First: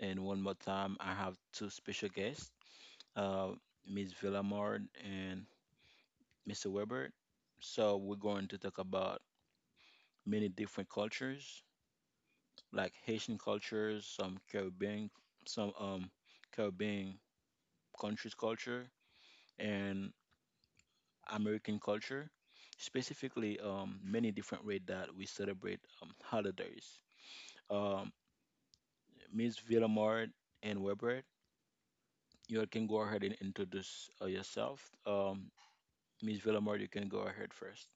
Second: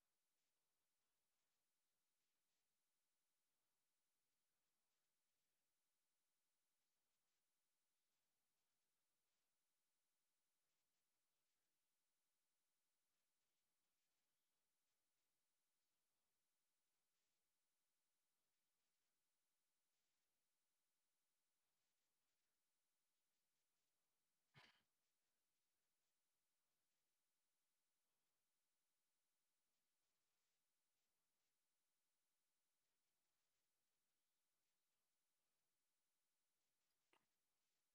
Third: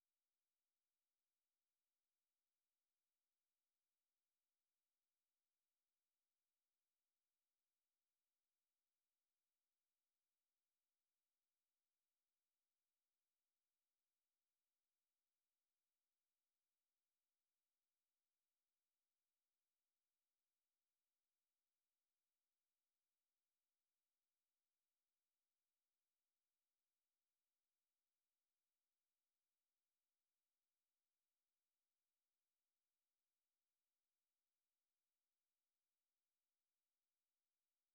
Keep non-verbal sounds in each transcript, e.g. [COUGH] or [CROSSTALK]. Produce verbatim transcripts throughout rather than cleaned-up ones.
And one more time, I have two special guests, uh, Miss Villamard and Mister Weber. So we're going to talk about many different cultures, like Haitian cultures, some Caribbean, some um Caribbean countries culture, and American culture. Specifically, um, many different ways that we celebrate um, holidays. Um, Miss Villamard and Weber, you can go ahead and introduce uh, yourself. Um, Miss Villamor, you can go ahead first.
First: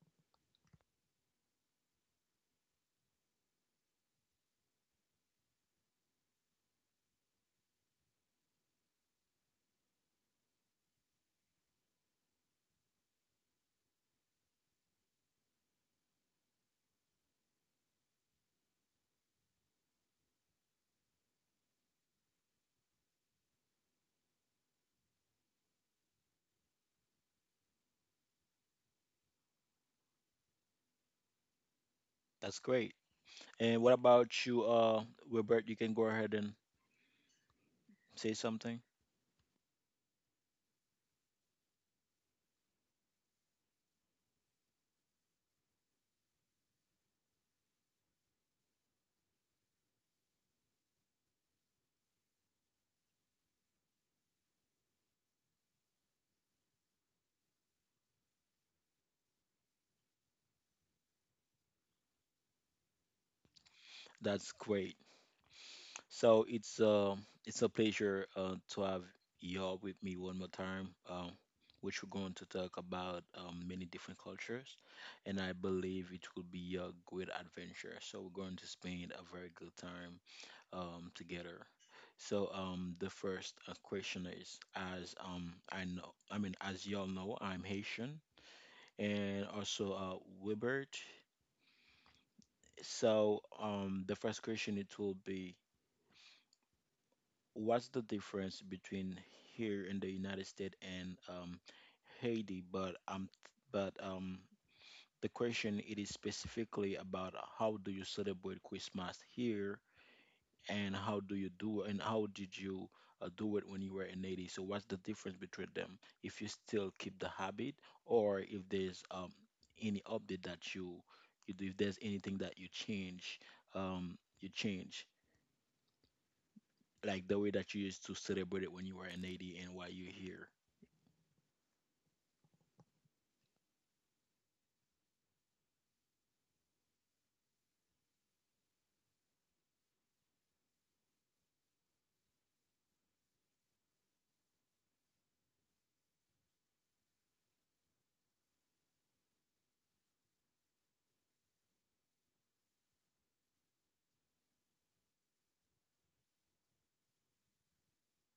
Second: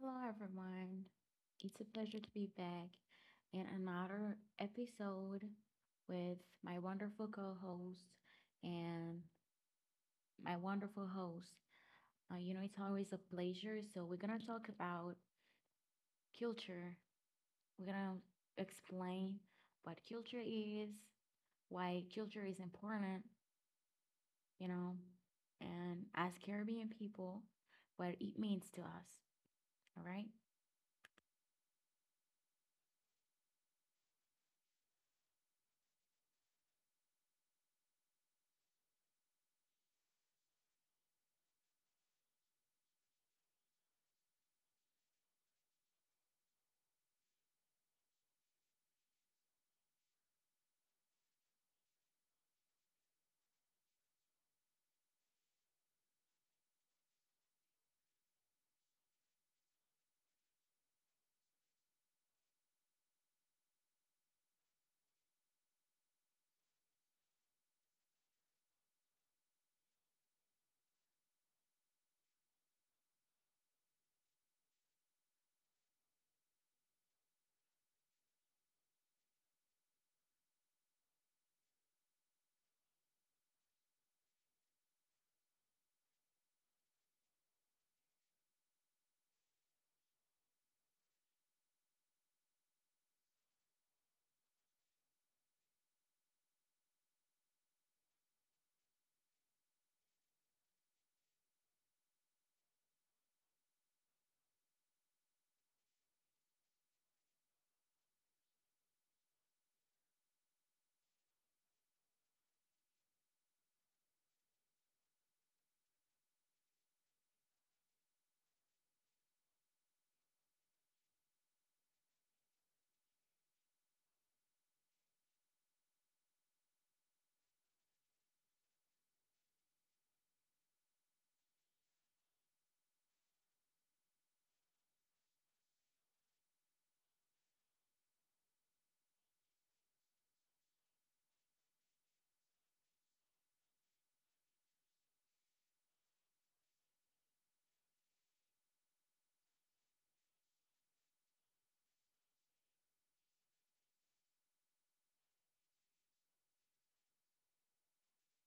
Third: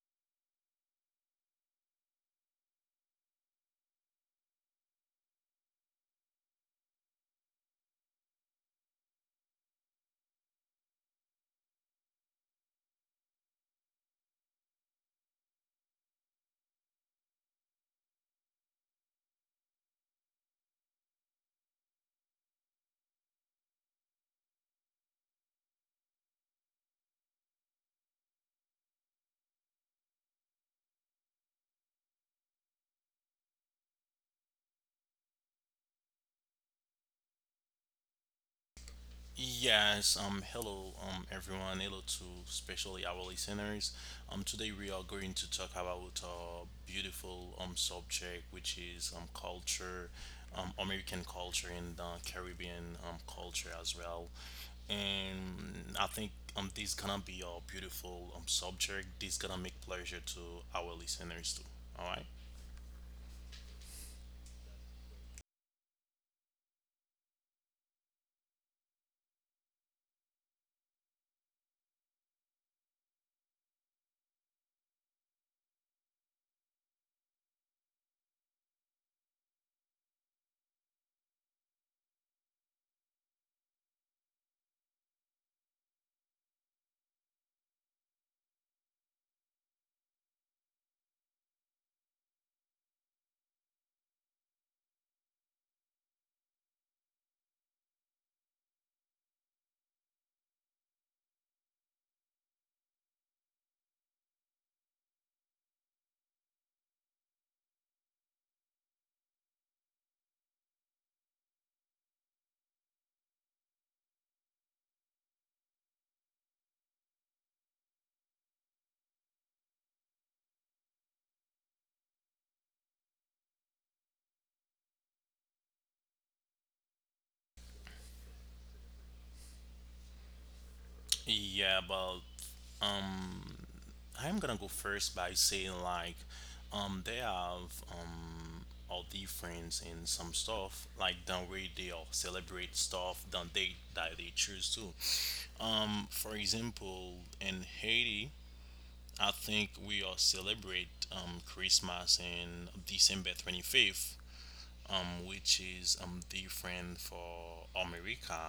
Hello, everyone. It's a pleasure to be back in another episode with my wonderful co host and my wonderful host. Uh, you know, it's always a pleasure. So, we're going to talk about culture. We're going to explain what culture is, why culture is important, you know, and as Caribbean people, what it means to us. All right. That's great. And what about you, uh, Wilbert? You can go ahead and say something. Yes, um, hello, um, everyone. Hello to especially our listeners. Um, today we are going to talk about a beautiful um subject, which is um culture, um American culture and uh, Caribbean um culture as well. And I think um this is gonna be a beautiful um subject. This gonna make pleasure to our listeners too. All right. That's great. So it's um it's a pleasure uh, to have y'all with me one more time, um, which we're going to talk about um, many different cultures, and I believe it will be a great adventure. So we're going to spend a very good time um, together. So um, the first uh, question is, as um, I know, I mean, as y'all know, I'm Haitian, and also uh, Wibert. So um, the first question it will be. What's the difference between here in the United States and um, Haiti? But um, but um, the question it is specifically about how do you celebrate Christmas here, and how do you do, and how did you uh, do it when you were in Haiti? So what's the difference between them? If you still keep the habit, or if there's um, any update that you, if there's anything that you change, um, you change like the way that you used to celebrate it when you were in Haiti and why you're here. Yeah, but um I'm gonna go first by saying like um they have um all difference in some stuff like the way they all celebrate stuff that they that they choose to. Um for example, in Haiti, I think we all celebrate um Christmas in December twenty fifth, um which is um different for America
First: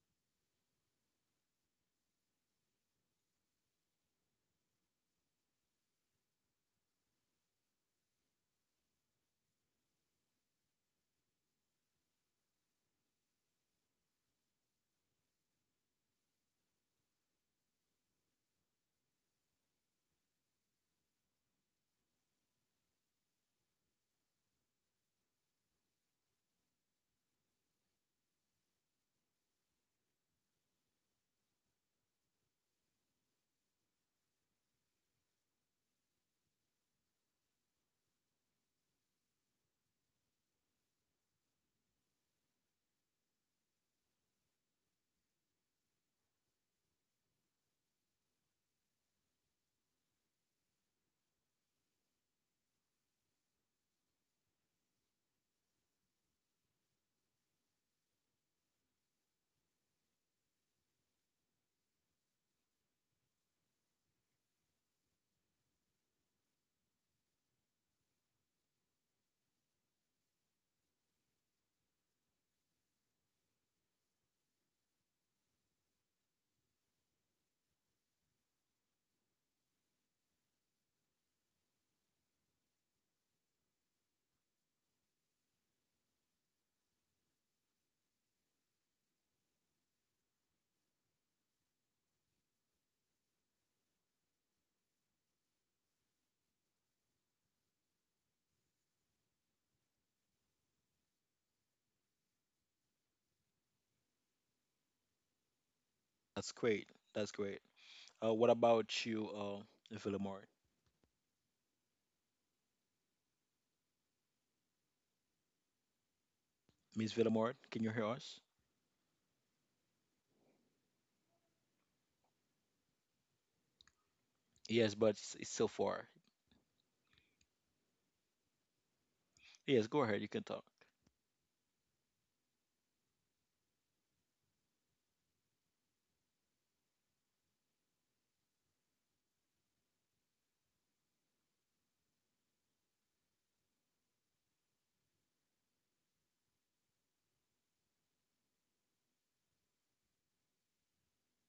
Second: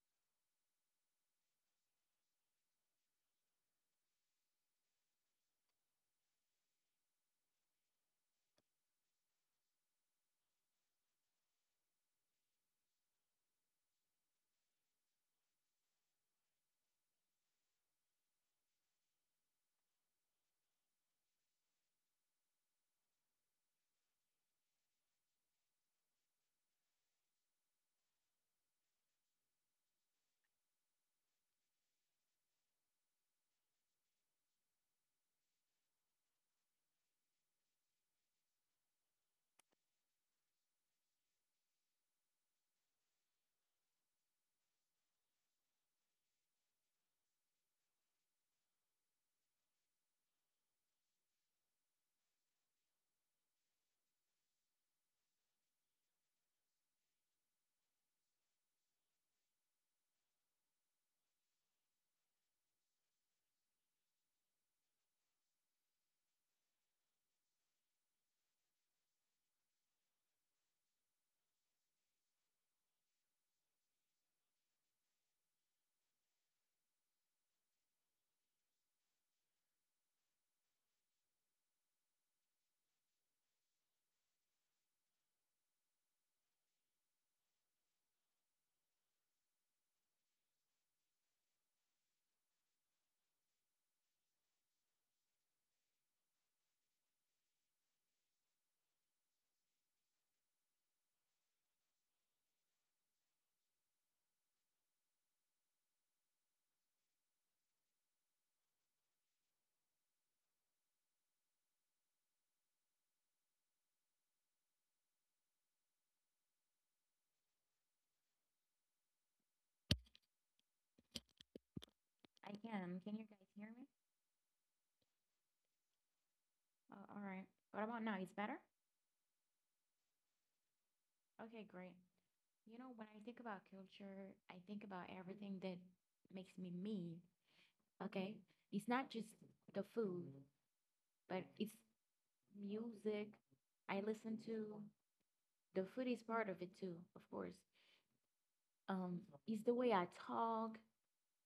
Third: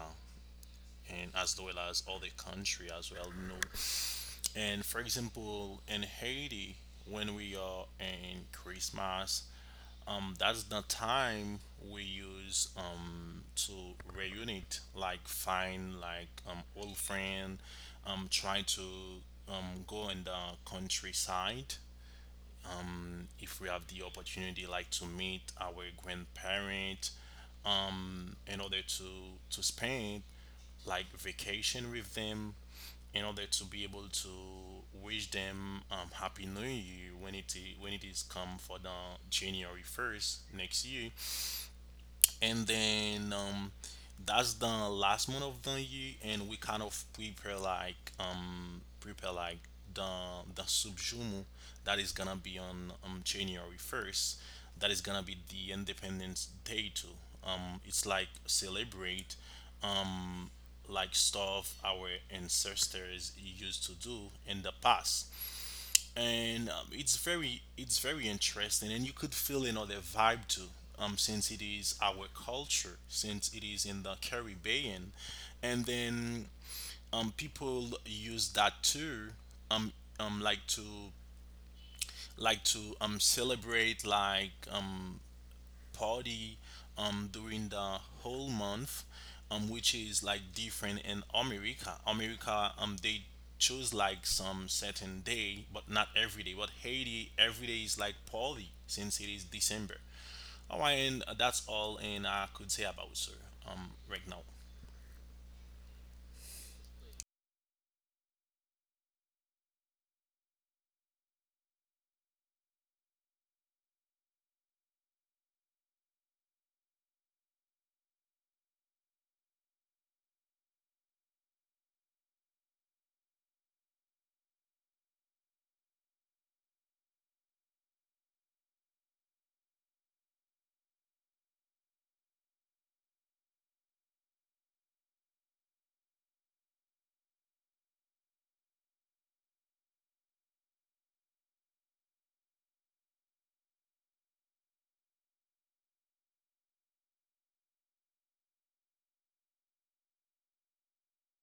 and as well as other country as well, you know. And for example, in Haiti, when we are in Christmas, um, that's the time we use um, to reunite, like find like um, old friend, um, try to um, go in the countryside if we have the opportunity, like to meet our grandparent in order to to spend like vacation with them in order to be able to wish them um, happy new year when it i- when it is come for the january first next year. And then um that's the last month of the year, and we kind of prepare like um prepare like the the subjumu that is gonna be on um january first, that is gonna be the independence day too. Um it's like celebrate um like stuff our ancestors used to do in the past. And um, it's very it's very interesting, and you could feel another vibe too, um, since it is our culture, since it is in the caribbean. And then um, people use that too, um, um, like to like to um, celebrate like um, party um, during the whole month, um, which is like different in America. America, um, they choose like some certain day, but not every day. But Haiti, every day is like party since it is December. All right, and uh, that's all, and I could say about sir um, right now. That's great. That's great. Uh, what about you, uh, Villamort? Miss Villamort, can you hear us? I can. Can you guys hear me? Yes, but it's, it's so far. Uh, all right. What about now? It's better? Yes, go ahead. You can talk. Okay, great. You know, when I think about culture, I think about everything that makes me me. Okay. It's not just the food, but it's music I listen to. The food is part of it too, of course. Um, it's the way I talk,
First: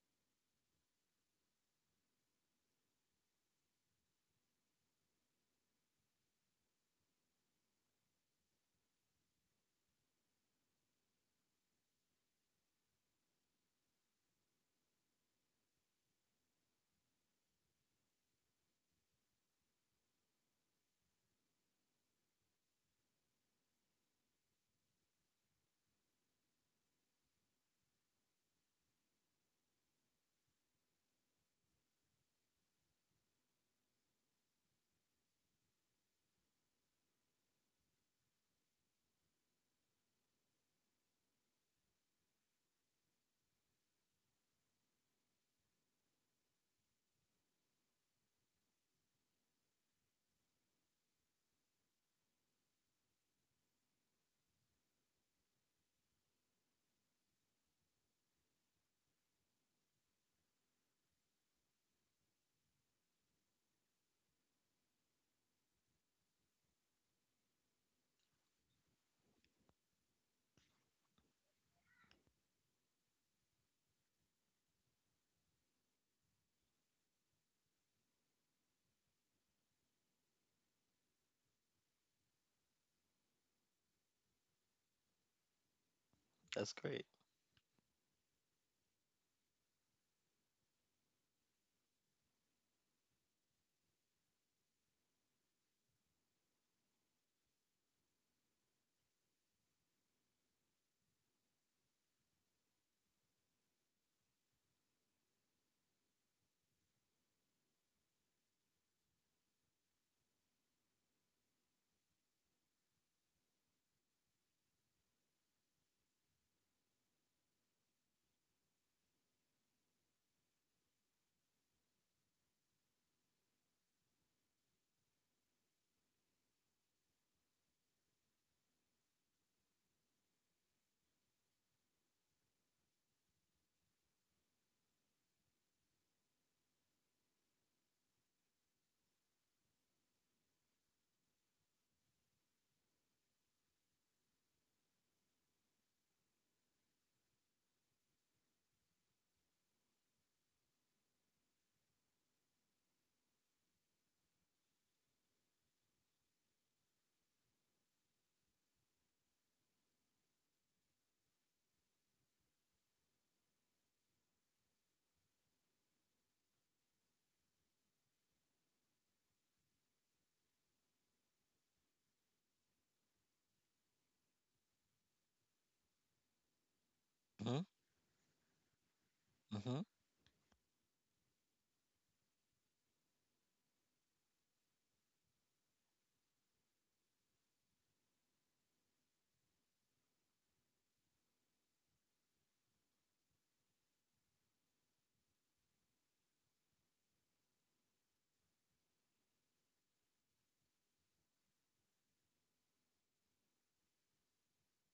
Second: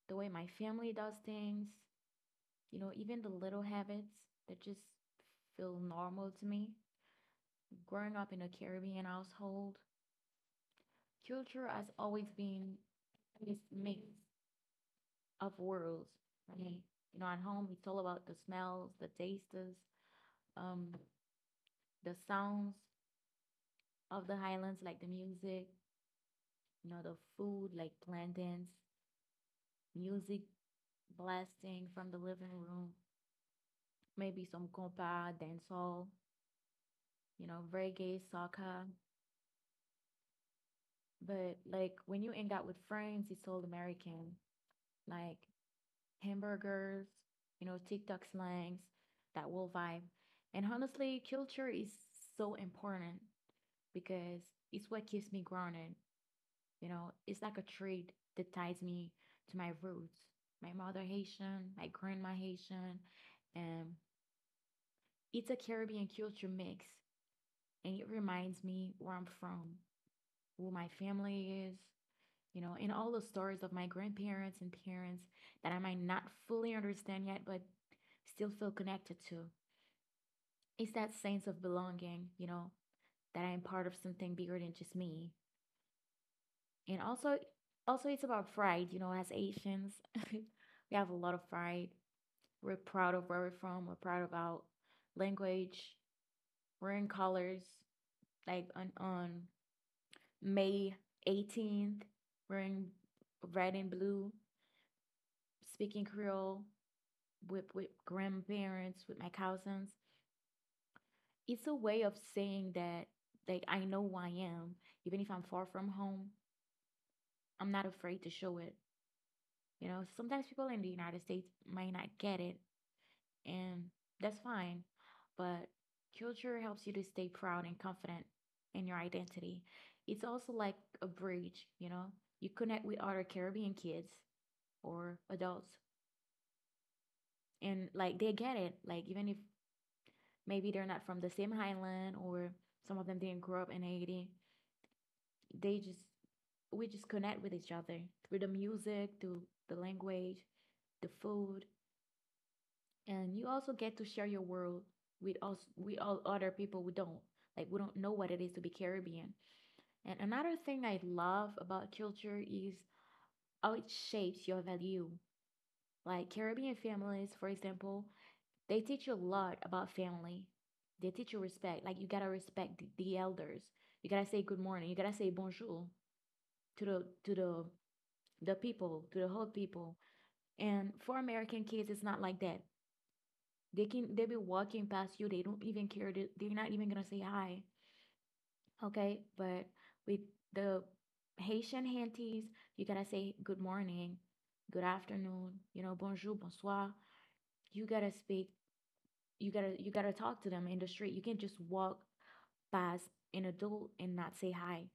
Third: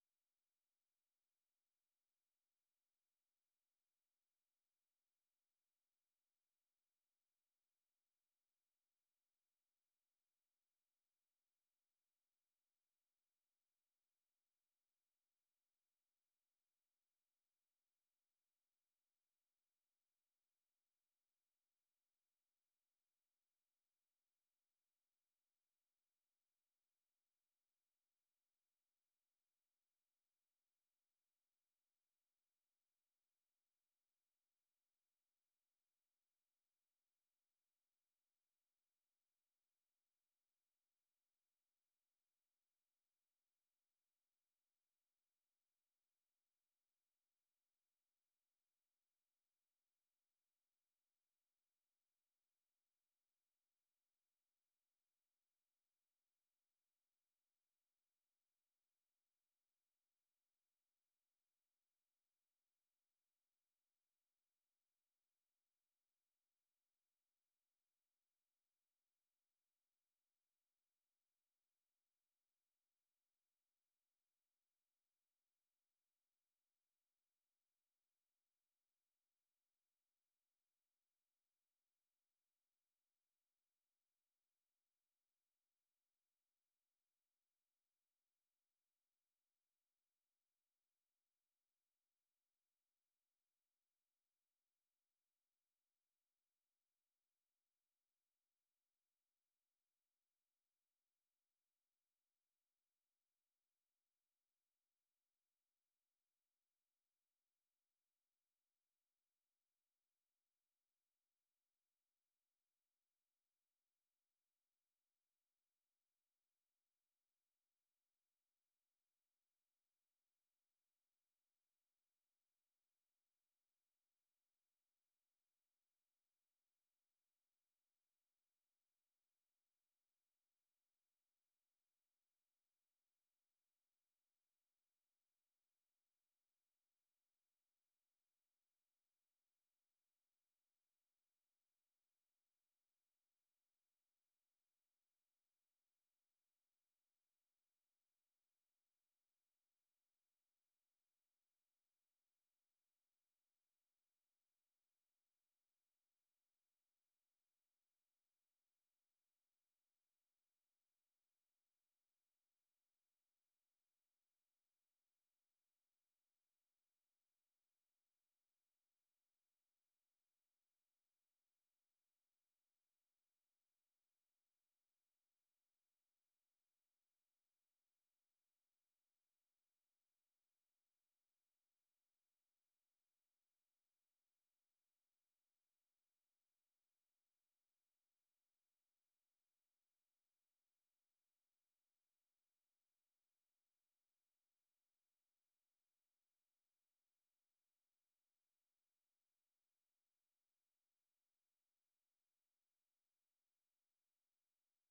the way my family does things, you know, even the little habits that just feel normal to me. Growing up in a Caribbean household, culture has always been this mix of worlds, right? You know, at home it's all about the smells, the tastes, um, the sounds of the highlands, like the music, you know, the food, like plantains, music blasting from the living room, maybe some compa, dancehall, you know, reggae, soccer. But like when you hang out with friends, it's all American. Like hamburgers, you know, TikTok slangs, that will vibe. And honestly, culture is so important because it's what keeps me grounded. You know, it's like a thread that ties me to my roots. My mother Haitian, my grandma Haitian, and it's a Caribbean culture mix, and it reminds me where I'm from, who my family is, you know, in all the stories of my grandparents and parents that I might not fully understand yet, but still feel connected to. It's that sense of belonging, you know, that I am part of something bigger than just me. That's And great. also, also it's about pride, you know, as Asians, [LAUGHS] we have a lot of pride. We're proud of where we're from. We're proud of our language. We're in colors. Like on, on May eighteenth, we're in red and blue, speaking Creole with with grandparents, with my cousins. It's a way of saying that like I know who I am, even if I'm far from home. I'm not afraid to show it. You know, sometimes people in the United States might not get it, and that's fine. But culture helps you to stay proud and confident in your identity. It's also like a bridge, you know. You connect with other Caribbean kids or adults, and like they get it. Like even if maybe they're not from the same highland or some of them didn't grow up in Haiti. They just We just connect with each other through the music, through the language, the food, and you also get to share your world with us with all other people who don't like we don't know what it is to be Caribbean. And another thing I love about culture is how it shapes your value. Like Caribbean families, for example, they teach you a lot about family. They teach you respect. Like you gotta respect the, the elders. You gotta say good morning. You gotta say bonjour to the to the hmm the people, to the whole hmm people. And for American kids, it's not like that. They can they be walking past you. They don't even care. They, they're not even gonna say hi. Okay, but with the Haitian Hanties, you gotta say good morning, good afternoon. You know, bonjour, bonsoir. You gotta speak. You gotta you gotta talk to them in the street. You can't just walk pass an adult and not say hi.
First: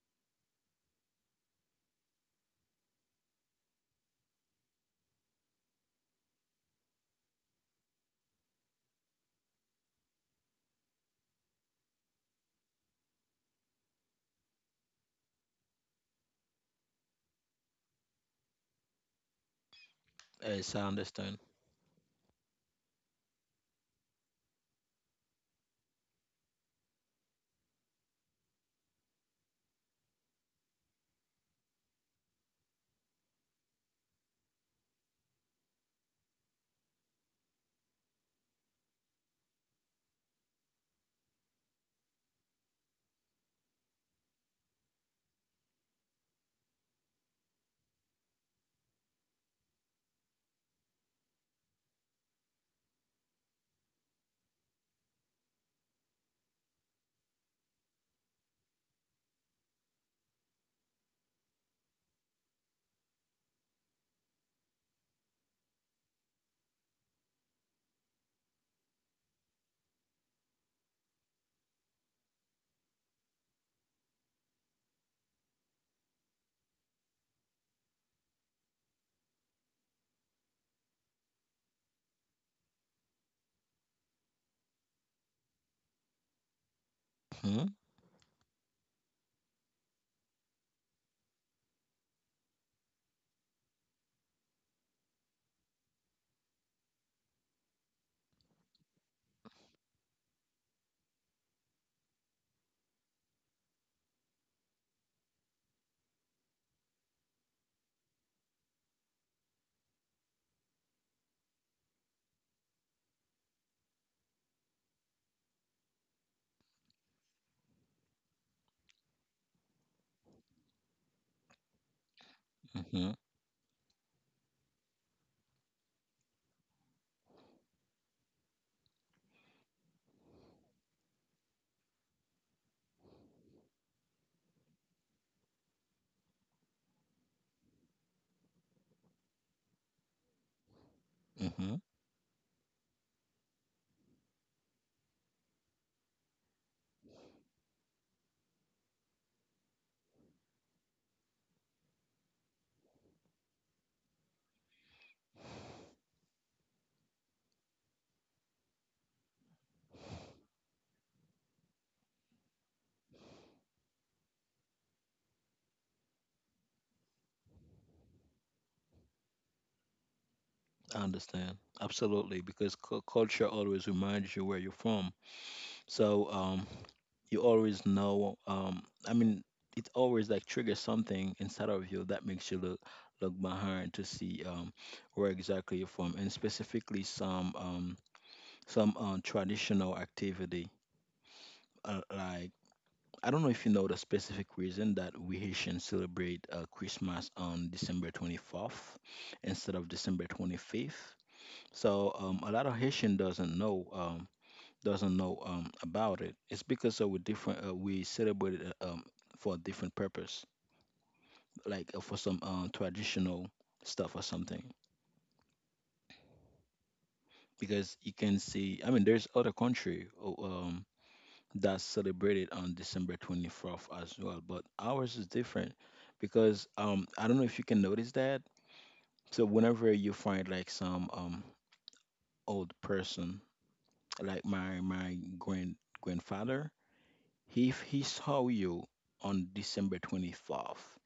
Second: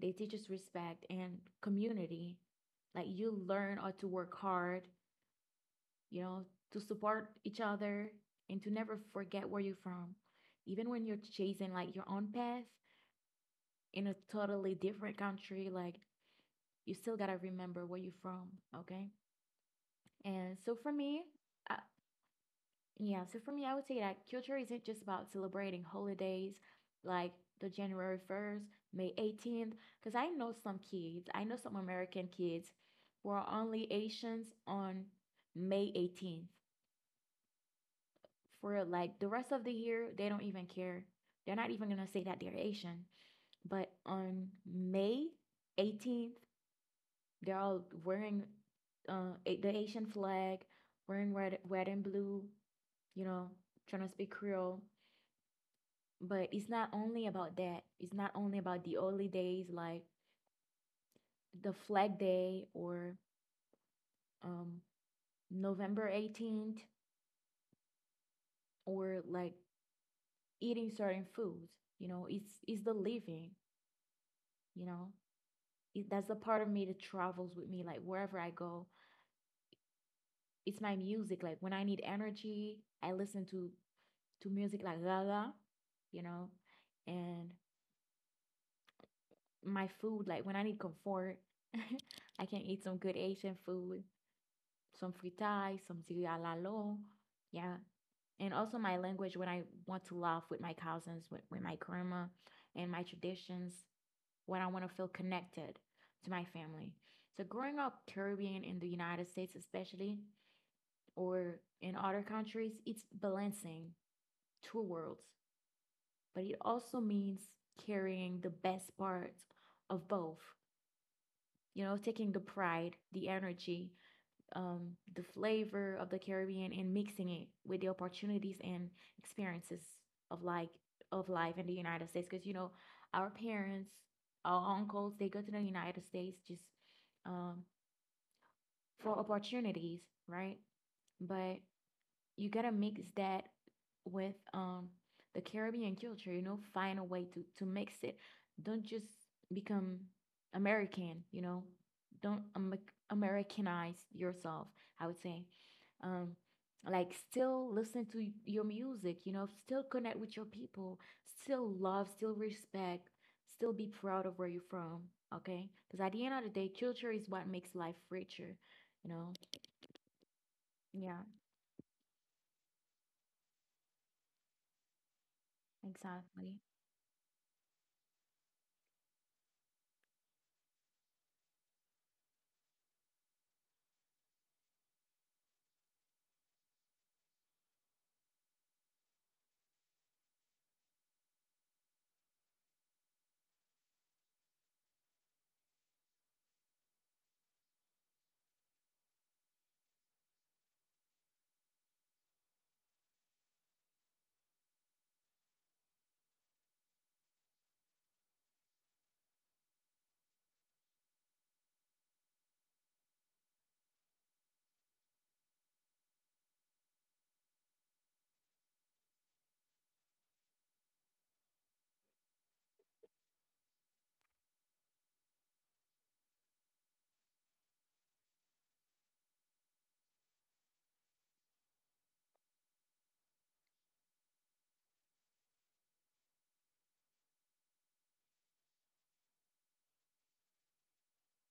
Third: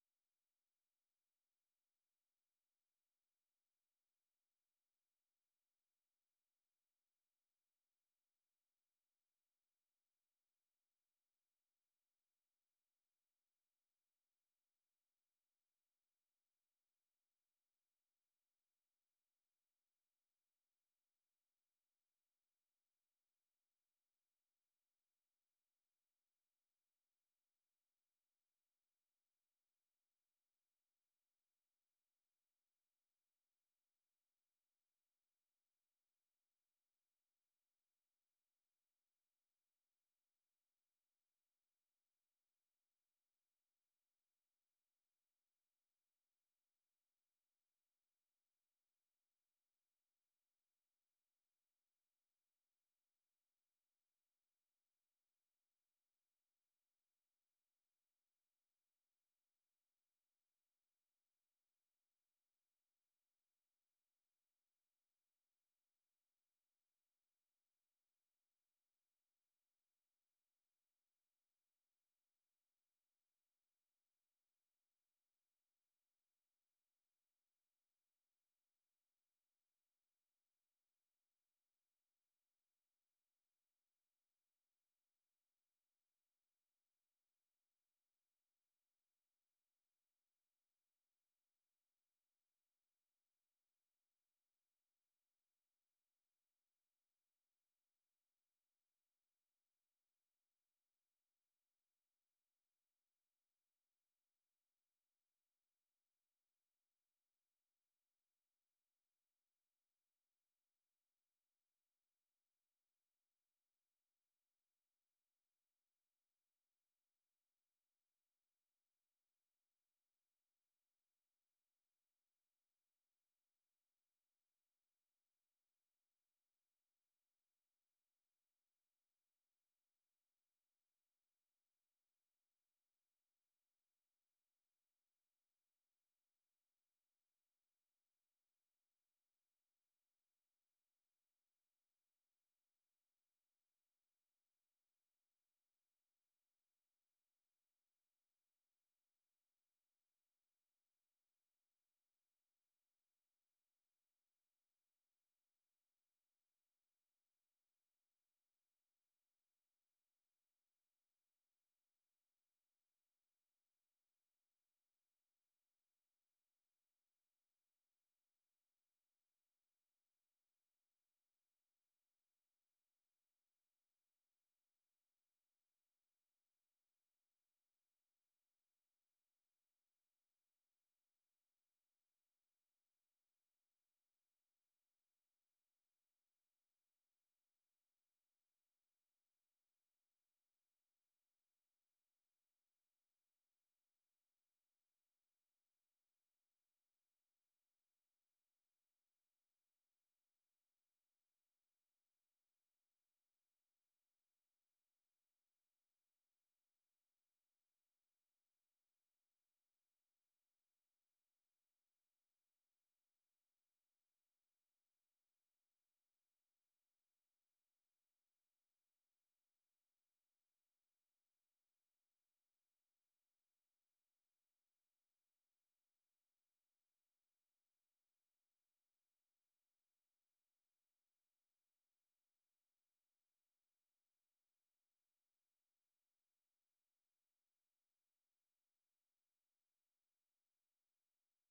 They teach us respect and community. Like you learn how to work hard, you know, to support each other and to never forget where you're from. Even when you're chasing like your own path in a totally different country, like you still gotta remember where you're from, okay? And so Yes, I for me, understand. I, yeah, so for me, I would say that culture isn't just about celebrating holidays like the January first, May eighteenth, because I know some kids, I know some American kids who are only Asians on May eighteenth. For like the rest of the year, they don't even care. They're not even gonna say that they're Asian. But on May eighteenth, they're all wearing uh, a- the Asian flag, wearing red, red and blue, you know, trying to speak Creole. But it's not only about that. It's not only about the early days like the Flag Day or um, November eighteenth or like eating certain foods. You know, it's it's the living, you know. It, that's the part of me that travels with me like wherever I go. It's my music. Like when I need energy, I listen to to music like Gaga, you know, and hmm my food like when I need comfort, [LAUGHS] I can eat some good Asian food some fritai, some tirialalo. Yeah. And also my language when I want to laugh with my cousins, with, with my grandma and my traditions, when I want to feel connected to my family. So growing up Caribbean in the United States especially or in other countries, it's balancing two worlds, but it also means carrying the best parts of both, you know, taking the pride, hmm the energy, um, the flavor of the Caribbean and mixing it with the opportunities and experiences of like of life in the United States. Because you know, our parents, our uncles, they go to the United States just um, for opportunities, right? But hmm you gotta mix that with um the Caribbean culture, you know, find a way to to mix it. Don't just become American, you know. Don't am- Americanize yourself, I would say. Um like still listen to your music, you know, still connect with your people, still love, still respect, still be proud of where you're from, okay? Because at the end of the day, culture is what makes life richer, you know. I Yeah, understand. Absolutely, because cu- culture always reminds you where you're from. So exactly. um, you always know. Um, I mean, it always like triggers something inside of you that makes you look look behind to see um, where exactly you're from, and specifically some um, some um, traditional activity. Uh, like I don't know if you know the specific reason that we Haitians celebrate uh, Christmas on December twenty-fourth instead of December twenty-fifth. So um, a lot of Haitian doesn't know. Um, doesn't know um, about it. It's because uh, we different. Uh, we celebrate it uh, um, for a different purpose, like uh, for some um, traditional stuff or something. Because you can see, I mean, there's other country oh, um, that celebrated on December twenty-fourth as well, but ours is different. Because um, I don't know if you can notice that. So whenever you find like some um, old person, like my my grand grandfather, he if he saw you on December twenty-fourth.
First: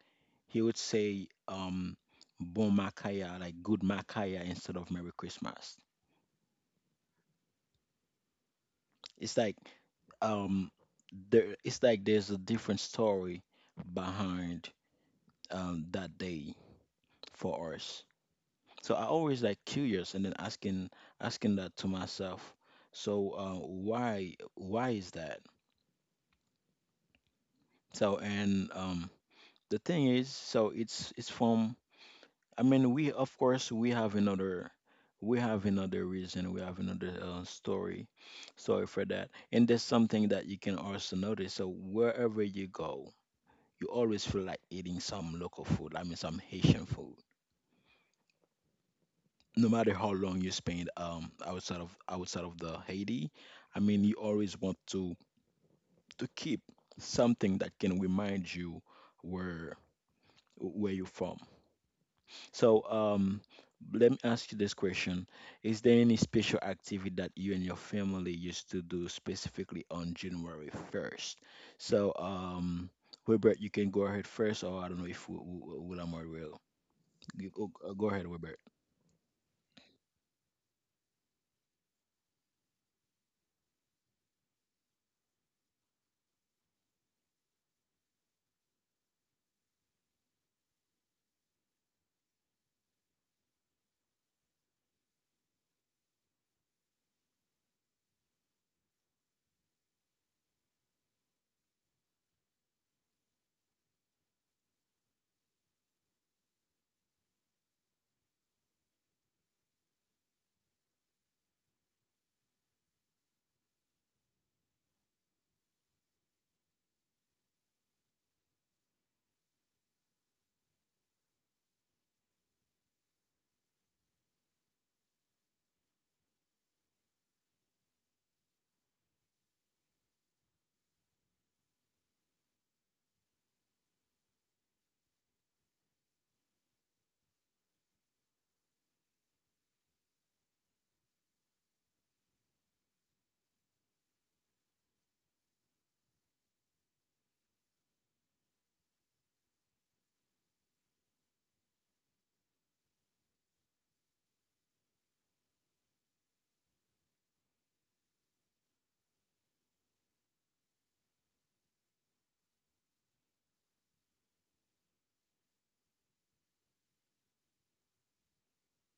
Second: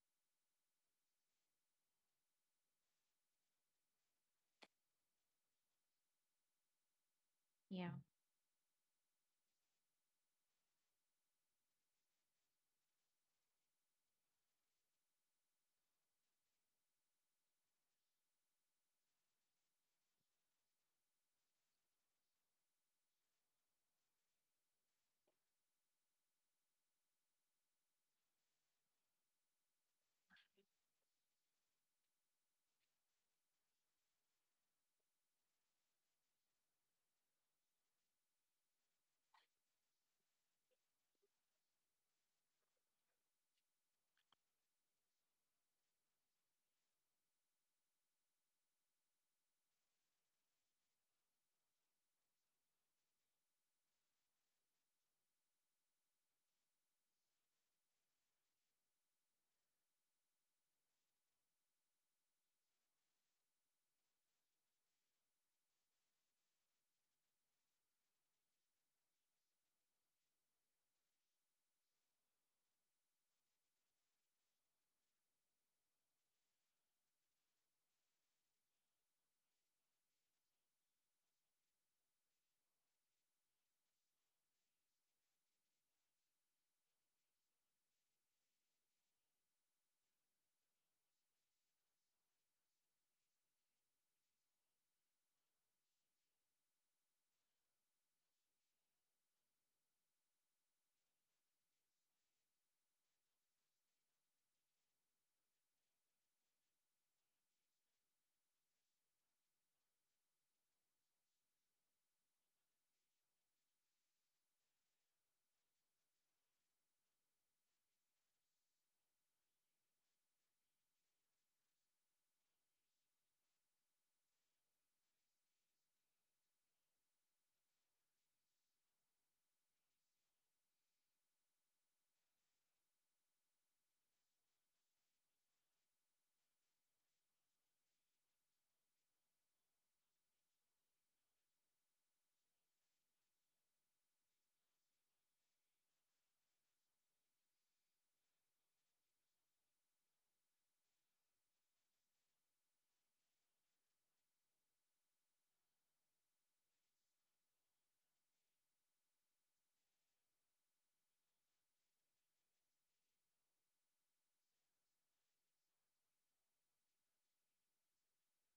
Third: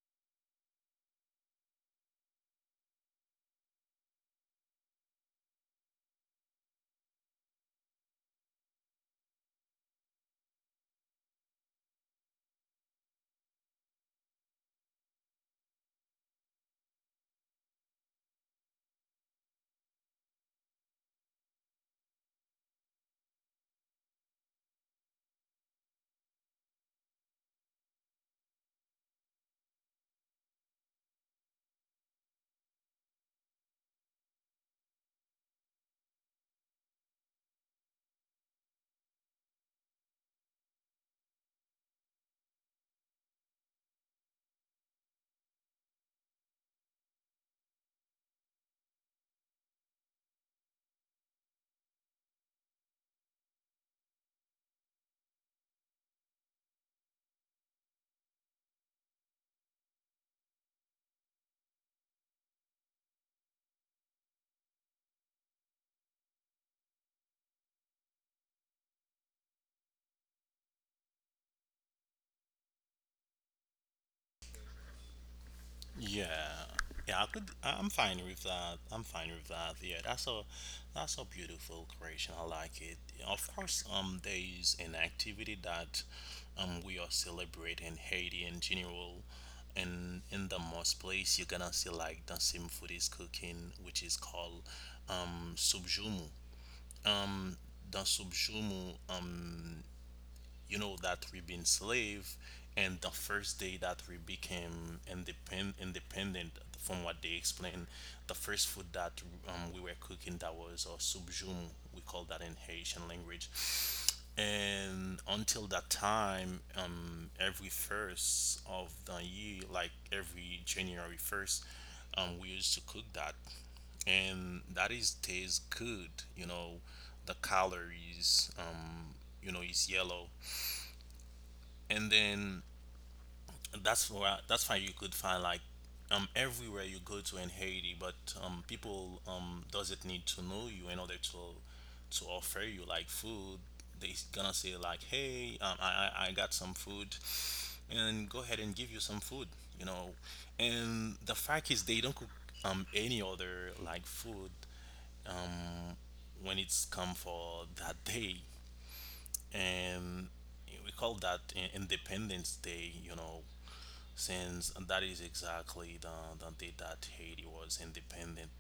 He would say, um, "Bon Makaya," like "Good Makaya" instead of "Merry Christmas." Yeah. It's like um, there. It's like there's a different story behind um, that day for us. So I always like curious and then asking asking that to myself. So uh, why why is that? So and um, The thing is, so it's it's from I mean, we of course we have another we have another reason, we have another uh, story, story for that, and that's something that you can also notice. So wherever you go, you always feel like eating some local food. I mean, some Haitian food. No matter how long you spend um outside of outside of the Haiti, I mean, you always want to to keep something that can remind you where where you're from. So, um, let me ask you this question. Is there any special activity that you and your family used to do specifically on January first? So, um, Wilbert, you can go ahead first, or I don't know if Wi- Wi- Willamor will. Yeah, yeah, I You go could. uh, I- go I'm ahead, fine Wilbert. with that. I'm fine with that. Yeah, that's a that's a beautiful creation. I like it. Of course, um, there is an activity that um we are celebrating Haiti in general, and in the most place you're gonna see like the same food is cooking, which is called um subjumu. The subjumu, you know that we've been slave, and the first day that we became independent, independent, from what they explained, the first food that um, we were cooking, that was a subjum, we call that in haitian language. And until that time, um, every first of the year, like every january first, um, we used to cook that, and that is tastes good, you know. The calories, um you know, is yellow. And then that's where that's why you could find like um everywhere you go to in Haiti. But um people um doesn't need to know you in order to to offer you like food. They gonna say like, hey, um, I I I got some food, and go ahead and give you some food, you know. And the fact is, they don't cook um any other like food when it's come for that day, and we call that i- Independence Day, you know, since that is exactly the, the day that Haiti was independent.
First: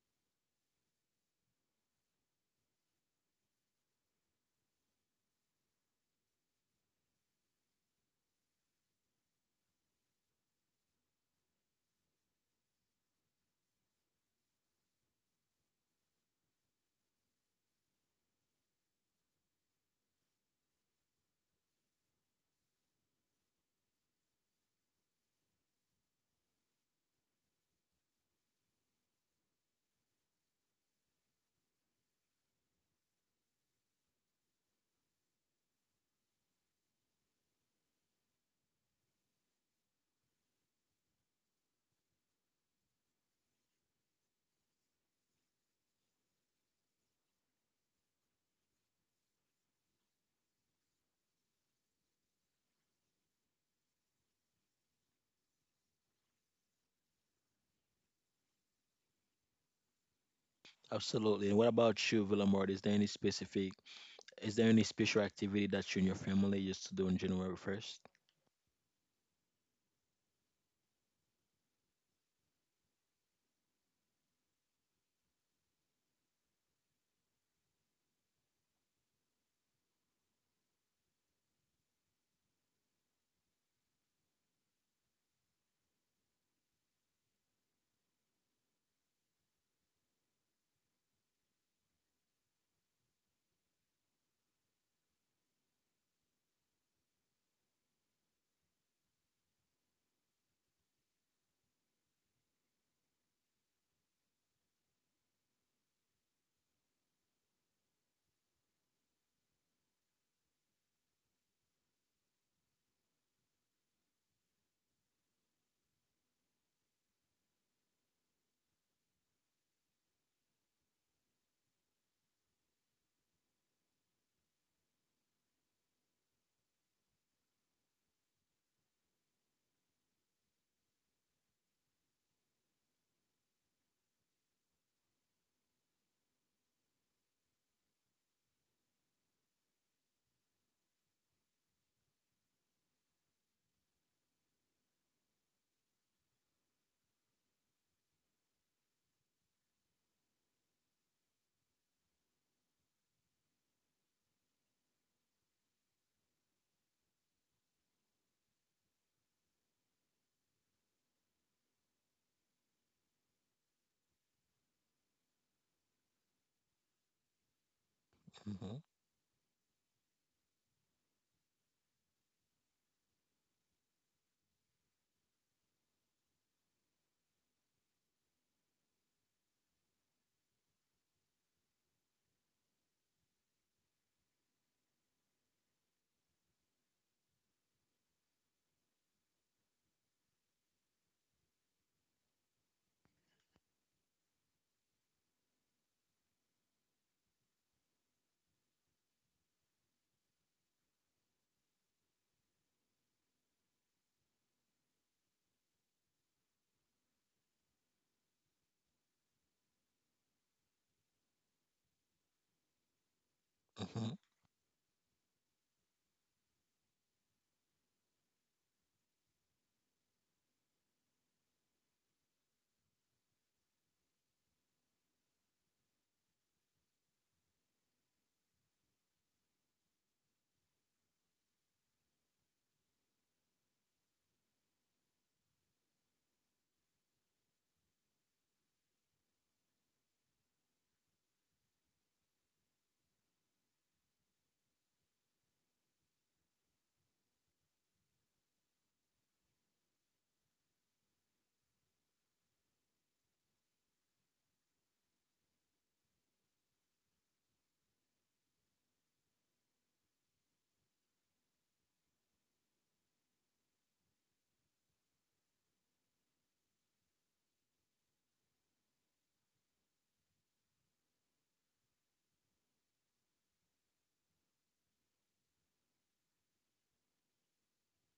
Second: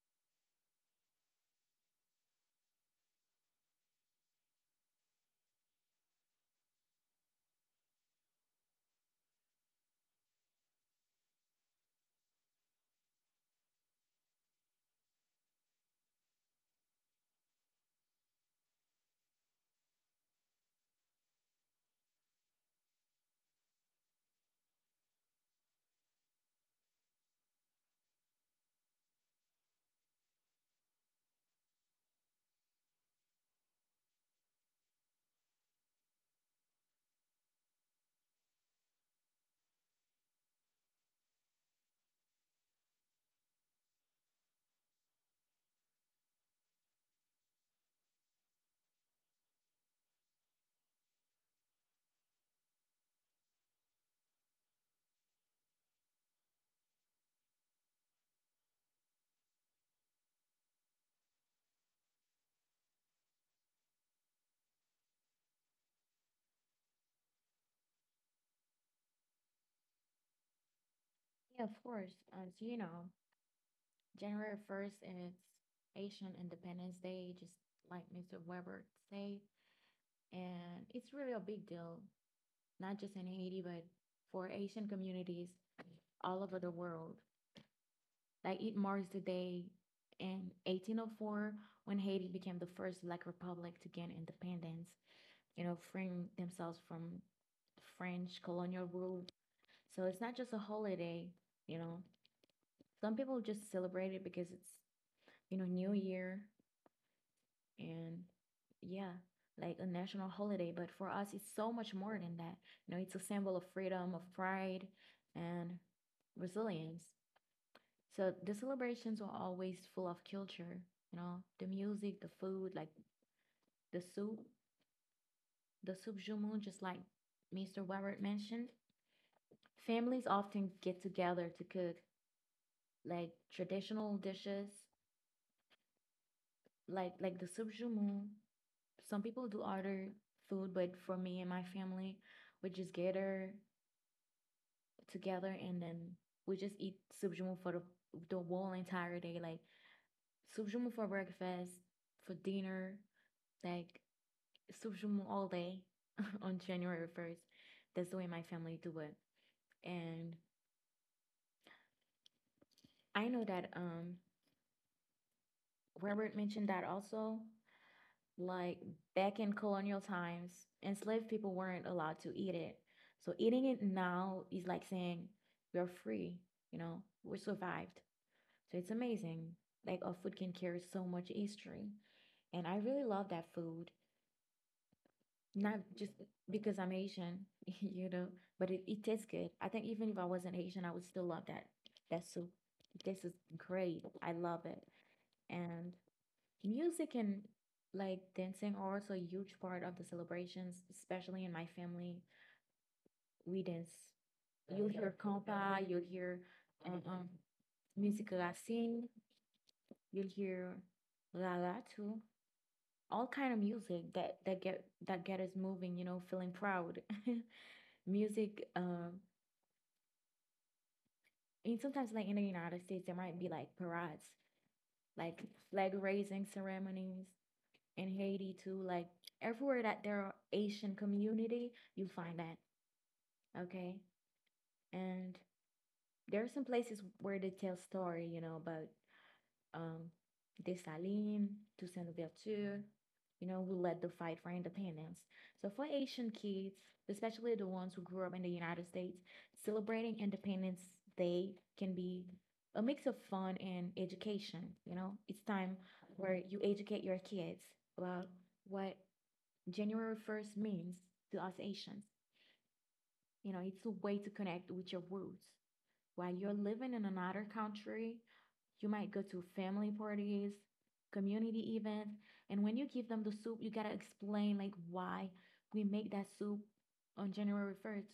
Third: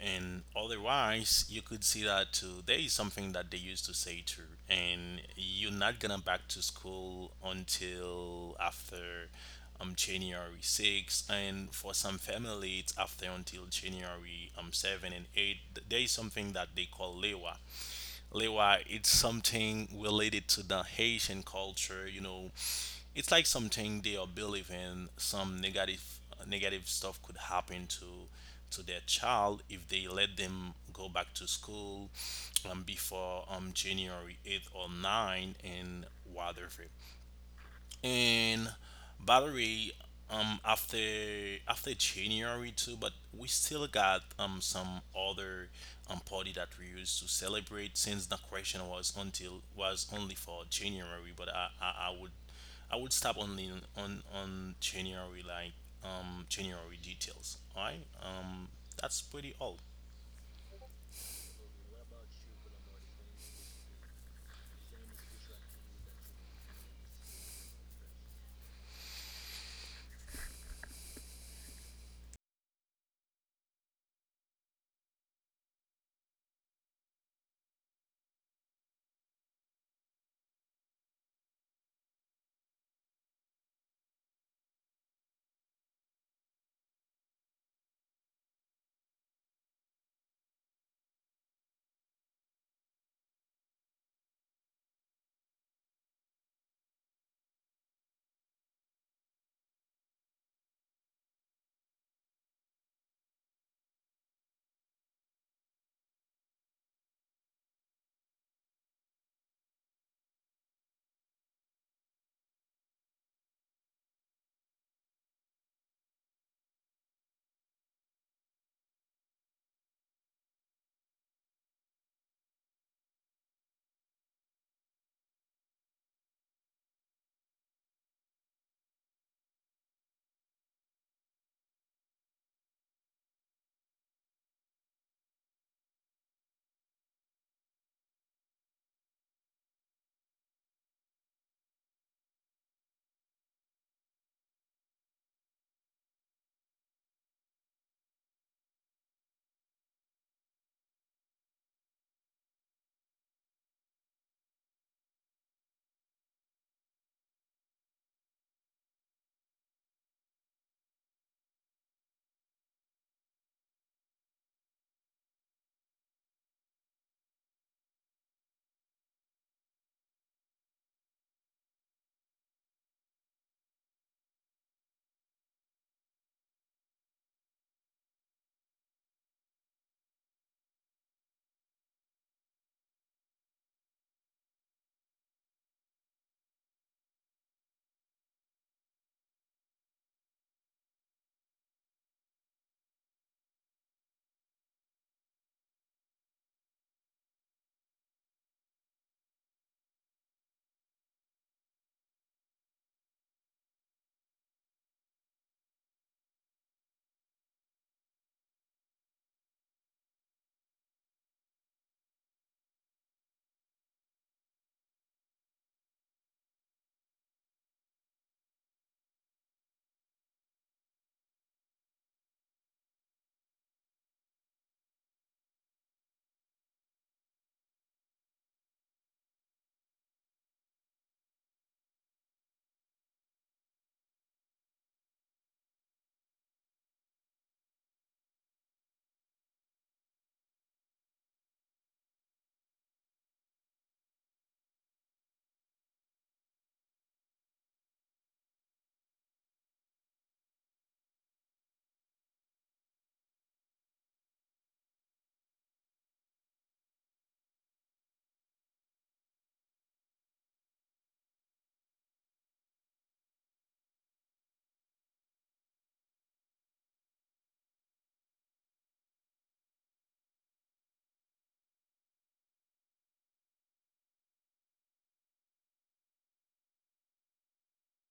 And otherwise, you could see that today is something that they used to say too. And you're not gonna back to school until after um January sixth, and for some family, it's after until January um seven and eight. There is something that they call lewa. Lewa, it's something related to the Haitian culture. You know, it's like something they are believing some negative negative stuff could happen to to their child if they let them go back to school, um, before um, January eighth or nine and whatever. And by the way, um, after after January too, but we still got um some other um party that we used to celebrate, since the question was until was only for January. But I I, I would I would stop only on on on January like um January details. Alright, um that's pretty all. Absolutely. And what about you, Willamor? Is there any specific, is there any special activity that you and your family used to do on January first? Yeah, of course. As you know, January first is Asian Independence Day, just like Mister Weber said. And it's really a big deal, not just in Haiti, but for Asian communities all over the world. Like it marks the day in eighteen oh four when Haiti became the first Black republic to gain independence, you know, freeing themselves from French colonial rule. So it's not just a holiday, you know. Some people just celebrate it because it's you know, New Year and yeah, like a national holiday. But for us, it's so much more than that. You know, it's a symbol of freedom, of pride, and resilience. So the celebrations are always full of culture, you know, the music, the food, like the soup, the soup jumu, just like Mister Weber mentioned. Families often get together to cook like traditional dishes, like like the soup jumu, some people do order food, but for me and my family, we just gather together and then we just eat subjumu for the, the whole entire day. Like subjumu for breakfast, for dinner, like subjumu all day [LAUGHS] on January first. That's the way my family do it. And I know that um Robert mentioned that also Mm-hmm. like back in colonial times, enslaved people weren't allowed to eat it. So eating it now is like saying we're free, you know, we survived. So it's amazing. Like our food can carry so much history. And I really love that food. Not just because I'm Asian, [LAUGHS] you know, but it, it tastes good. I think even if I wasn't Asian, I would still love that that soup. This is great. I love it. And music and like dancing are also a huge part of the celebrations, especially in my family. We dance. You'll hear compa, you'll hear um, um, music racine, you'll hear la la too. All kind of music Mm-hmm. that that get that get us moving, you know, feeling proud. [LAUGHS] Music, um, and sometimes like in the United States, there might be like parades, like flag raising ceremonies, in Haiti too. Like everywhere that there are Asian community, you find that. Okay. And there are some places where they tell story, you know, about um Dessalines, Toussaint Louverture, you know, who led the fight for independence. So for Asian kids, especially the ones who grew up in the United States, celebrating Independence Day can be a mix of fun and education, you know? It's time where you educate your kids about what January first means to us Asians. You know, it's a way to connect with your roots. While you're living in another country, you might go to family parties, community events, and when you give them the soup, you gotta explain like why we make that soup on January first,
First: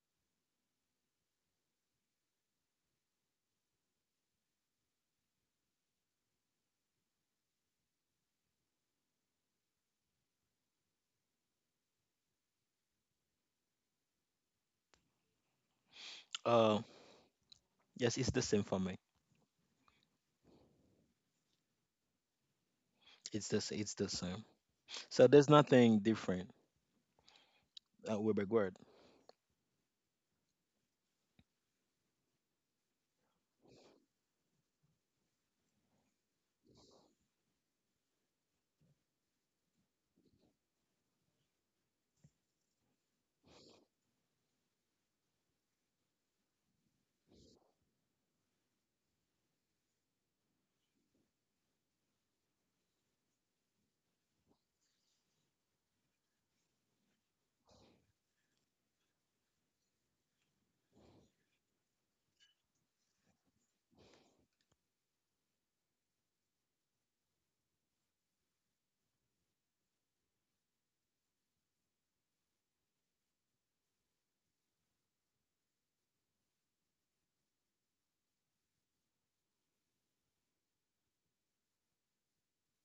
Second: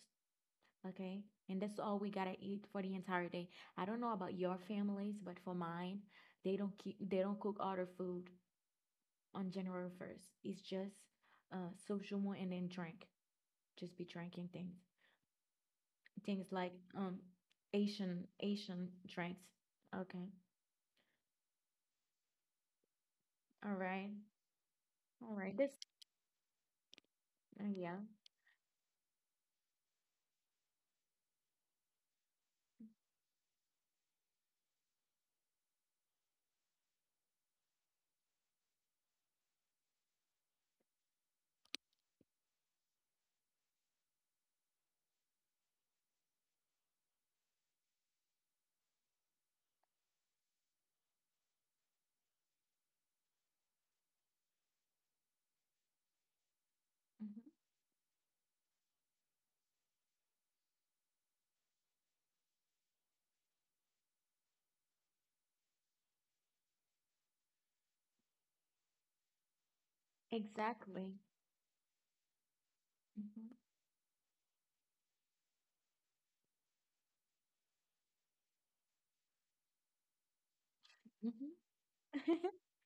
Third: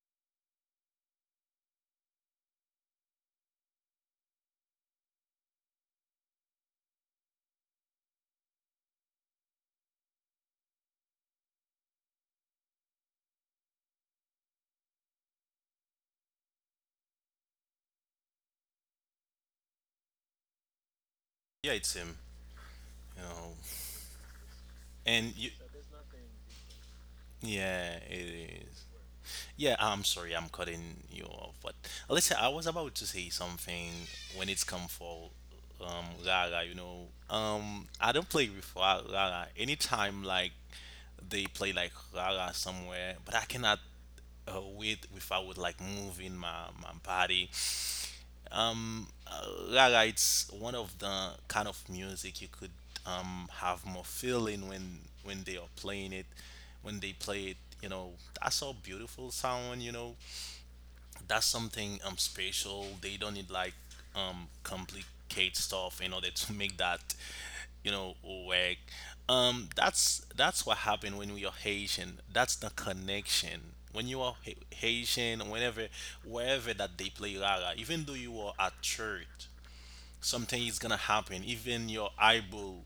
okay? And that's all we gotta eat for the entire day. I don't know about your families, but for mine, they don't keep they don't cook other food on January first. It's just uh social and then drink. Just be drinking things, things like Uh, um yes, Asian it's the same for Asian me. drinks. Okay. Yeah, it's him. You It's know, the, All s- It's the right. same. So and All there's you right. This nothing different. Uh, yeah. yeah Uh, Wilbert, it go. is. Yeah, I'm sorry, I'm cutting you off. But listen, I was about to say something when it's come for um Rara, you know. Um I don't play with Ra- Rara. Anytime like they play like Rara somewhere, but I cannot uh, wait without like moving my, my body. Um uh, rara, it's one of the kind of music you could um have more feeling when when they are playing it when they Mhm. play it, you know. That's so beautiful sound, you know, that's something um special. They don't need like um complicate stuff in order to make that, you know, work. Um, that's that's what Exactly. happened when we are Haitian. That's the Hmm. connection. When you are Ha- Haitian, whenever wherever that they play Rara, even though you are at church, something is gonna happen. Hmm. Even your [LAUGHS] eyeball,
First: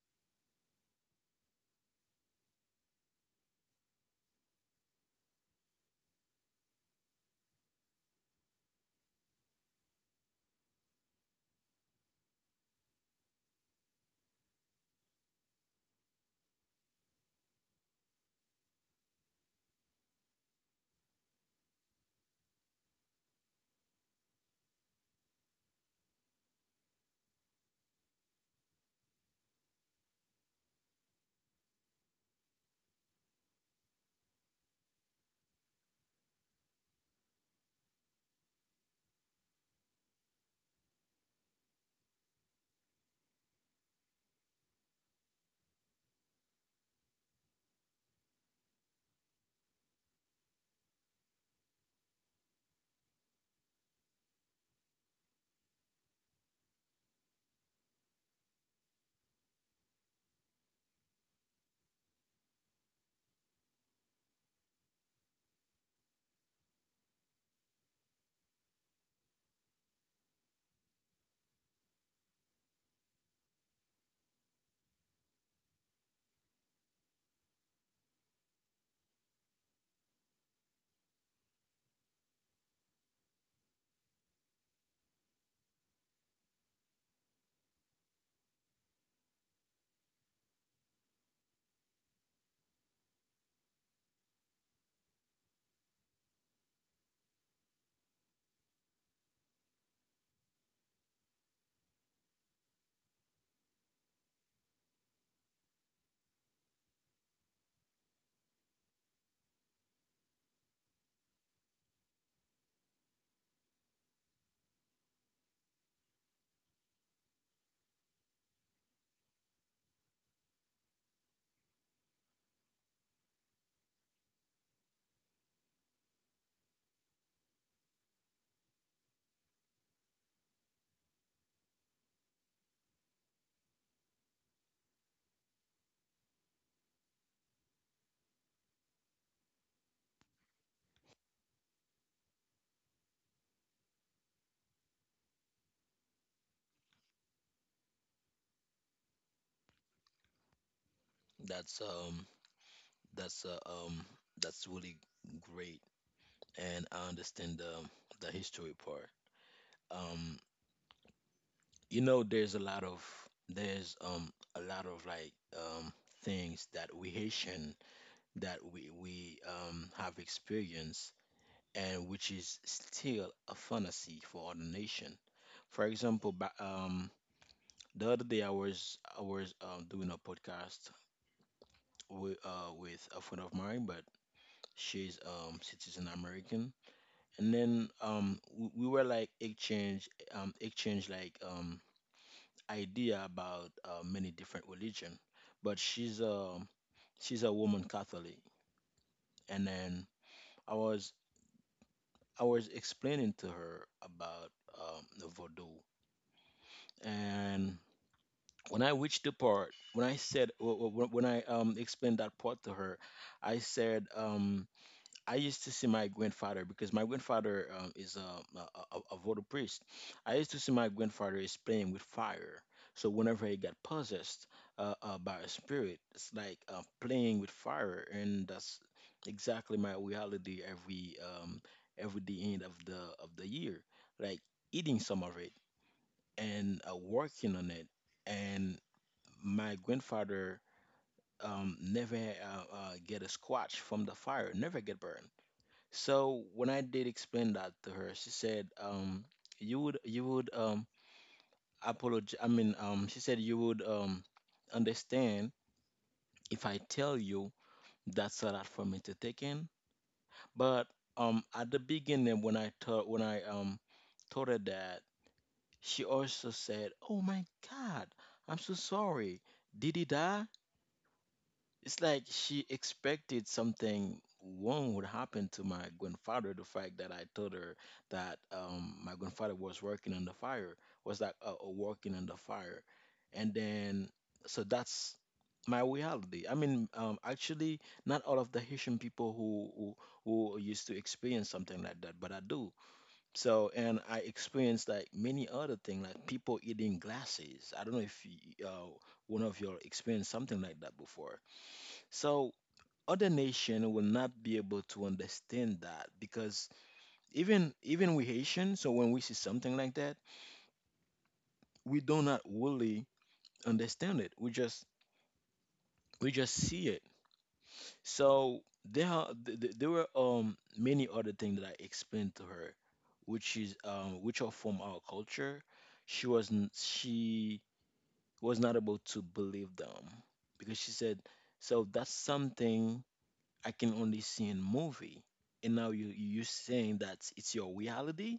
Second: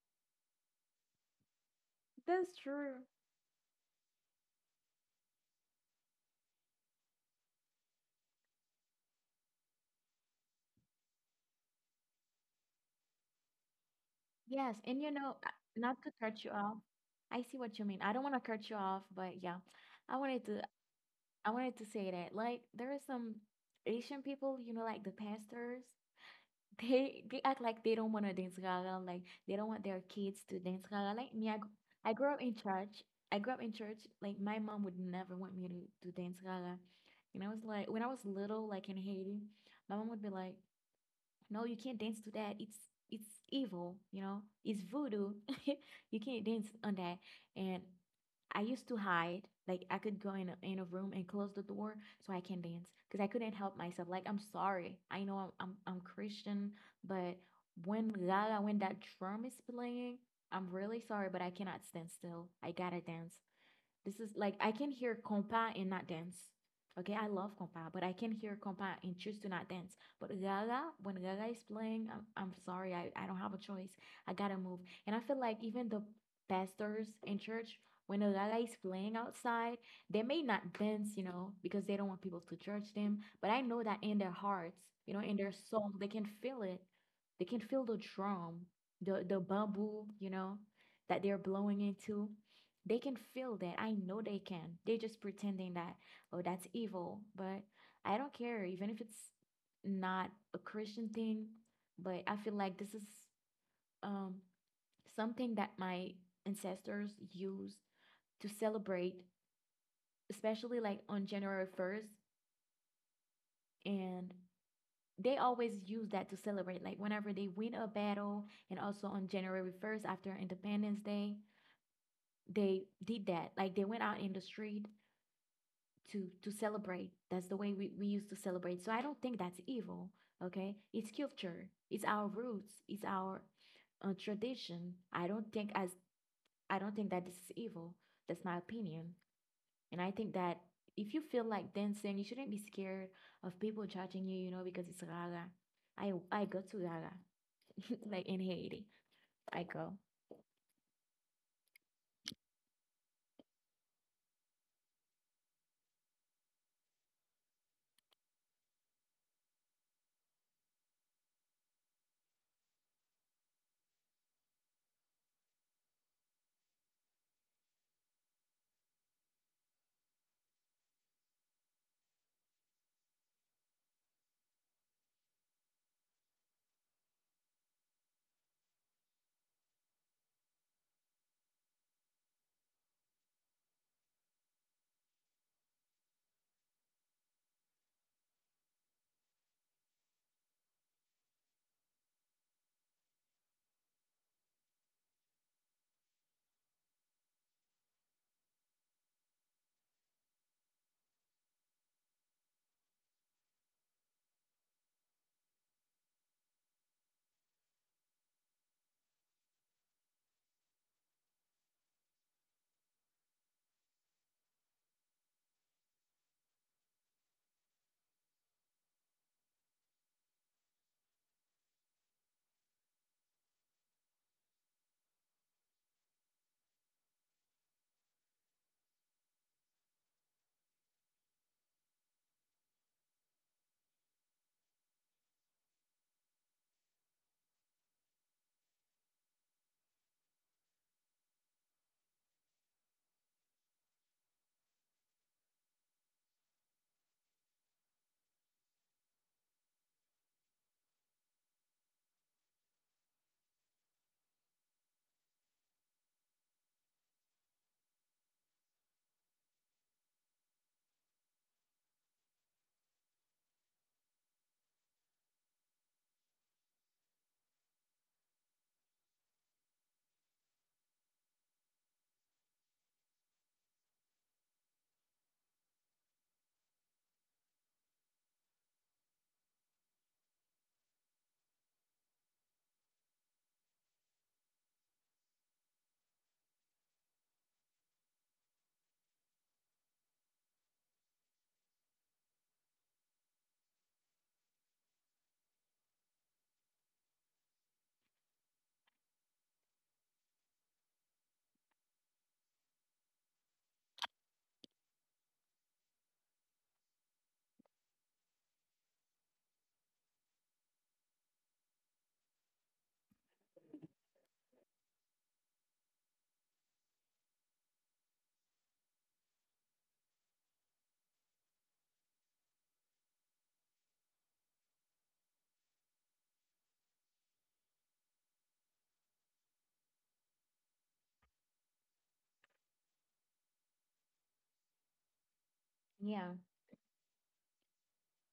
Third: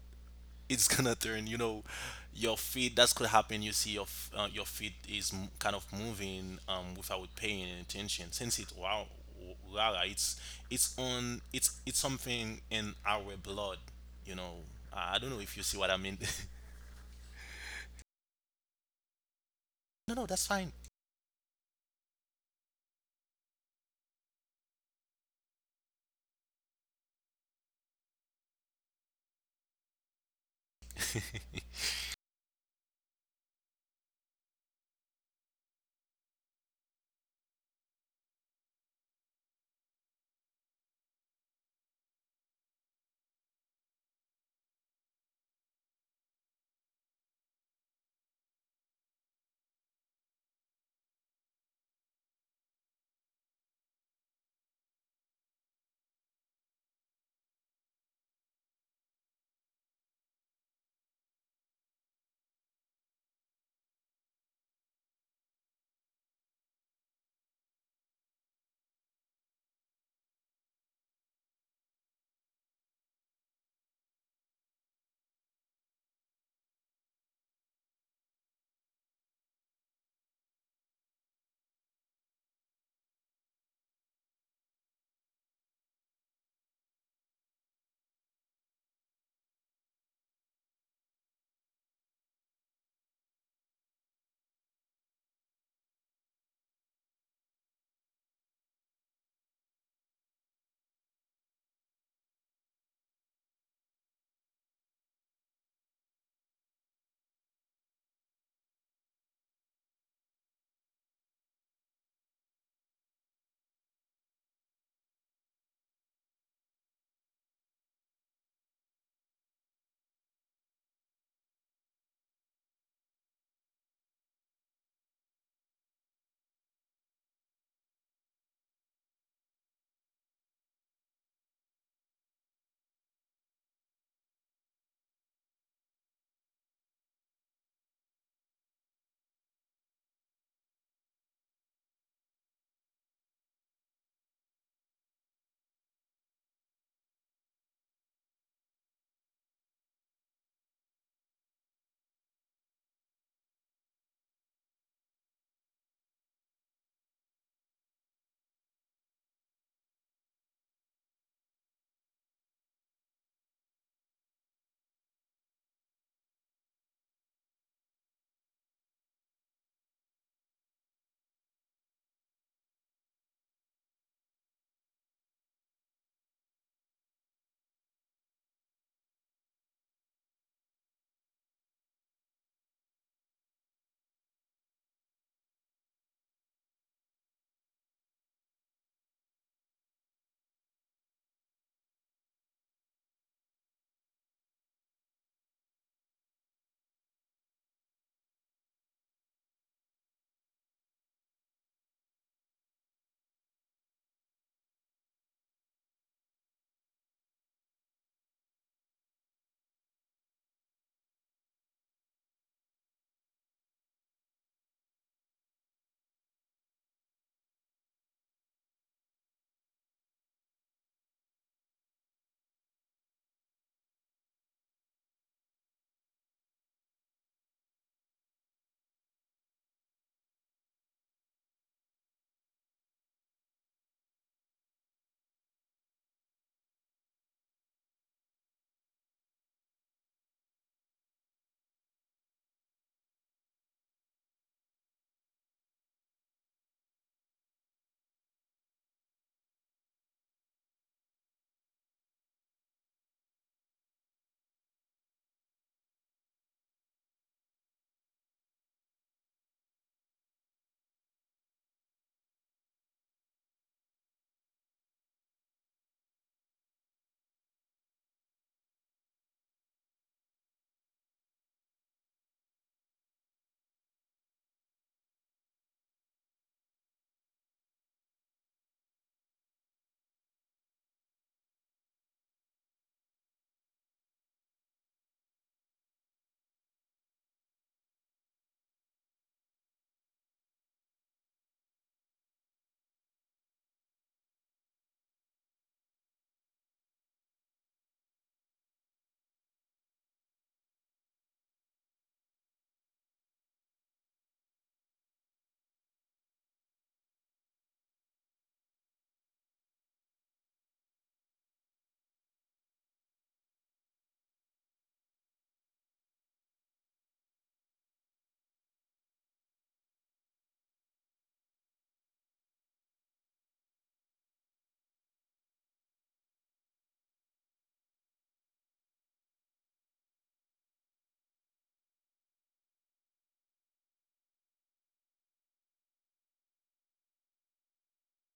it's gonna turn, you know. That's Your true. feet, that's could happen, you see your f- uh, your feet is m- kind of moving um without paying any attention, since it, wow, rara, it's it's on it's it's something in our blood, you know. Yes, and you i I don't know, know uh, if you see what I not to mean. cut you off. I see what you mean. I don't want to cut you off, but yeah, [LAUGHS] no I no wanted that's to fine. I wanted to say that, like, there are some Asian people, you know, like the pastors. [LAUGHS] they they act like they don't want to dance gaga, like they don't want their kids to dance gaga. Like me, I, gr- [LAUGHS] I grew up in church. I grew up in church. Like my mom would never want me to, to dance gaga. And I was like, when I was little, like in Haiti, my mom would be like, no, you can't dance to that. It's it's evil, you know. It's voodoo. [LAUGHS] You can't dance on that. And I used to hide. Like I could go in a, in a room and close the door so I can dance because I couldn't help myself. Like I'm sorry. I know I'm I'm, I'm Christian, but when la la when that drum is playing, I'm really sorry, but I cannot stand still. I gotta dance. This is like I can hear compa and not dance. Okay, I love compa, but I can hear compa and choose to not dance. But Gaga, when Gaga is playing, I'm, I'm sorry, I, I don't have a choice. I gotta move. And I feel like even the pastors in church, when Gaga is playing outside, they may not dance, you know, because they don't want people to judge them. But I know that in their hearts, you know, in their soul, they can feel it. They can feel the drum, the the bamboo, you know, that they're blowing into. They can feel that. I know they can. They're just pretending that, oh, that's evil. But I don't care, even if it's not a Christian thing. But I feel like this is um, something that my ancestors used to celebrate, especially like on January first. And they always use that to celebrate, like whenever they win a battle, and also on January first after Independence Day, they did that. Like they went out in the street to to celebrate. That's the way we, we used to celebrate. So I don't think that's evil. Okay, it's culture. It's our roots. It's our uh, tradition. I don't think as I don't think that this is evil. That's my opinion. And I think that if you feel like dancing, you shouldn't be scared of people judging you. You know, because it's Gaga. I I go to Gaga [LAUGHS] like in Haiti. I go. That's um that's uh, um that's really great and I understand the the history part. Um you know there's a lot of there's um a lot of like um things that we Haitian that we we um have experienced and which is still a fantasy for other nation. For example, ba- um the other day I was I was um doing a, and then um we, we were like exchange um exchange like um idea about uh, many different religion, but she's a she's a woman catholic, and then i was I was explaining to her about um the voodoo, and when I reached the part when I said wh- wh- when I um explained that part to her I said um I used to see my grandfather because my grandfather um, is um, a, a, a a voodoo priest. I used to see my grandfather is playing with fire. So whenever he got possessed uh, uh, by a spirit, it's like uh, playing with fire, and that's exactly my reality every um, every the end of the of the year. Like eating some of it and uh, working on it, and my grandfather um, never uh, uh, get a squash from the fire, never get burned. So when I did explain that to her, she said, um, you would you would um apologize. I mean, um, she said you would um understand if I tell you that's a lot for me to take in. But um, at the beginning when I told when I um told her that, she also said, "Oh my God, I'm so sorry. Did he die?" It's like she expected something wrong would happen to my grandfather. The fact that I told her that um, my grandfather was working on the fire was like uh, uh, working on the fire, and then so that's my reality. I mean, um, actually, not all of the Haitian people who, who who used to experience something like that, but I do. So, and I experienced like many other things, like people eating glasses. I don't know if you, uh, one of you all experienced something like that before. So other nation will not be able to understand that because even even we Haitian, so when we see something like that, we do not really understand it. We just we just see it. So there are th- th- there were um many other things that I explained to her, which is um which are from our culture. She wasn't she was not able to believe them because she said so that's something I can only see in movie. And now you Yeah, you saying that it's your reality?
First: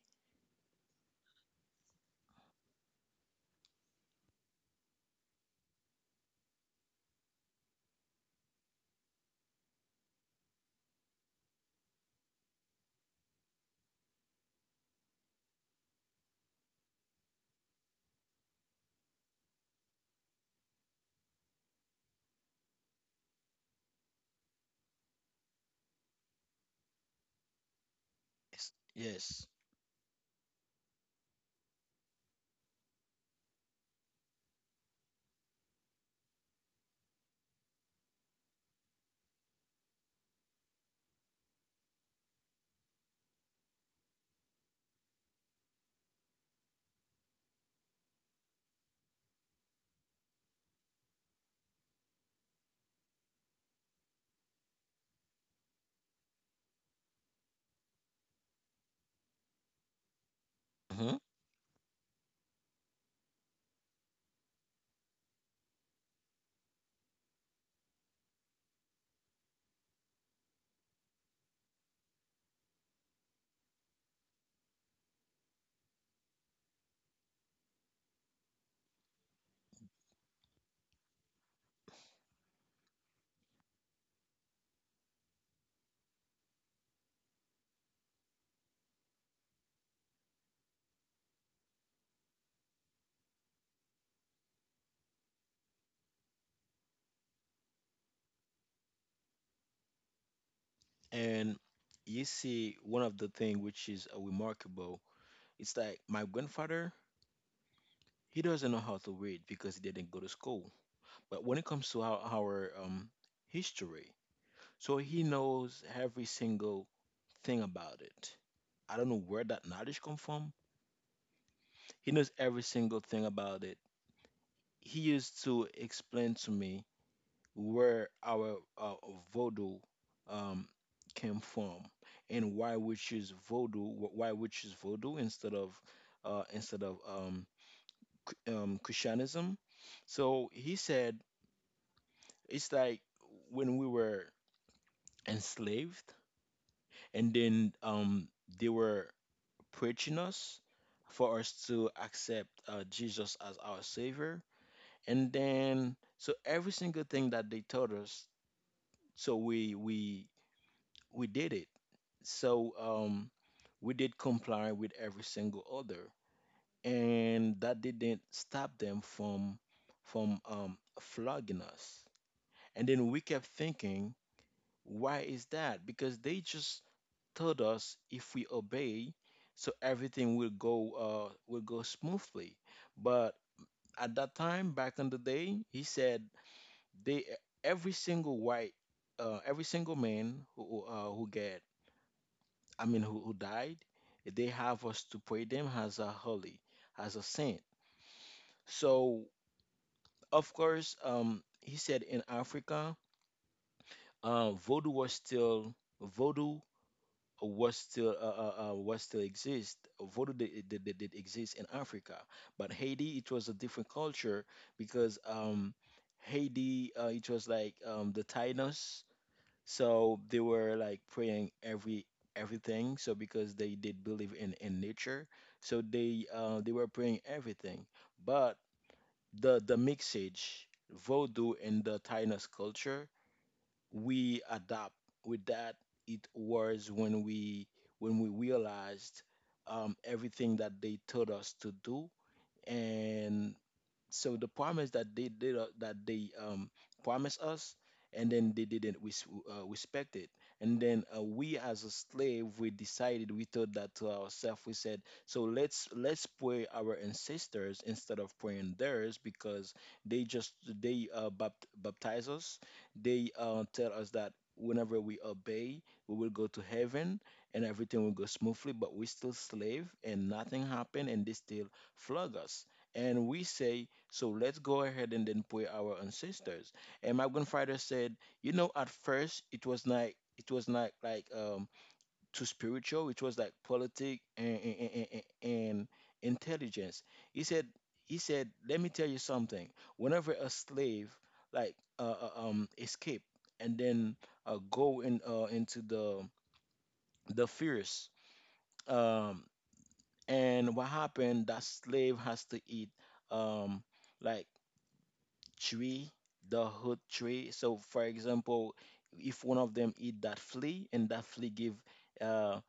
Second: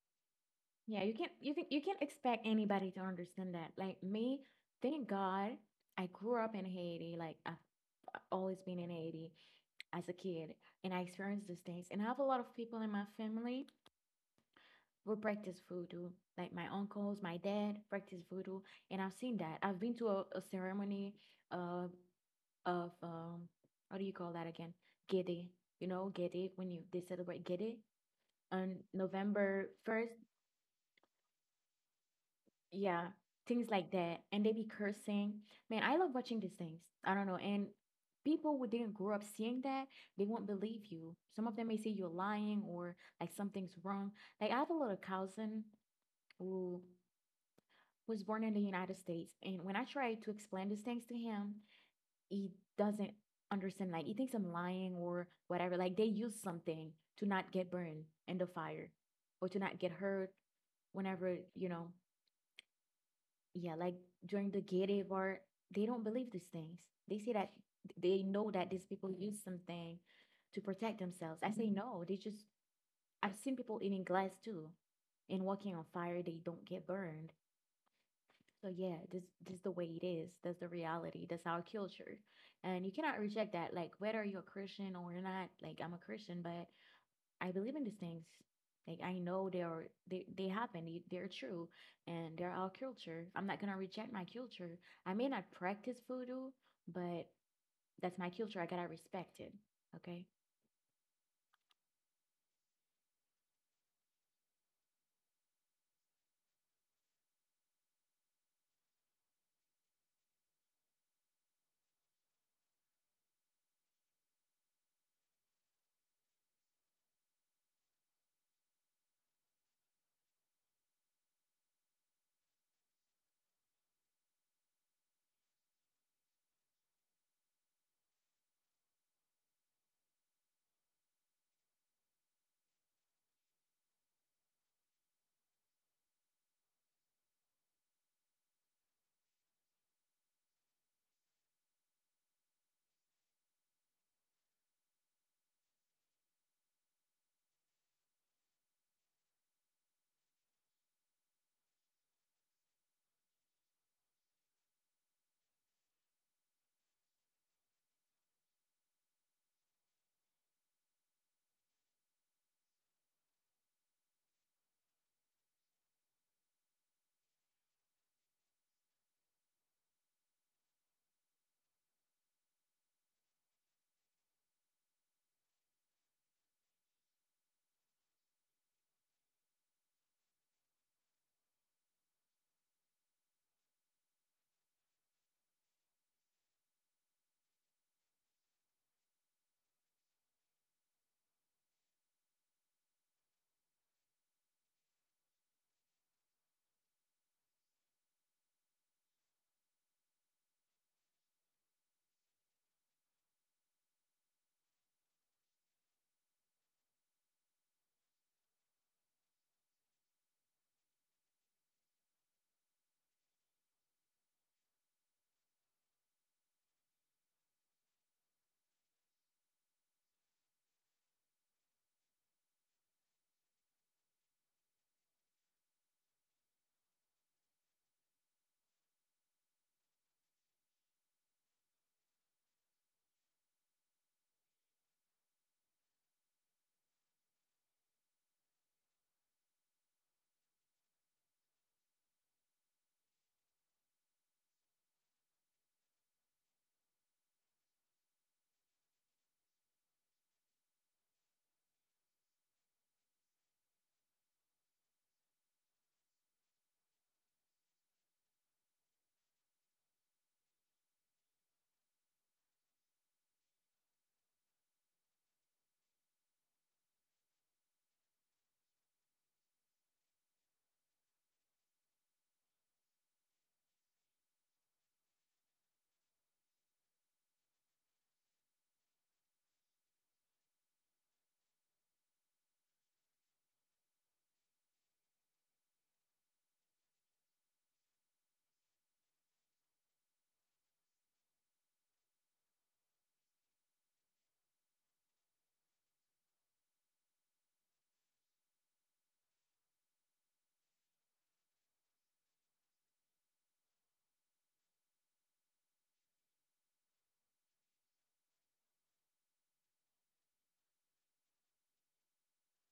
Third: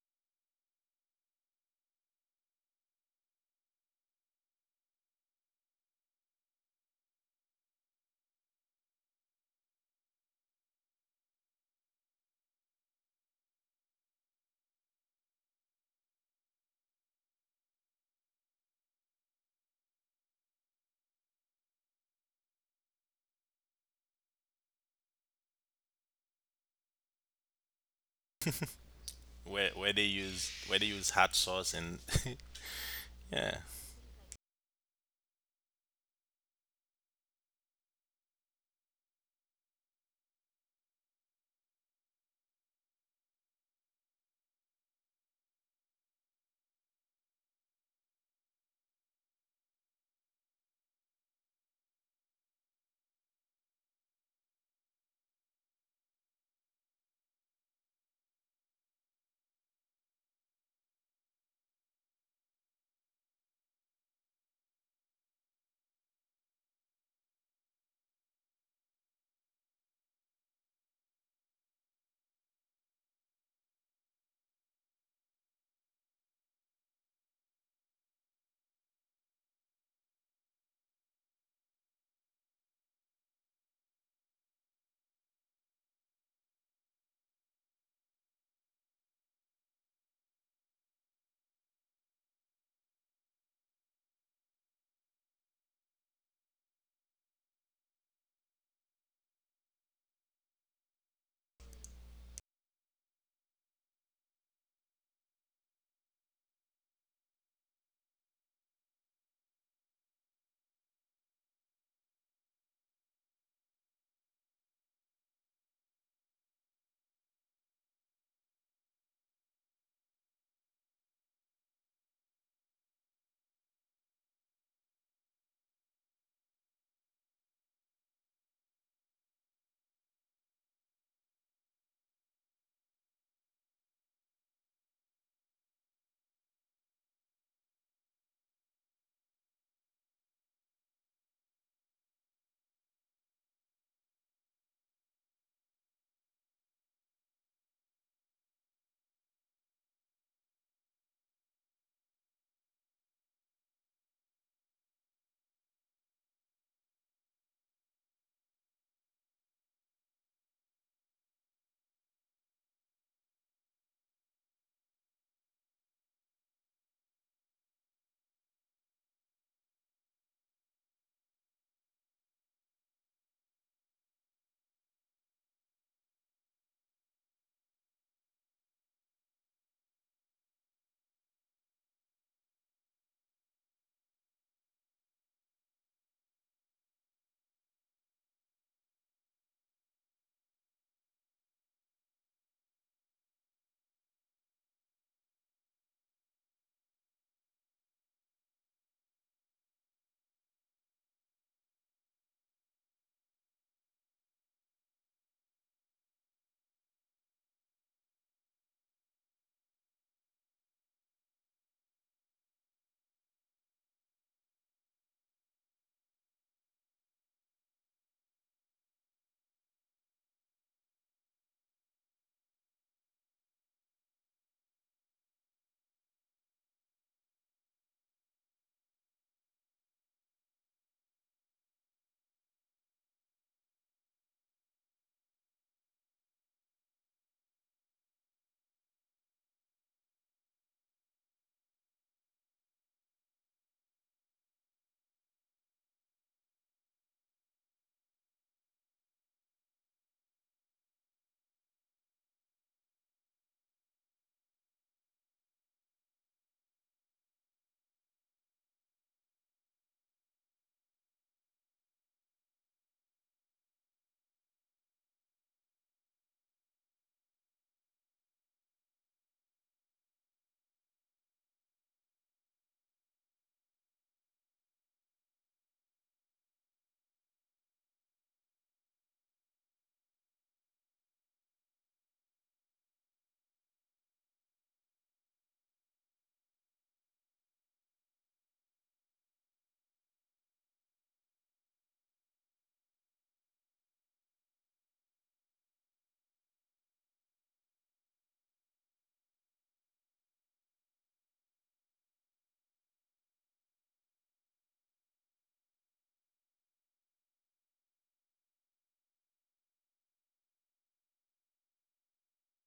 yeah. You can't you think you can't expect anybody to understand that. Like me, thank God, I grew up in Haiti. Like I've always been in Haiti, as a kid, and I experienced these things. And I have a lot of people in my family who practice voodoo, like my uncles, my dad practice voodoo, and I've seen that. I've been to a, a ceremony uh, of um, how do you call that again? Gede. You know, Gede when you they celebrate Gede Yes, on yes. November where where they first use Where they use hot sauce and [LAUGHS] Yeah, yeah. things like that. And they be cursing. Man, I love watching these things. I don't know. And people who didn't grow up seeing that, they won't believe you. Some of them may say you're lying or like something's wrong. Like I have a little cousin who was born in the United States, and when I try to explain these things to him, he doesn't understand. Like he thinks I'm lying or whatever. Like they use something to not get burned in the fire or to not get hurt hmm whenever, you know, yeah, like during the Gay part, they don't believe these things. They see that they know that these people use something to protect themselves. I say no, they just I've seen people eating glass too and walking on fire, they don't get burned. So yeah, this this is the way it is. That's the reality. That's our culture. And you cannot reject that. Like whether you're a Christian or not, like I'm a Christian, but I believe in these things. Like I know they are they, they happen, they, they're true, and they're our culture. I'm not gonna reject my culture. I may not practice voodoo, but that's my culture. I gotta respect it. Okay. And you see one of the thing which is uh, remarkable. It's like my grandfather, he doesn't know how to read because he didn't go to school. But when it comes to our, our um, history, so he knows every single thing about it. I don't know where that knowledge come from. He knows every single thing about it. He used to explain to me where our uh, voodoo um, came from and why we choose voodoo wh- why we choose voodoo instead of uh, instead of um, Ch- um, Christianism. So he said it's like when we were enslaved, and then um, they were preaching us for us to accept uh, Jesus as our savior, and then so every single thing that they taught us so we we we did it. So um, we did comply with every single order, and that didn't stop them from from um, flogging us. And then we kept thinking, why is that? Because they just told us if we obey, so everything will go uh, will go smoothly. But at that time, back in the day, he said they every single white, uh, every single man who uh, who get I mean, who, who died, they have us to pray them as a holy, as a saint. So, of course, um, he said in Africa, uh, voodoo was still voodoo was still uh, uh, uh, was still exist. Voodoo did, did, did did exist in Africa, but Haiti it was a different culture because um, Haiti uh, it was like um, the Taínos. So they were like praying every everything. So because they did believe in in nature, so they uh, they were praying everything. But the the mixage Vodou and the Taínos culture we adapt with that, it was when we when we realized um, everything that they told us to do. And so the promise that they did uh, that they um promised us, and then they didn't res- uh, respect it. And then uh, we, as a slave, we decided, we thought that to ourselves, we said, so let's let's pray our ancestors instead of praying theirs, because they just they uh, bapt- baptize us. They uh, tell us that whenever we obey, we will go to heaven and everything will go smoothly, but we still slave and nothing happened, and they still flog us. And we say, so let's go ahead and then pray our ancestors. And my grandfather said, you know, at first it was not, it was not like, um too spiritual. It was like politic, and and, and, and intelligence. He said he said, let me tell you something. Whenever a slave, like uh, uh, um escape and then uh, go in uh, into the the fierce, um and what happened, that slave has to eat, um like, tree, the hood tree. So, for example, if one of them eat that flea, and that flea give uh,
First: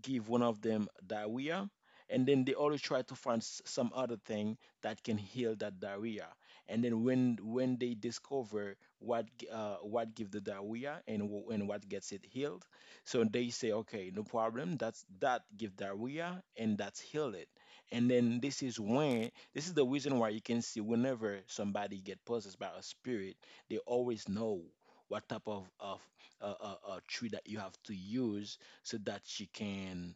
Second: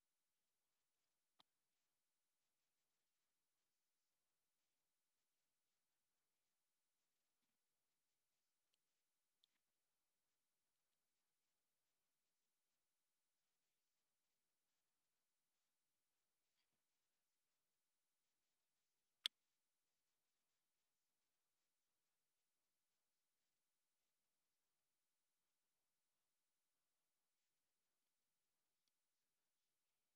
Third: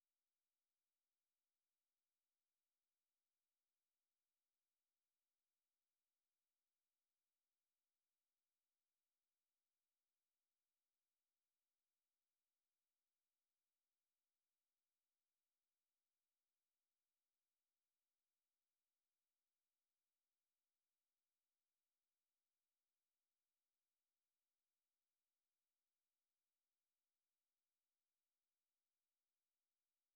give one of them diarrhea, and then they always try to find s- some other thing that can heal that diarrhea. And then, when when they discover what g- uh, what gives the diarrhea, and wh- and what gets it healed, so they say, okay, no problem. That's that give diarrhea, and that's heal it. And then, this is when this is the reason why you can see, whenever somebody get possessed by a spirit, they always know what type of of uh, uh, uh, tree that you have to use, so that you can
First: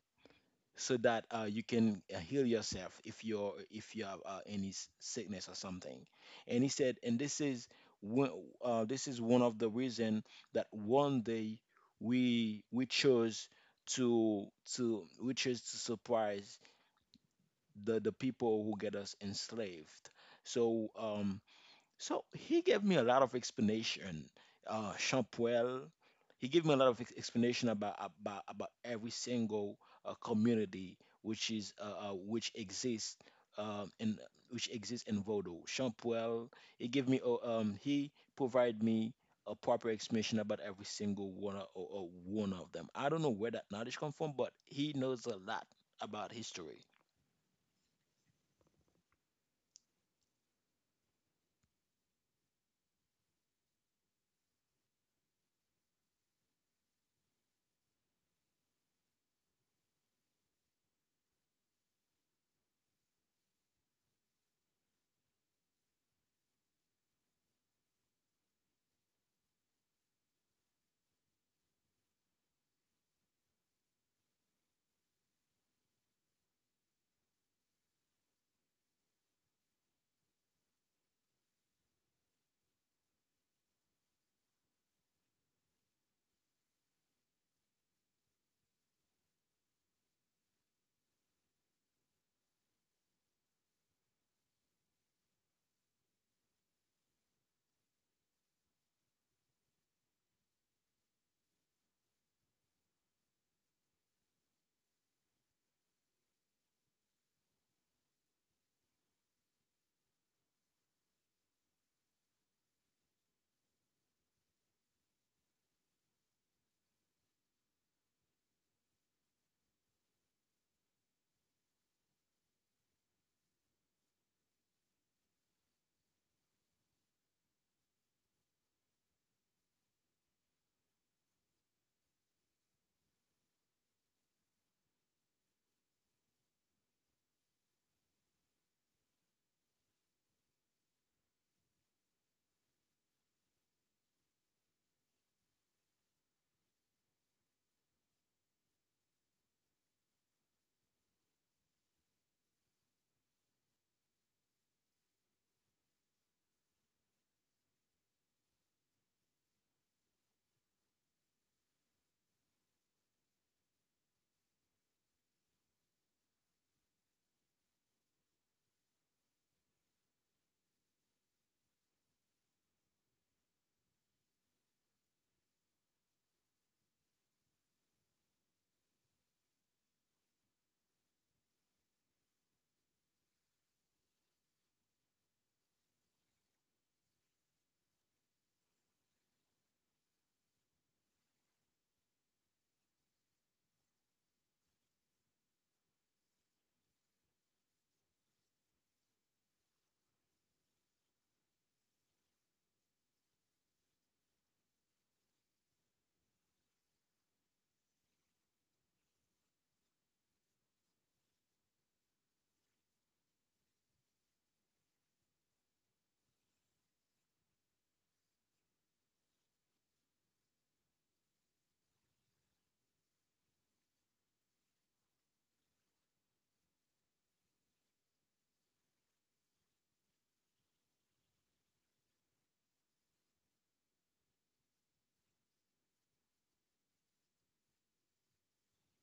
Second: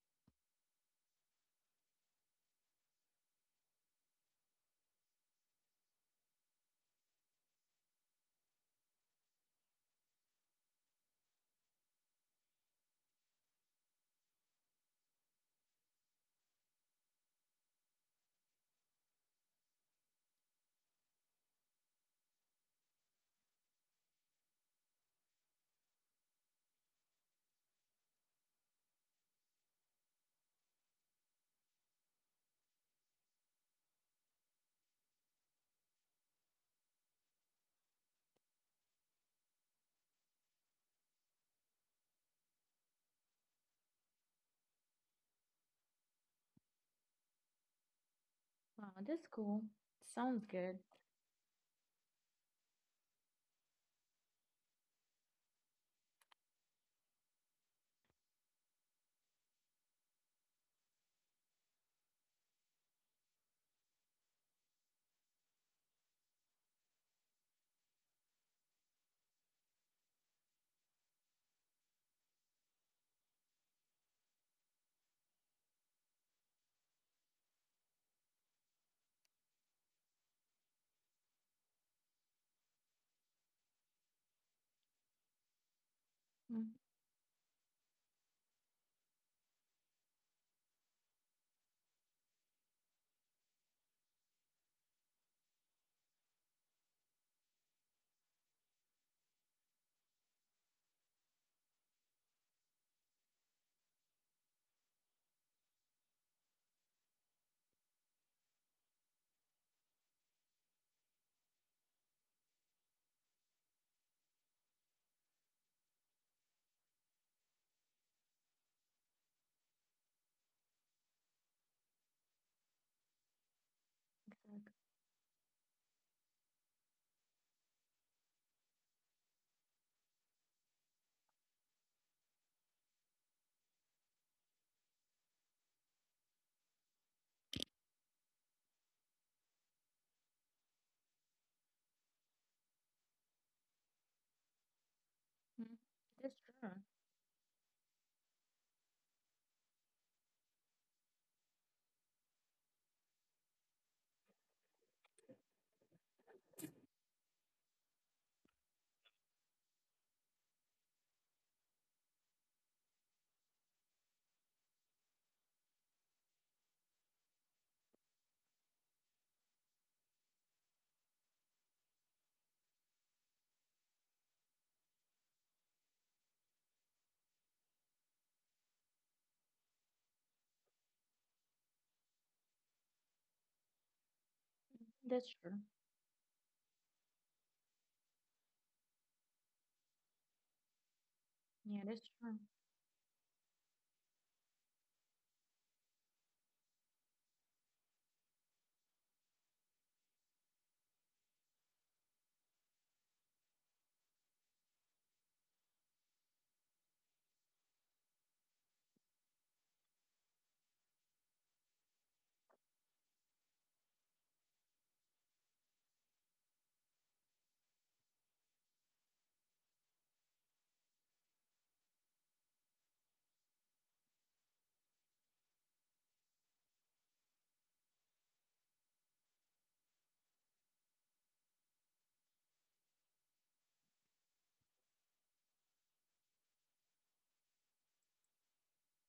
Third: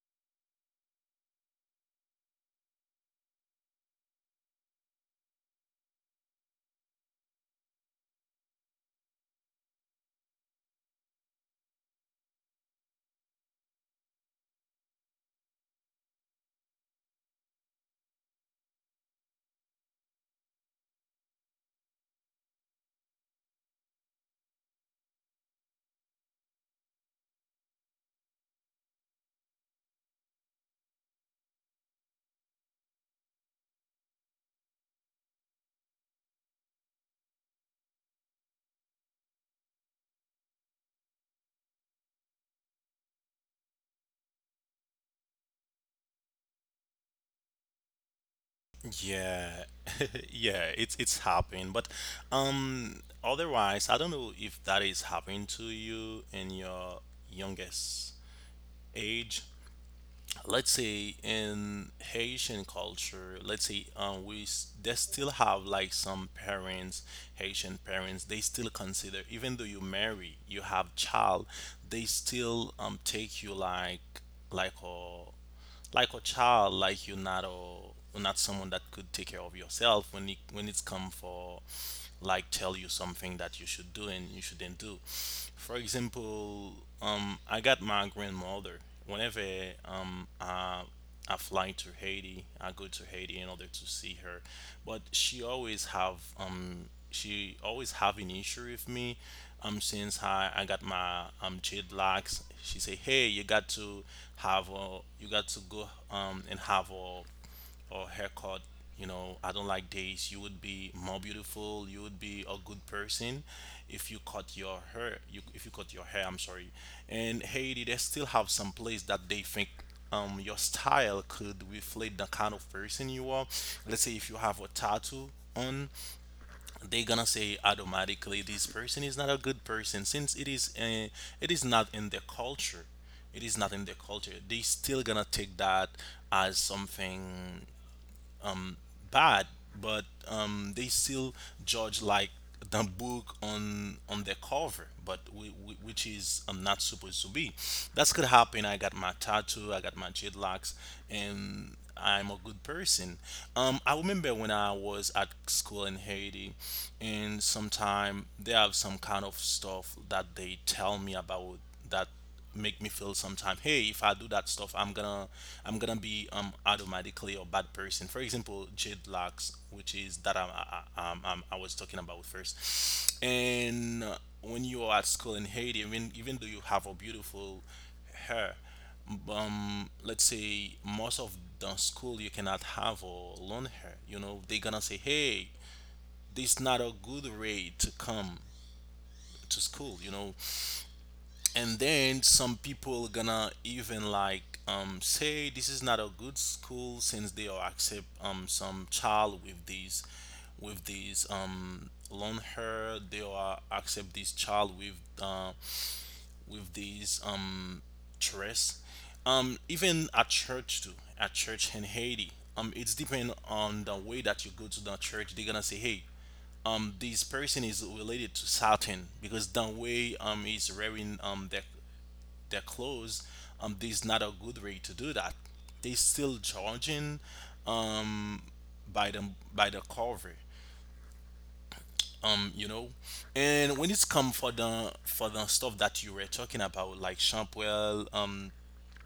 so that uh, you can uh, heal yourself if you're if you have uh, any s- sickness or something. And he said, and this is one uh, this is one of the reason that one day, we we chose to to we chose to surprise the the people who get us enslaved. So um so he gave me a lot of explanation. Uh, Champwell, he gave me a lot of ex- explanation about, about about every single, uh, community which is uh, uh, which exists um, in which exists in Vodo. Champwell, he gave me uh, um, he provided me a proper explanation about every single one o- o- o- one of them. I don't know where that knowledge comes from, but he knows a lot about history. Wow, that's cool. Yeah, [LAUGHS] Sounds yeah, good. it's it's happening. But um, otherwise, I don't know if that is happening to you in your youngest age. Let's say in Haitian culture, let's say um, we s- they still have like some parents, Haitian parents, they still consider, even though you marry, you have child, they still um take you like like a like a child, like you're not a not someone that could take care of yourself when it, when it's come for like tell you something that you should do and you shouldn't do. For example, Mm, um i got my grandmother, whenever um i I fly to haiti, I go to haiti in order to see her, but she always have um she always have an issue with me. Um since I, I got my um jet lags, she say, Hey, you got to have a you got to go um and have a a haircut, you know, I don't like this. You would be more beautiful, you would be a good person if you cut your hair, you if you cut your hair, I'm sorry. And Haiti, they still have some place that they think um, your style could reflect the kind of person you are. Let's say if you have a like, tattoo on, they're gonna say automatically this person is not a good person, since it is uh, it is not in their culture, it is not in their culture they still gonna take that as something bad. But um, they still judge like the book on on the cover, but we, we, mm. which That's is um, true. not supposed to be. That's could happen. I got my tattoo, I got my dreadlocks, and I'm a good person. Um, I remember when I was at school in Haiti, and sometime they have some kind of stuff that they tell me about, that make me feel sometime, hey, if I do that stuff, i'm gonna I'm gonna be um automatically a bad person. For example, jade locks, which is that i I- um, um, I was talking about first. And uh, when you are at school in haiti, even even though you have a beautiful hair, um let's say most of the school you cannot have a long hair, you know. They're gonna say, That's hey, true. this not a good way to come to school, you know. And Yeah, that's then true. some people gonna even like um, say this is not a good school, since they will accept um, some child with these with these um, long hair, they will accept this child with uh, with these um, dress. Um, even at church too, at church in haiti, um, it's depend on the way that you go to the church, they're gonna say, hey, um this person is related to Satan because the way um he's wearing um the their clothes, um, there's not a good way to do that. They still judging by the by the cover. Um, you know. And when it's come for the for the stuff that you were talking about, like shampoo, um,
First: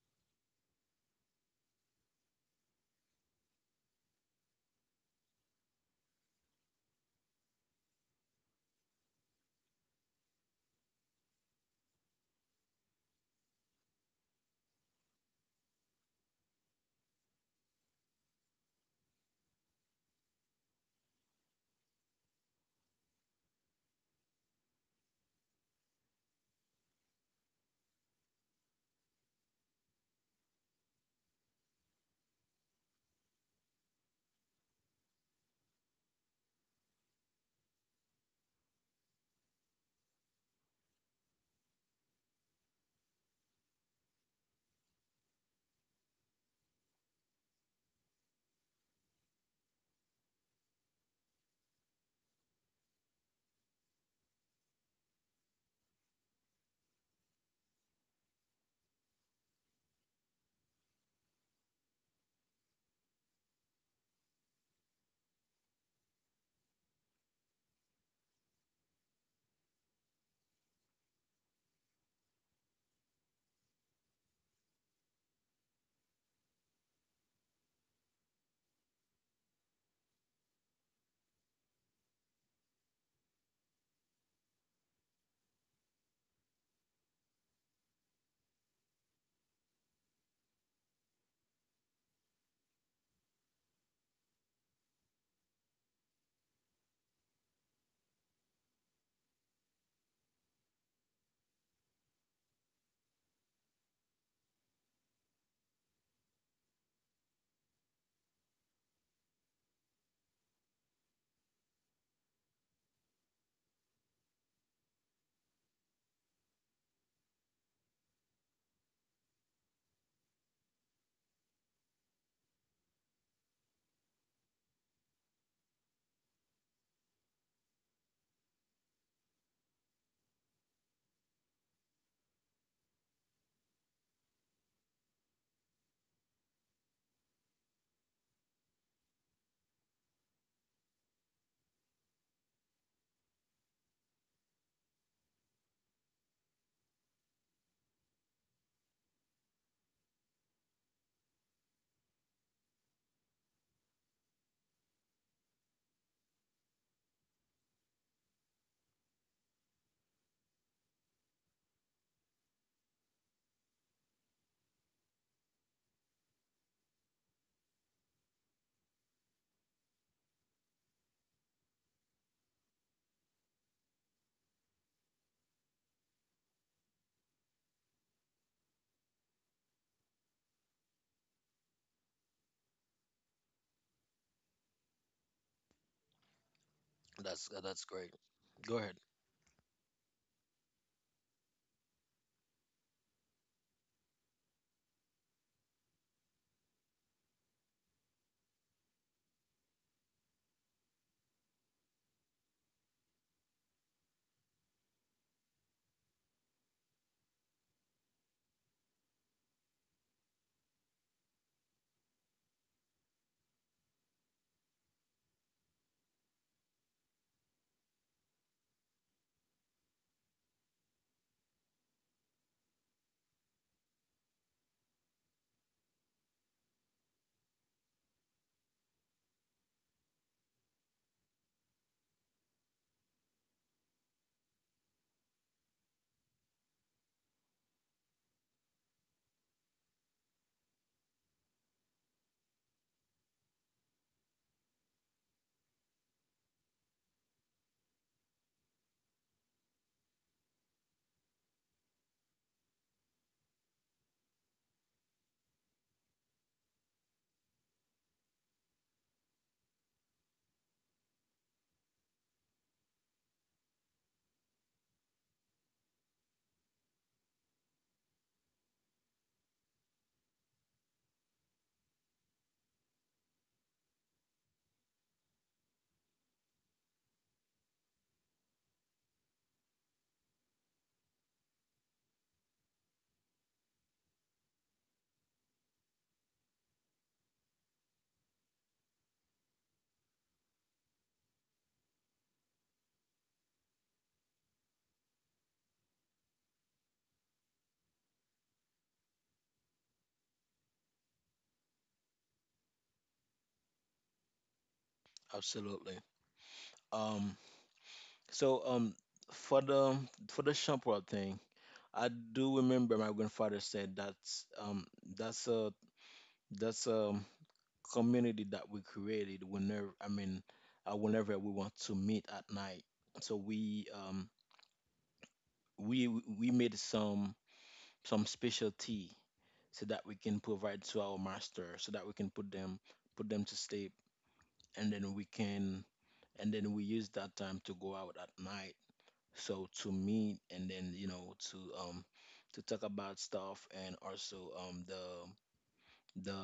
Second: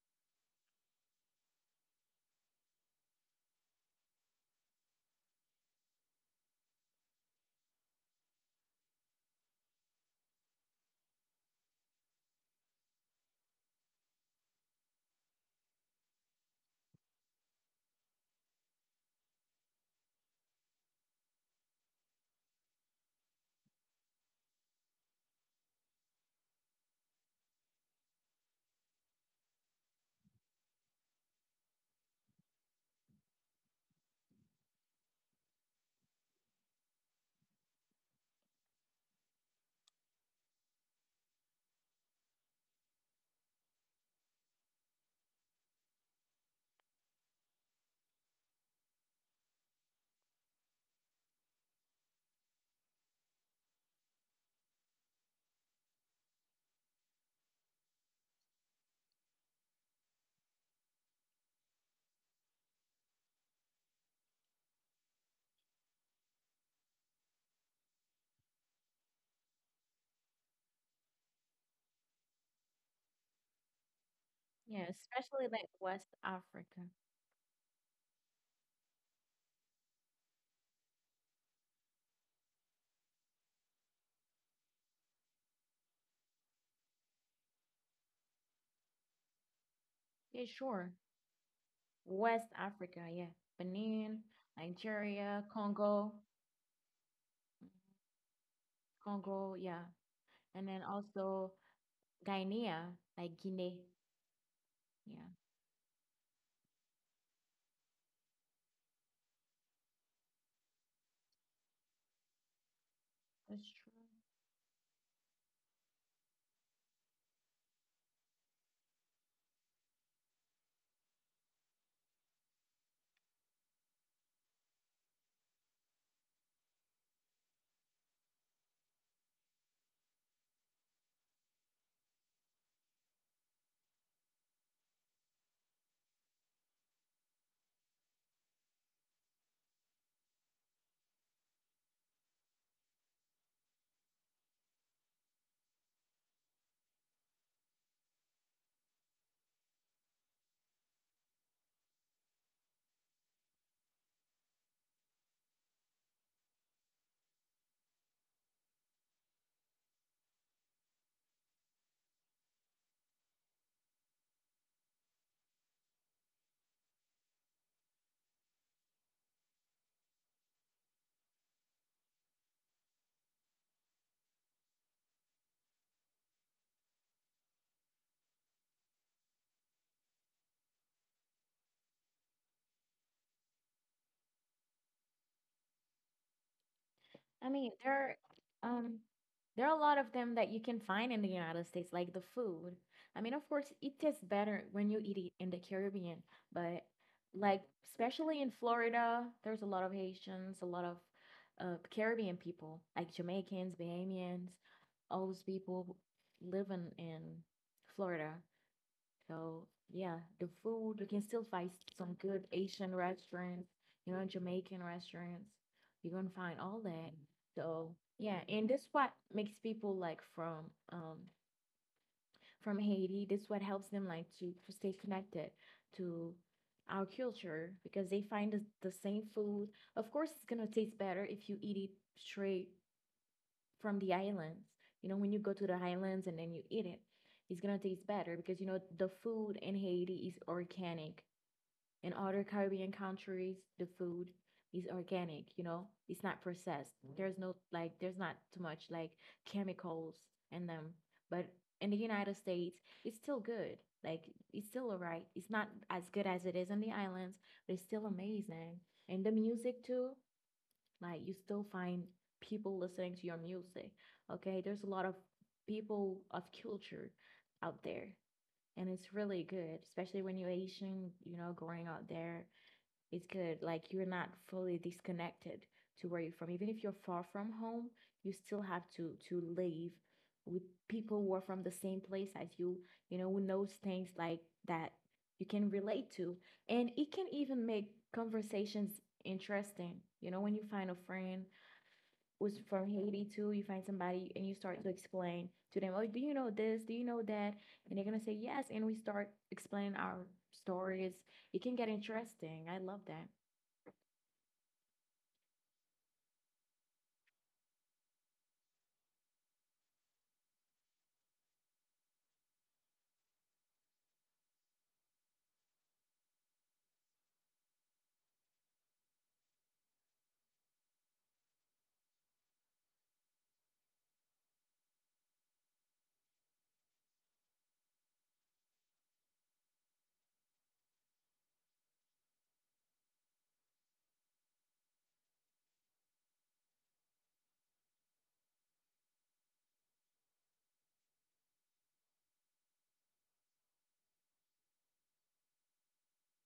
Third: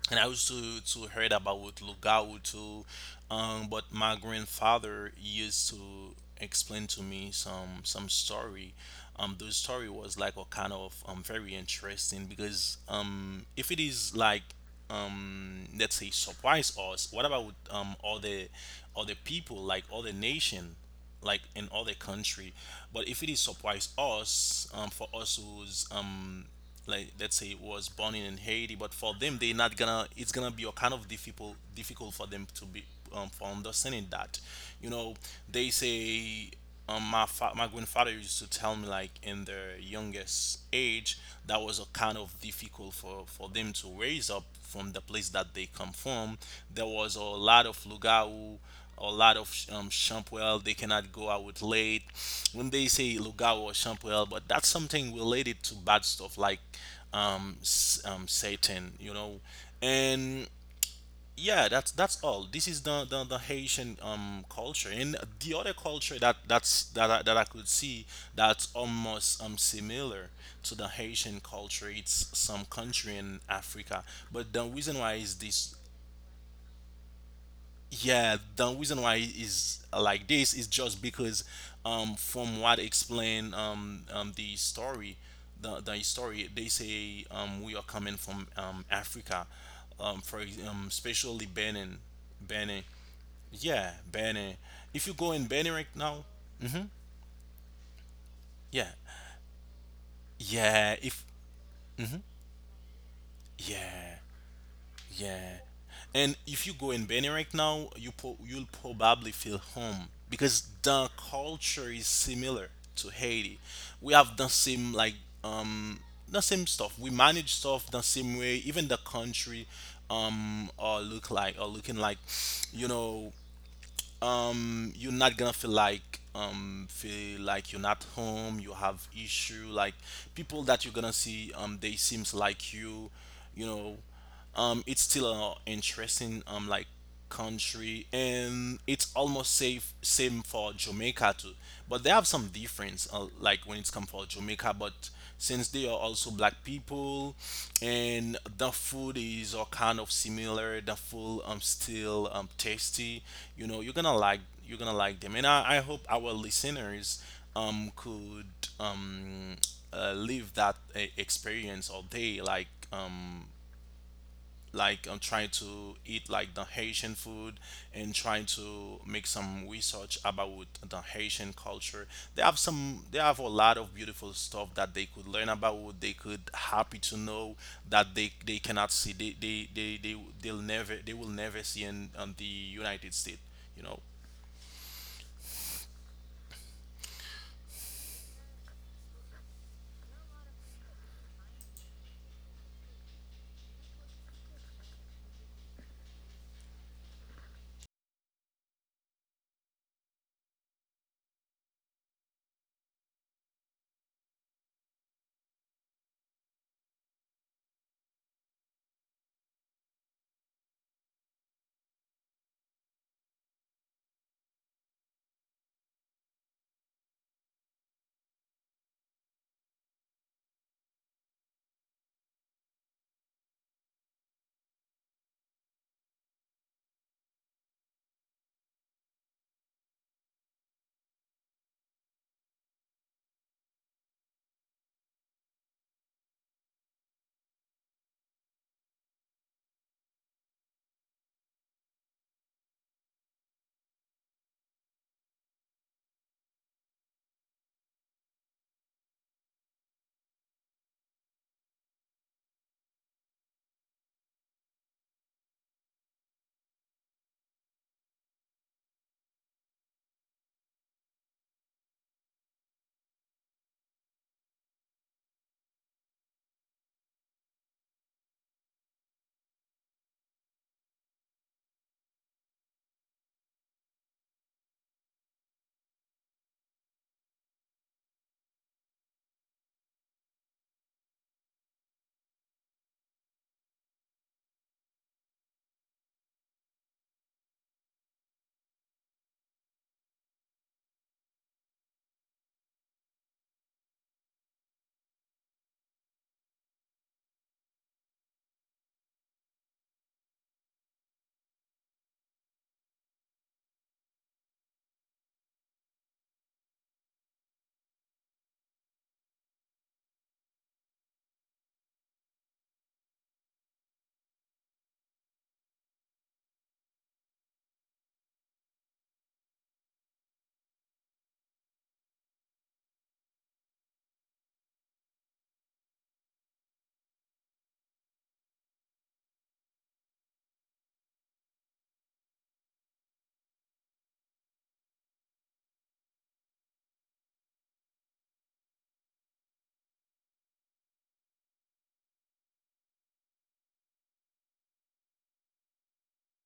and I used to to heard about Lugao too, um, but my grandfather used to explain to me some some story. Um, those story was like a kind of um, very interesting, because um, if it is like um, let's say surprise us, what about um, all the all the people like all the nation? Like in other country. But if it is surprise us, um, for us who's um like let's say was born in Haiti, but for them they not gonna it's gonna be a kind of difficult difficult for them to be um, for understanding that. You know, they say, um, my fa- my grandfather used to tell me like in their youngest age that was a kind of difficult for for them to raise up from the place that they come from. There was a lot of lugau, a lot of um, Champwell. They cannot go out late. When they say Lugawa or Champwell, but that's something related to bad stuff like, um, s- um, Satan, you know. And yeah, that's that's all. This is the the, the Haitian um, culture. And the other culture that that's that I, that I could see that's almost um, similar to the Haitian culture. It's some country in Africa, but the Yeah, reason why is especially like this. West Africa. Yeah, the reason why it is like this is just because, um, from what explain, um, um, the story, the, the story they say um, we are coming from um, Africa, um, for Yeah, ex- um, sure. especially Benin. West Benin. Africa, yeah. Yeah, Benin, Benin. If you go Nigeria, in Benin right Congo, now, yeah, Congo, yeah. And then yeah. If also Guinea, like Guinea. yeah. Yeah, Yeah. And if you go in Benin right now, you po- you'll probably feel home because the culture is similar to Haiti. that's true. We have the same like, um the same stuff. We manage stuff the same way. Even the country um or look like or looking like, you know, um you're not gonna feel like, um feel like you're not home. You have issue like people that you're gonna see, um they seems like you you know. Um it's still an interesting um like country, and it's almost safe same for Jamaica too. But they have some difference, uh, like when it's come for Jamaica. But since they are also black people, and the food is all kind of similar. The food um still um tasty, you know. You're gonna like, you're gonna like them. And i, I hope our listeners um could, um uh, live that uh, experience all day like, um like I'm trying to eat like the Haitian food and trying to make some research about the Haitian culture. They have some, they have a lot of beautiful stuff that they could learn about. They could happy to know that they they cannot see. They they they, they they'll never, they will never see in, in the United States, you know. I That's mean, that's great. there are, Go ahead. um there are a lot of them that you can find in the United States, like the food. I mean, of course, it tastes better when you eat it in the Caribbean, but like especially in Florida, there's a lot of Haitians, a lot of uh, Caribbean people, like Jamaicans, Bahamians, all those people live in, in Florida. So yeah, the food you can still find some good Asian restaurants, you know, Jamaican restaurants. You're gonna find all that. So yeah, and this what makes people like from um from Haiti. This what helps them like to, to stay connected to our culture because they find the, the same food. Of course, it's gonna taste better if you eat it straight from the islands. You know, when you go to the islands and then you eat it, it's gonna taste better because you know the food in Haiti is organic. In other Caribbean countries, the food is organic, you know, it's not processed. There's no like there's not too much, like, chemicals in them. But in the United States, it's still good. Like it's still alright. It's not as good as it is on the islands, but it's still amazing. And the music too, like you still find people listening to your music. Okay, there's a lot of people of culture out there, and it's really good, especially when you're Asian, you know growing out there. It's good. Like you're not fully disconnected to where you're from, even if you're far from home. You still have to to live with people who are from the same place as you, you know who knows things like that you can relate to. And it can even make conversations interesting, you know when you find a friend was from Haiti too, you find somebody and you start to explain to them, oh, do you know this? Do you know that? And they're gonna say yes, and we start explaining our stories. It can get interesting. I love that. Absolutely. Um, So um for the for the shampoo thing, I do remember my grandfather said that's um that's a that's a community that we created, whenever I mean uh, whenever we want to meet at night. So we um we we made some some special tea so that we can provide to our master, so that we can put them put them to sleep. And then we can and then we use that time to go out at night, so to meet and then, you know to um to talk about stuff, and also um the the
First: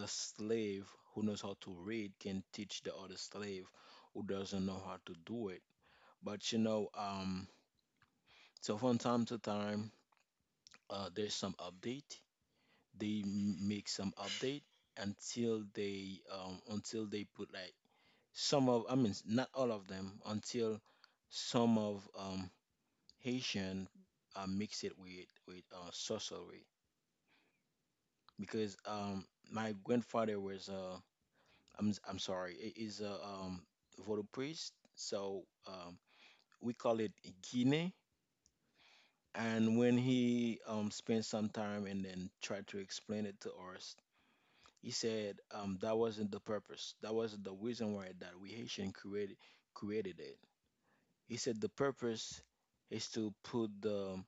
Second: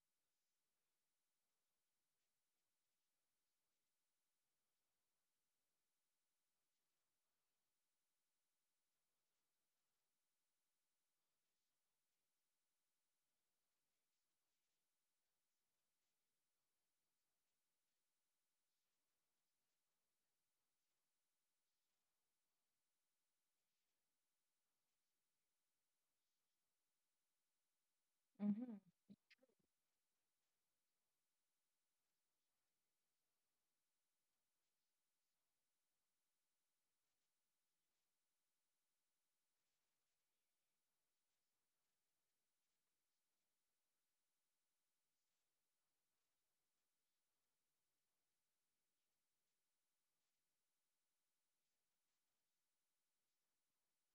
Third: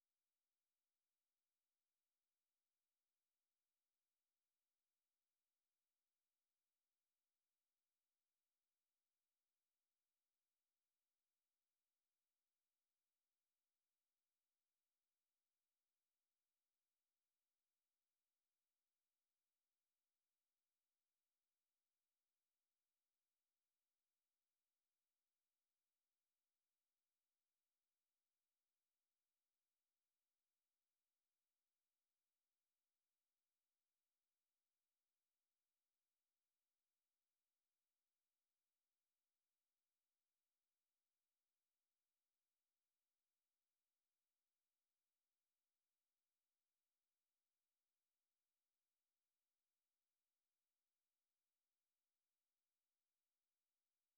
the slave who knows how to read can teach the other slave who doesn't know how to do it. But, you know um so from time to time, uh there's some update. They m- make some update until they um until they put, like, some of, I mean, not all of them, until some of um Haitian uh, mix it with with uh, sorcery, because Mm-hmm. um my grandfather was, uh I'm I'm sorry, i- is a um voodoo priest. So um we call it Guinea. And when he um spent some time and then tried to explain it to us, he said, um that wasn't the purpose, that wasn't the reason why that we Haitian created, created it. He said, the purpose is to put the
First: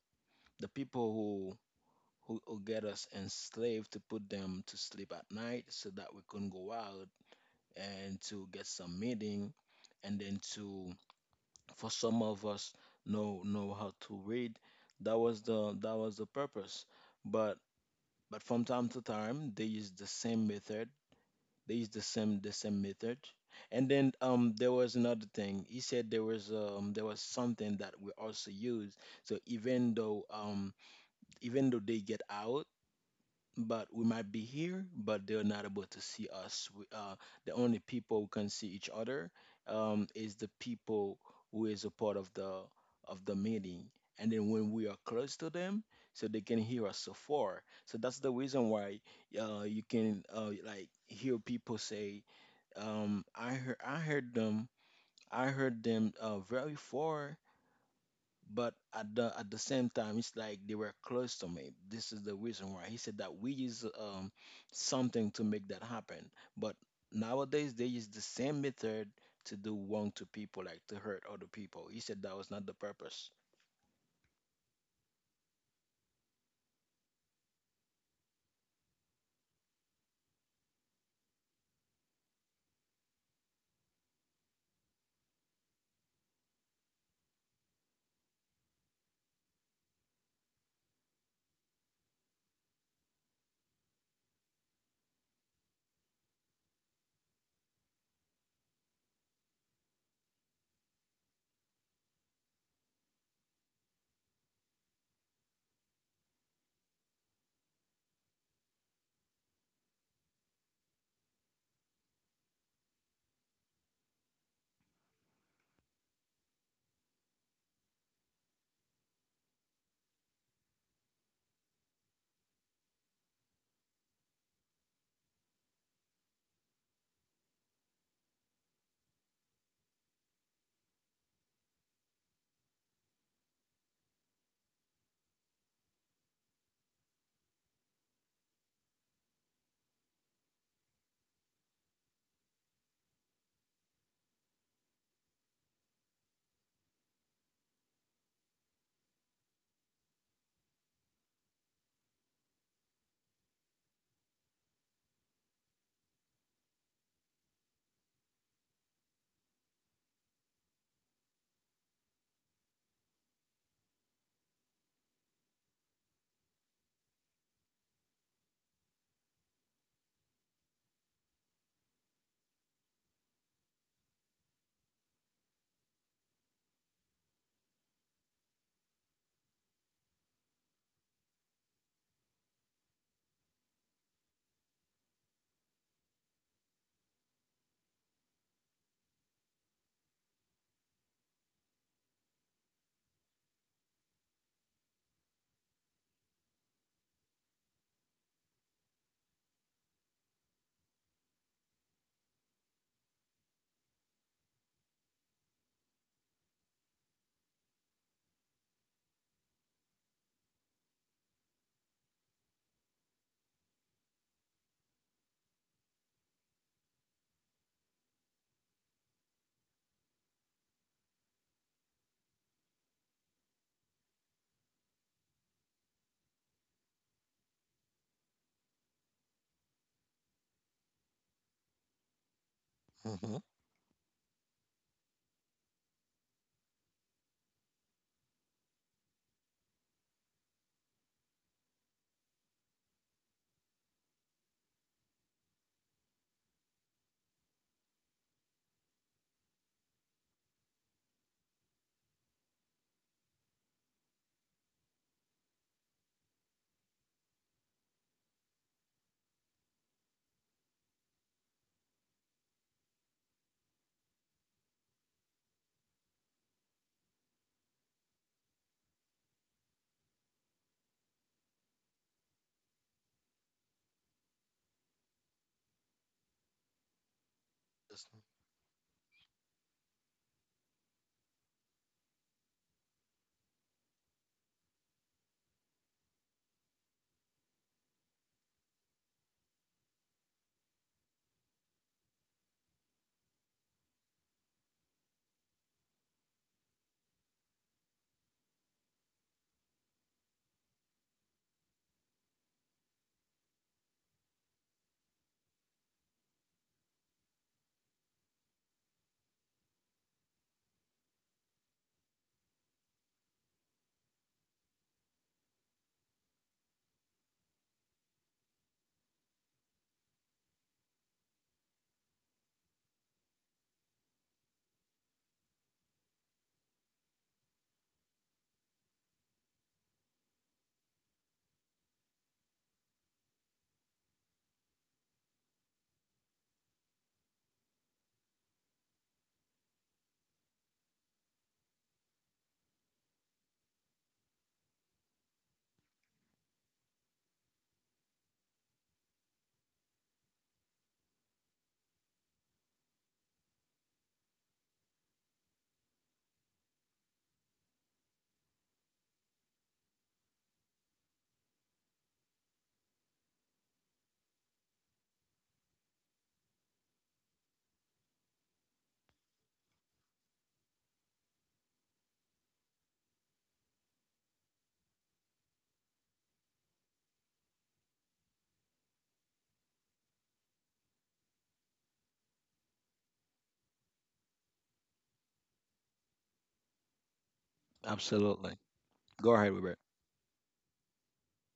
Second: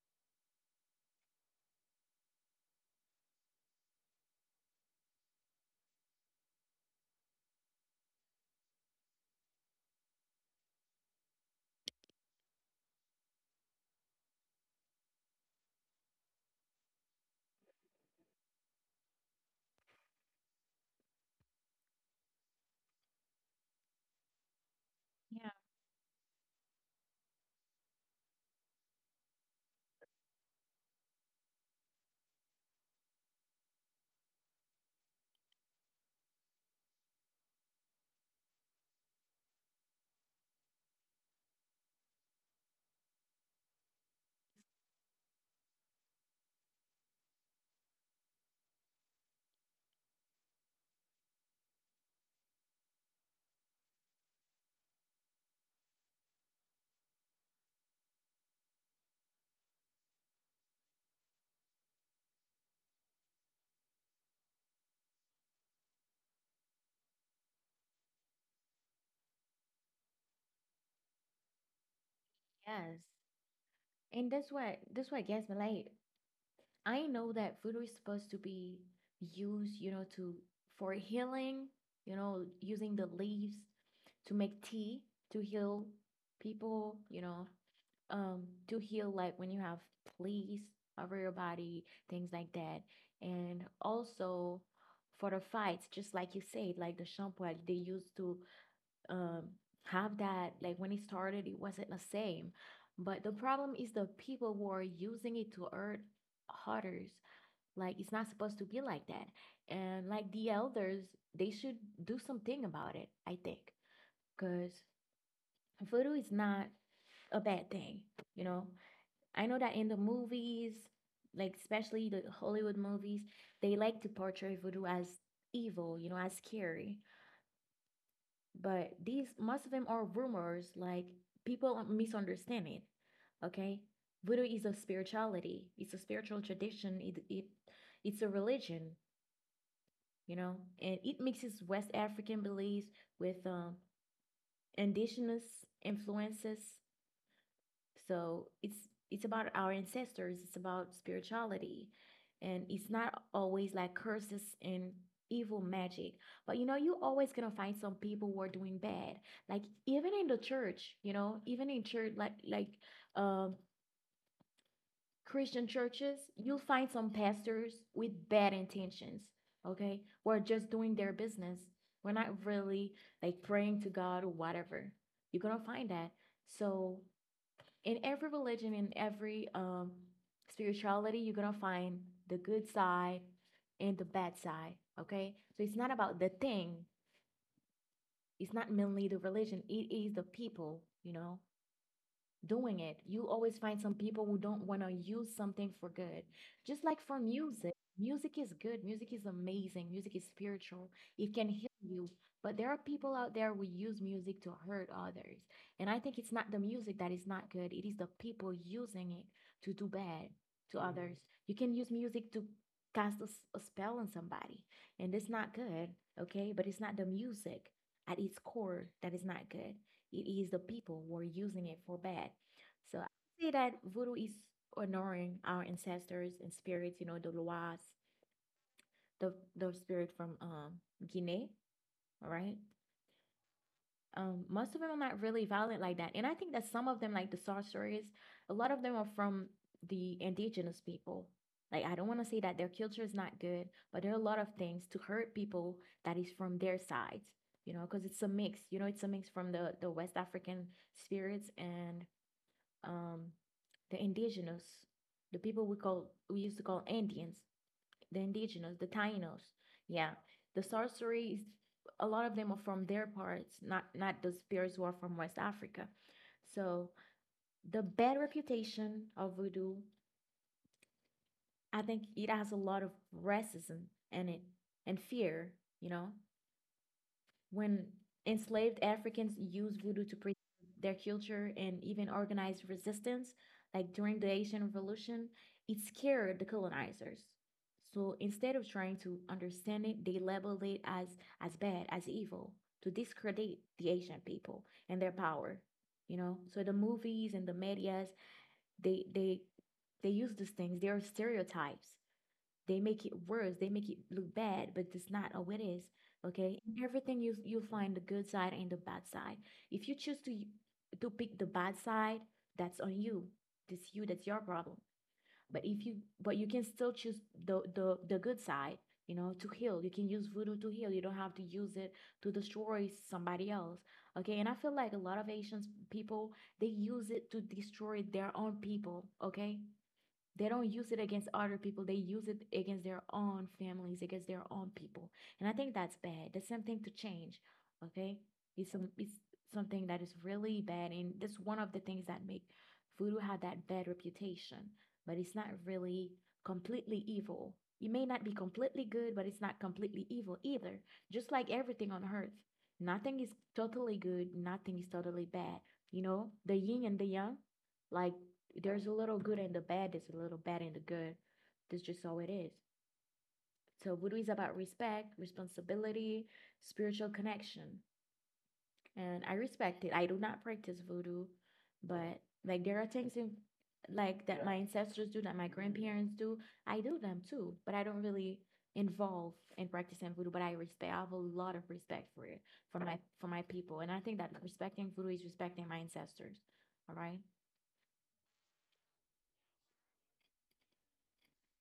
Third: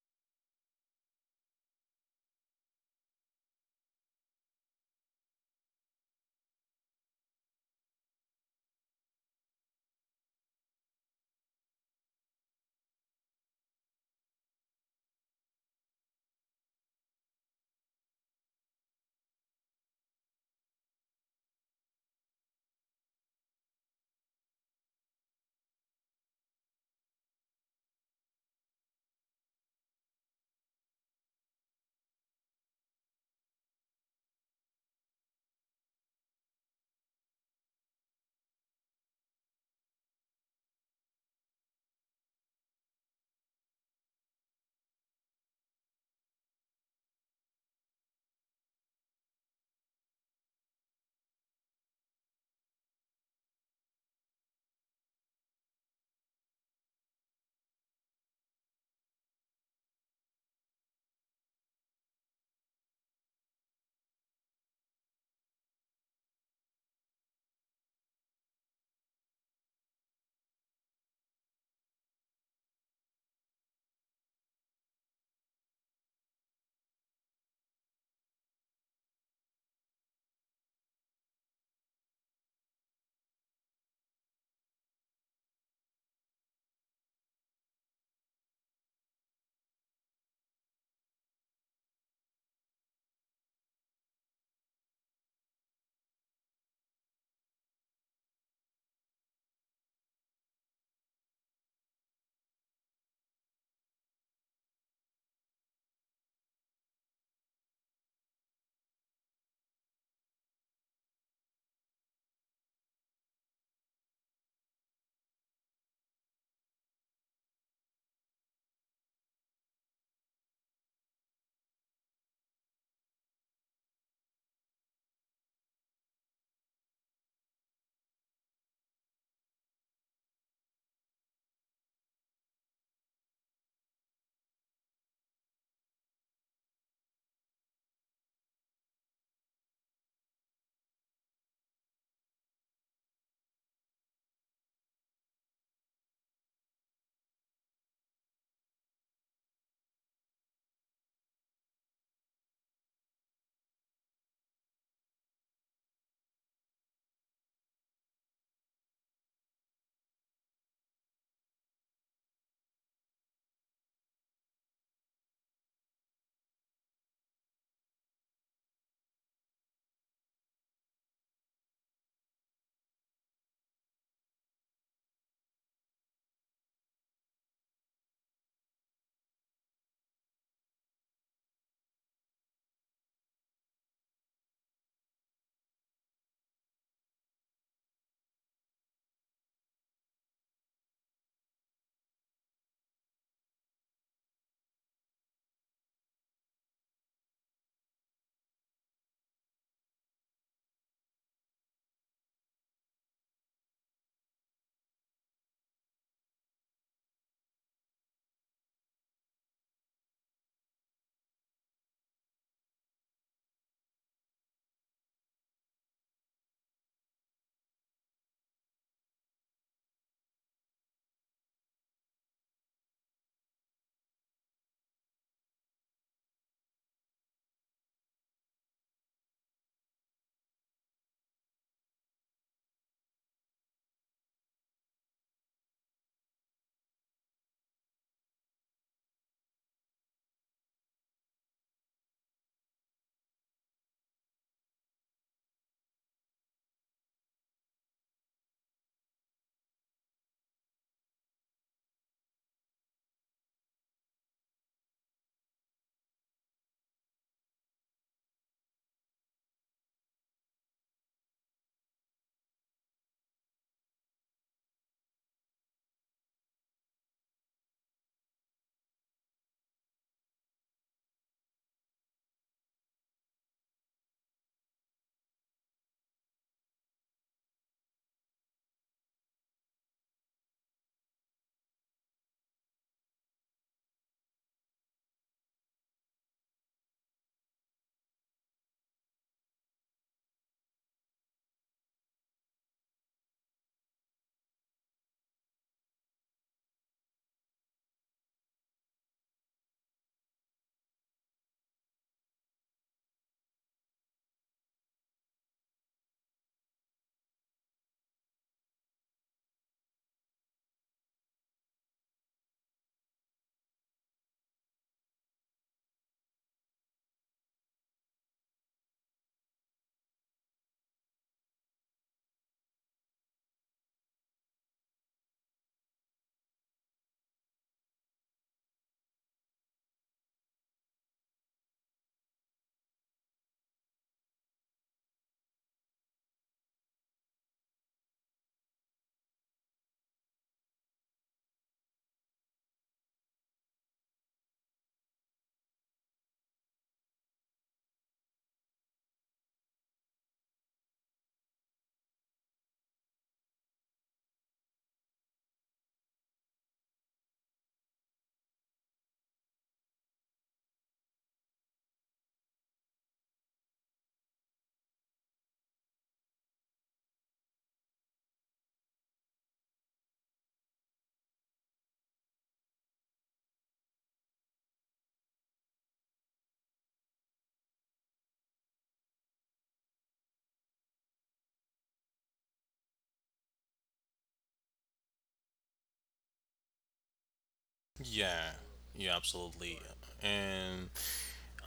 the people who, who get us enslaved, to put them to sleep at night, so that we couldn't go out and to get some meeting, and then to for some of us know know how to read. That was the that was the purpose. But but from time to time, they use the same method, they use the same the same method and then um there was another Yeah. thing. He said there was, um there was something that we also use, so even though, um even though they get out, but we might be here, but they're not able to see us. We, uh, the only people who can see each other, um, is the people who is a part of the of the meeting. And then when we are close to them, so they can hear us so far. So that's the reason why uh, you can, uh, like, hear people say, um, "I heard, I heard them, I heard them, uh, very far," but at the at the same time it's like they were close to me. This is the reason why he said that we use um something to make that happen. But nowadays they use the same method to do wrong to people, like to hurt other people. He said that was not the Yes. purpose. And that's what that's what gets me. Like I know that voodoo is supposed to be used, you know, to for healing, you know, using the leaves to make tea to heal people, you know, um to heal, like, when you have fleas over your body, things like that. And also for the fights, just like you said, like the shampoo, like, they used to um have that. Like when it started, it wasn't the same, but the problem is the people who are using it to hurt others. Like it's not supposed to be like that. And like the elders, they should do something about it, I think, because voodoo is not a bad thing you know I know that in the movies, like especially the Hollywood movies, they like to portray voodoo as evil, you know, as scary. But these, most of them are rumors, like people misunderstand it. Okay? Voodoo is a spirituality, it's a spiritual tradition, it, it it's a religion, you know, and it mixes West African beliefs with um, indigenous influences. So it's it's about our ancestors, it's about spirituality. And it's not always like curses and evil magic. But you know, you always gonna find some people who are doing bad. Like even in the church, you know, even in church, like like um Christian churches, you'll find some pastors with bad intentions, okay? Who are just doing their business. We're not really like praying to God or whatever. You're gonna find that. So in every religion, in every um, spirituality, you're gonna find the good side and the bad side. Okay, so it's not about the thing. It's not mainly the religion. It is the people. You know, doing it. You always find some people who don't want to use something for good. Just like for music, music is good, music is amazing, music is spiritual, it can heal you. But there are people out there who use music to hurt others. And I think it's not the music that is not good, it is the people using it to do bad to, mhm, others. You can use music to cast a, s- a spell on somebody, and it's not good, okay? But it's not the music at its core that is not good, it is the people who are using it for bad. So I say that voodoo is honoring our ancestors and spirits, you know, the Loas, the the spirit from um Guinea, all right? Hmm. Um, most of them are not really violent like that. And I think that some of them, like the sorcerers, a lot of them are from the indigenous people. Like I don't want to say that their culture is not good, but there are a lot of things to hurt people that is from their side, you know, because it's a mix, you know, it's a mix from the the West African spirits and um, the indigenous, the people we call we used to call Indians, the indigenous, the Tainos. Yeah, the sorceries. A lot of them are from their parts, not not the spirits who are from West Africa. So the bad reputation of voodoo, I think it has a lot of racism in it and fear. You know, when Yes. enslaved Africans used voodoo to preserve their culture and even organize resistance, like during the Haitian Revolution, it scared the colonizers. So instead of trying to understand it, they labeled it as, as bad, as evil, to discredit the Haitian people and their power. You know, so the movies and the medias, they they they use these things. They are stereotypes, they make it worse. They make it look bad, but that's not how it is. Okay. In everything you you'll find the good side and the bad side. If you choose to to pick the bad side, that's on you. That's you. That's your problem. But if you But you can still choose the the the good side. You know, to heal. You can use voodoo to heal. You don't have to use it to destroy somebody else. Okay, and I feel like a lot of Asians people they use it to destroy their own people. Okay, they don't use it against other people. They use it against their own families, against their own people. And I think that's bad. That's something to change. Okay? It's some it's something that is really bad. And that's one of the things that make voodoo have that bad reputation. But it's not really completely evil. It may not be completely good, but it's not completely evil either. Just like everything on earth. Nothing is totally good, nothing is totally bad. You know, the yin and the yang, like there's a little good in the bad, there's a little bad in the good. That's just how it is. So voodoo is about respect, responsibility, spiritual connection. And I respect it. I do not practice voodoo, but like there are things in like that, yeah, my ancestors do, that my grandparents do. I do them too, but I don't really involve in practicing voodoo, but I respect I have a lot of respect for it, for my for my people. And I think that respecting voodoo is respecting my ancestors. All right. Yeah, Absolutely. yeah, Go ahead, absolutely. Robert. And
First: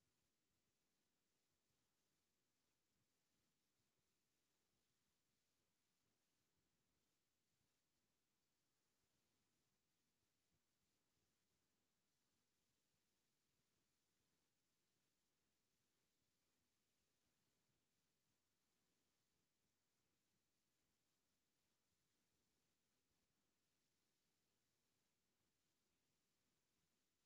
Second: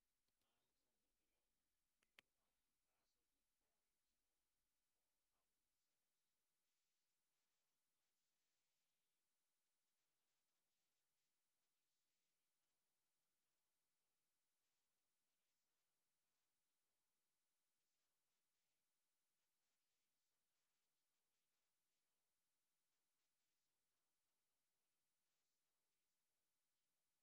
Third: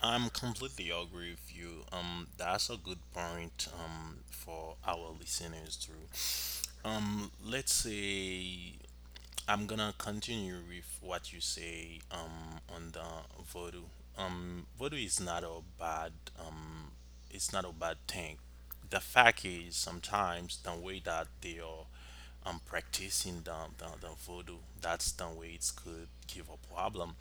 I'm completely agree with you. Um, that's a good point um, for our listeners too. Um, let's say I'm gonna continue with what you say um on the voodoo. Um, Voodoo is not a bad, um, it's not a bad thing. The fact is sometimes the way that they are um practicing the the, the voodoo, that's the way it could give a problem.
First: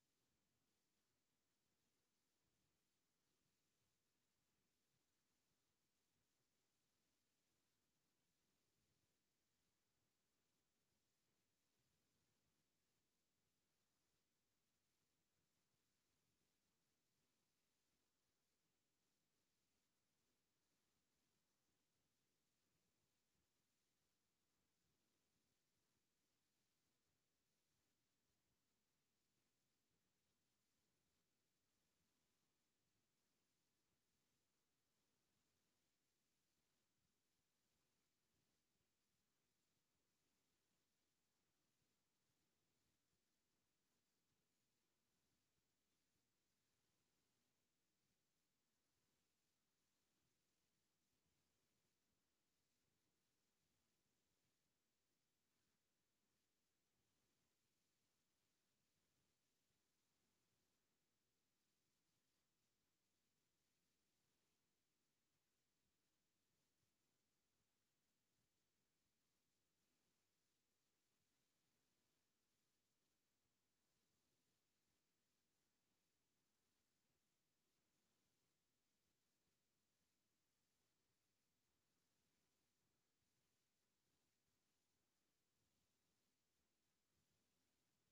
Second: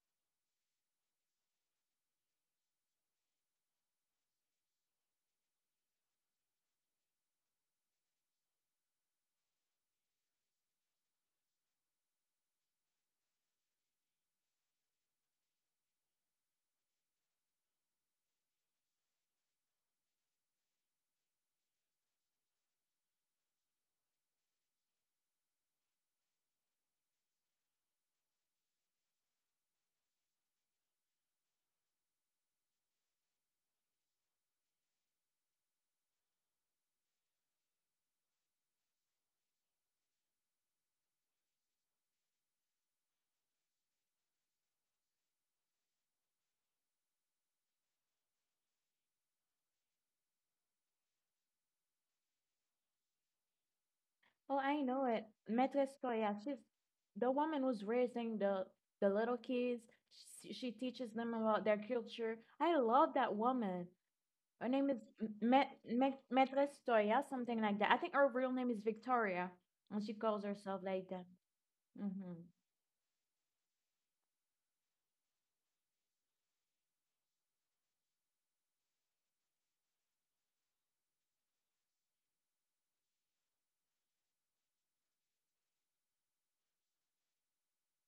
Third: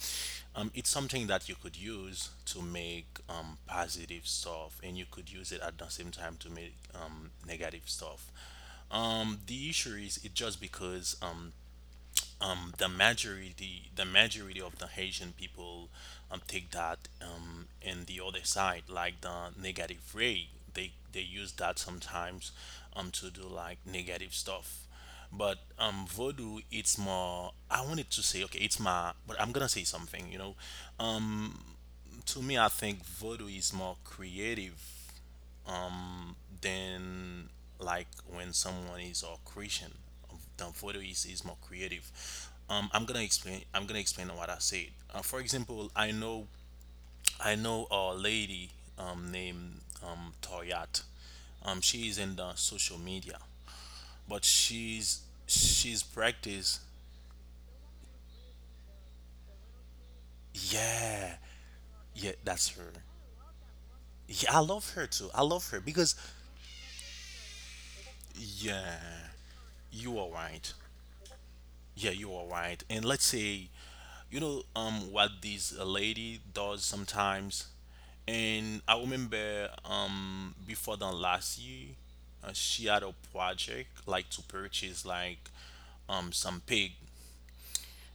Um, it's something that you could use to make um positive stuff, and you could use it at the same time to make um negative stuff. Um, the issue is it just because um um, the majority the majority of the Haitian people um, take that, um, and the other side like the negative way, they they use that sometimes um, to do like negative stuff. But um voodoo, it's more, I wanted to say okay it's my, but I'm gonna say something, you know. To me I think Vodou is more creative than like when someone is a Christian. um, The photo is, is more creative. Um, I'm gonna explain. I'm gonna explain what I said. Uh, for example, I know I know a lady um, named um, Toyat. Um, she is in the social media, but Oh, I know she's it. Maîtresse she's Toya, she's practiced. the woman who's raising the the little kids. She, she teaches Yeah, them about their yeah, culture. that's I her. love that woman. Yeah, I Her love name is her too. I love Ma- her because Ma- Maîtresse Toya, something like that. I think her real name is yeah, Victoria, and you she are calls right. herself like that. Yeah, you Mm-hmm. are right. And let's say, you know, um, what this uh, lady does sometimes. And I remember, um, before the last year, uh, she had a project like to purchase like, um, some pig.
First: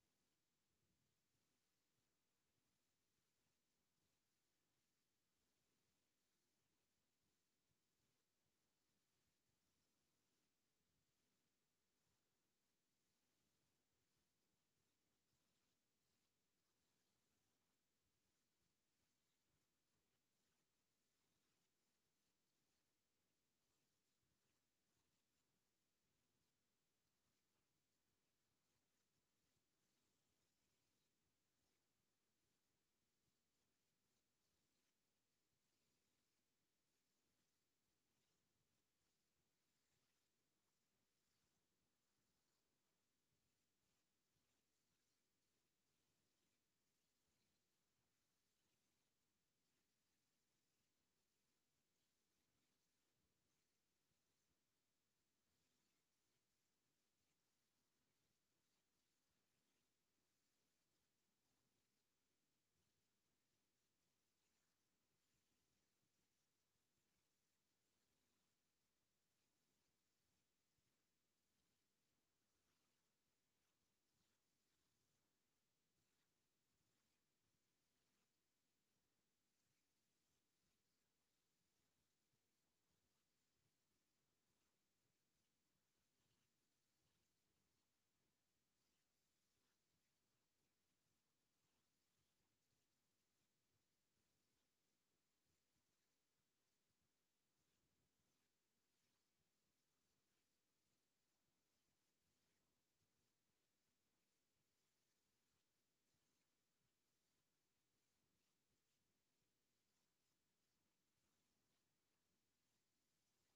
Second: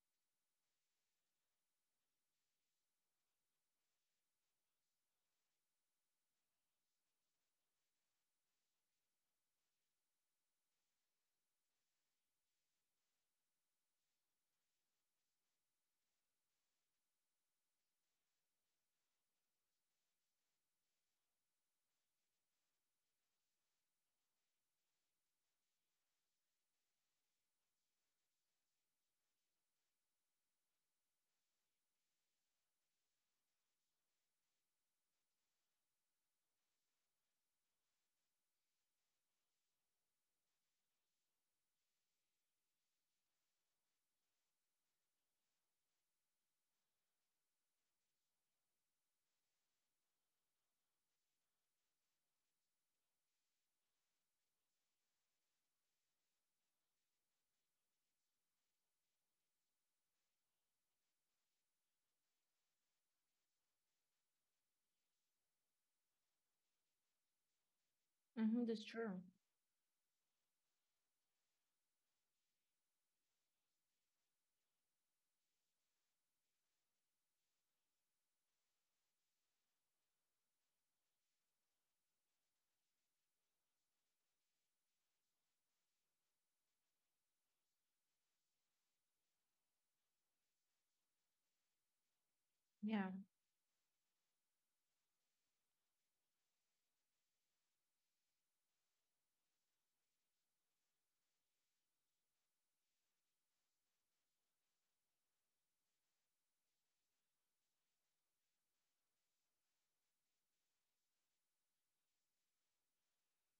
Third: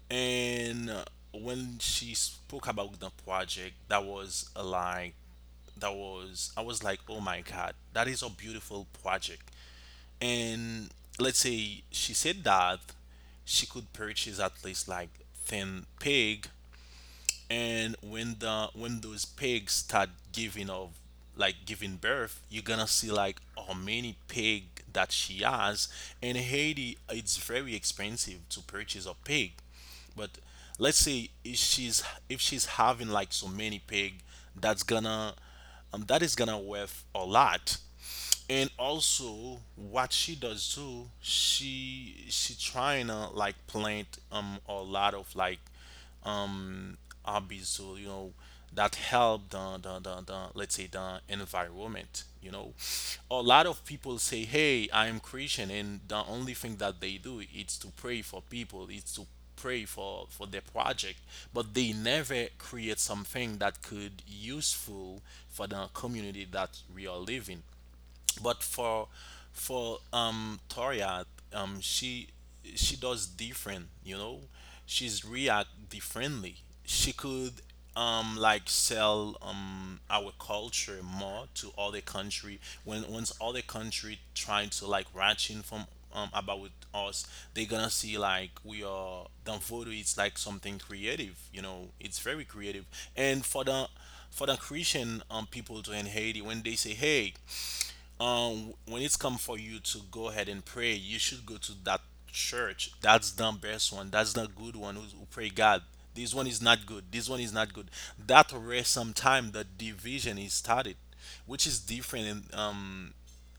And uh, when she spoke about the project, that was uh, like, that was I was like, oh my god, that is a beautiful project. And let's say she said that she could purchase at least like ten pig. And when the, when those pigs start giving of, like giving birth, you're gonna see like how many pig that she has. In Haiti it's very expensive to purchase a pig. But let's say if she's, if she's having like so many pig, that's gonna um, that is gonna worth a lot. And also what she does too, she she trying to like plant um a lot of like um hobbies, so you know that help the, the the the let's say the environment, you know. A lot of people say hey I am Christian, and the only thing that they do is to pray for people, it's to pray for for their project, but they never create something that could useful for the community that we are living. Mm-hmm. But That's for true. for um Toria, um she she does different, you know. She's react differently. She could um like sell um our culture more to other country. When once other country trying to like ratchet from um about us, they gonna see like we are Danfodo, it's like something creative, you know, it's very creative. Yeah, And for the, for the Christian um people to in Haiti, when they say hey um when it's come for you to go ahead and pray, you should go to that church, that's the best one, that's the good one who, who pray God. This one is not good, this one is not good. That way sometime the division is started. Which is different in, um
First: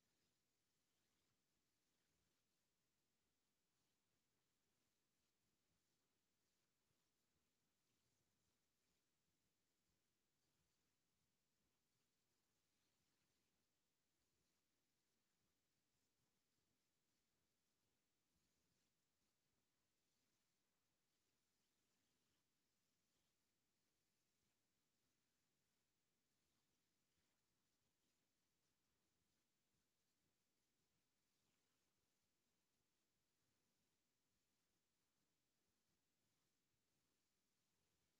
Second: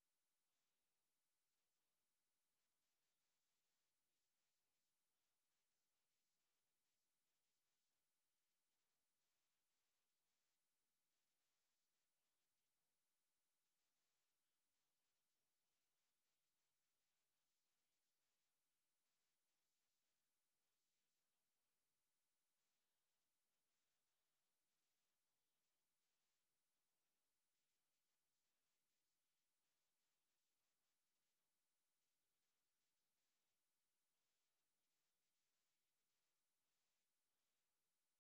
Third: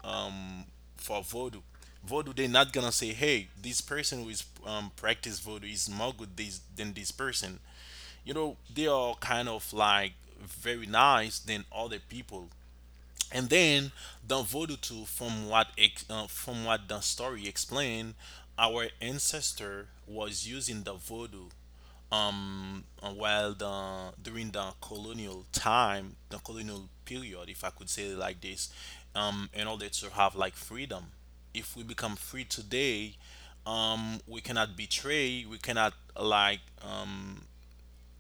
um for voodoo. Voodoo, they're not gonna say hey this person who is um practice voodoo is more good this, than this person, you know. They are kind of like very nice than other people. And then the Voodoo, from what ex- uh, from what the story explained, our ancestor was using the Voodoo uh, while the during the colonial time, the colonial period, if I could say it like this, um, in order to have like freedom. If we become free today, um, we cannot betray, we cannot like. Um,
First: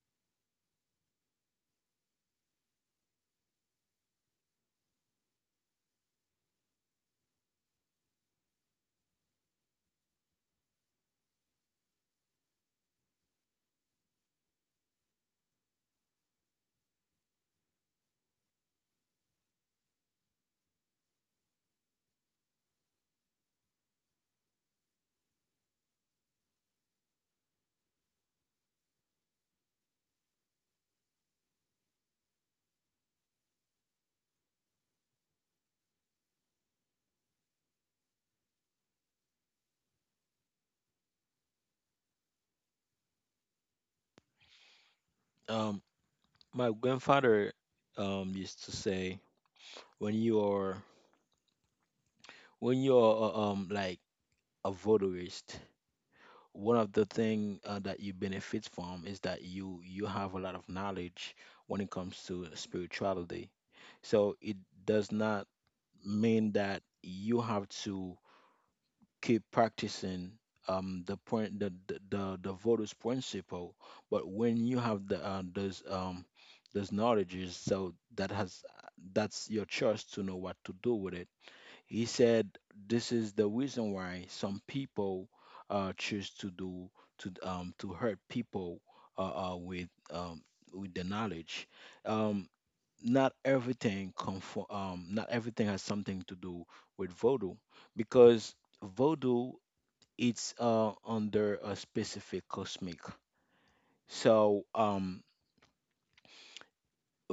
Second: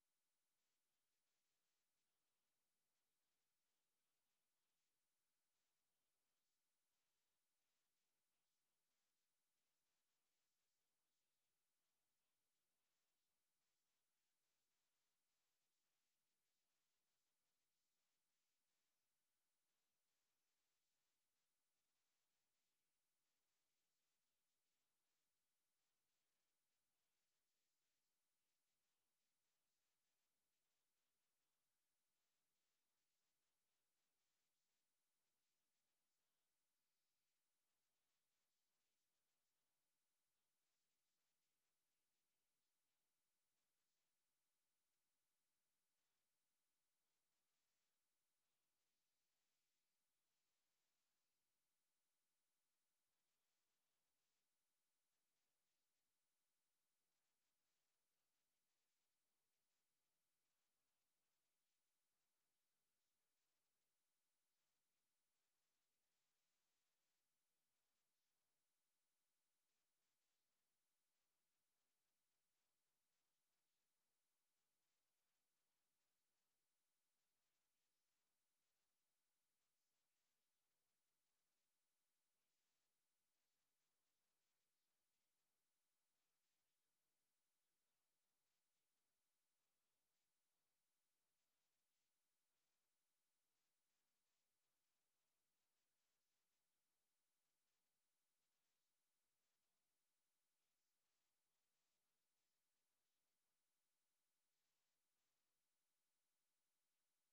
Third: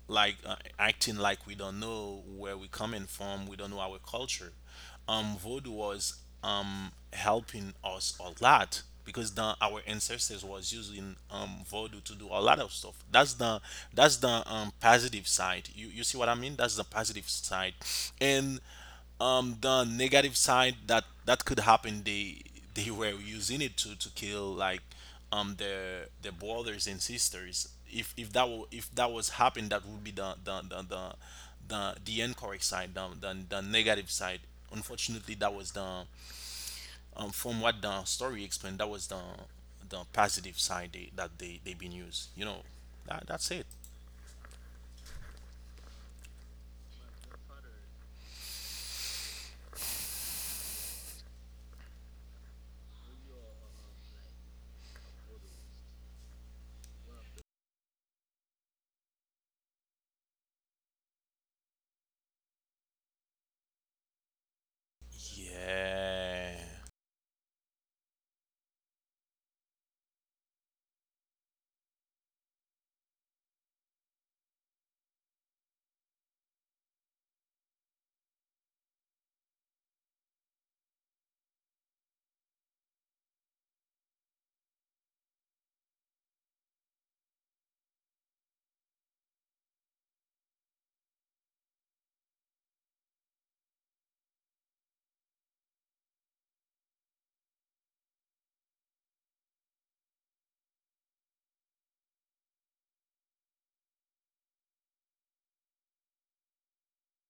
Like uh, acting like we don't know where we're coming from, we don't know our culture. Um, Voodoo was um, helping us a lot because the, our ancestors was using um, voodoo to do a lot of stuff. That's the, that's the um, positive side. You you see what I mean? That's the positive side. And um, the negative side that that could happen, They they were using it to to kill like um their their brothers and sisters. if if that will, if that was happened, that would be the the the the the, the incorrect side, the, the the negative side. Unfortunately that was the um from what the story explained, that was the the positive side they, that they they've been used, you know. That that's it. um my grandfather um used to say, when you are, when you're um like a voodooist, one of the thing, uh, that you benefit from, is that you you have a lot of knowledge when it comes to spirituality. So it does not mean Yeah. that you have to keep practicing, um the point the the the, the Vodus principle, but when you have the uh, those, um those knowledges, so that has that's your choice to know what to do with it. He said, this is the reason why some people, uh, choose to do to um, to hurt people, uh, uh, with um, with the knowledge. Um, Not everything conform, um, not everything has something to do with voodoo, because voodoo, it's, uh, under a specific cosmic. So um,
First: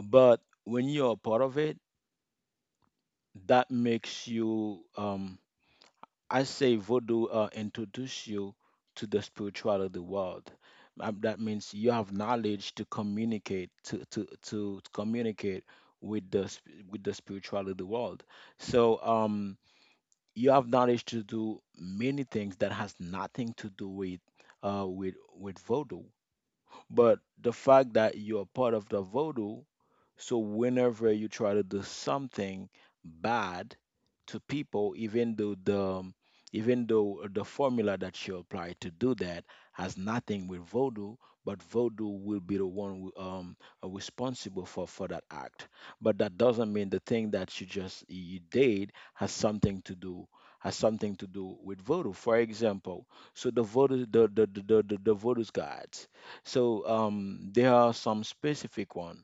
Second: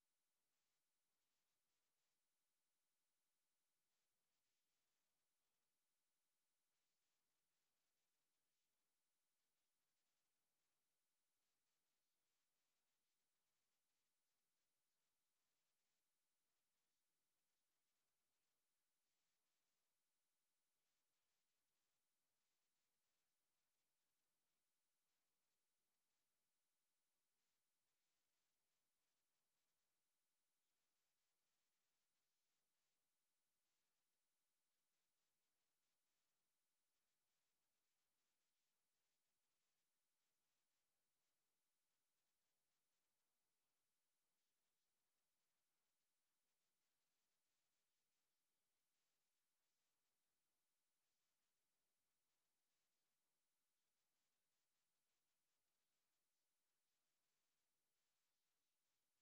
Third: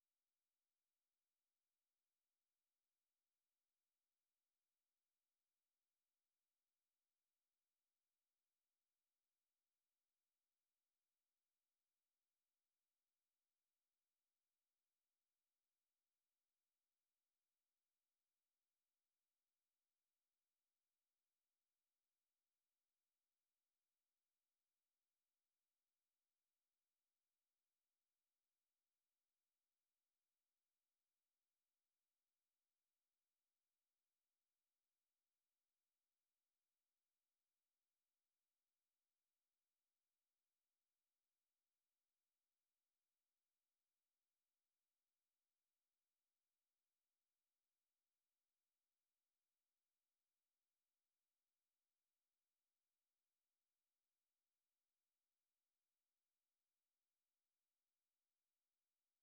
but when you're a part of it, that makes you um, I say voodoo, uh, introduce you to the spirituality world. Um, that means you have knowledge to communicate to to to communicate with the sp- with the spirituality world. So, um, you have knowledge to do many things that has nothing to do with uh with with voodoo. But the fact that you're part of the voodoo, so whenever you try to do something bad to people, even though the um, even though the formula that you apply to do that has nothing with voodoo, but voodoo will be the one who, um, uh, responsible for, for that act. But that doesn't mean the thing that you just you did has something to do has something to do with voodoo. For example, so the voodoo, the the the the, the, the voodoo's gods. So, um, there are some specific one,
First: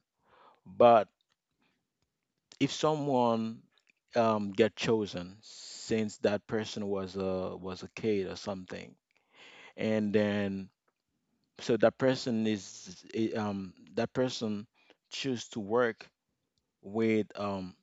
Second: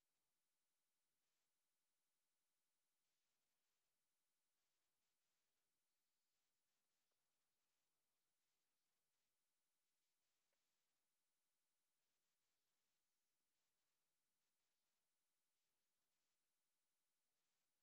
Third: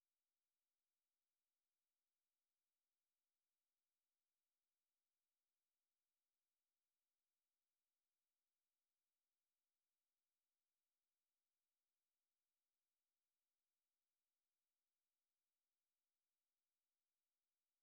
but if someone, um, get chosen since that person was a was a kid or something, and then, so that person is i- um, that person choose to work with um,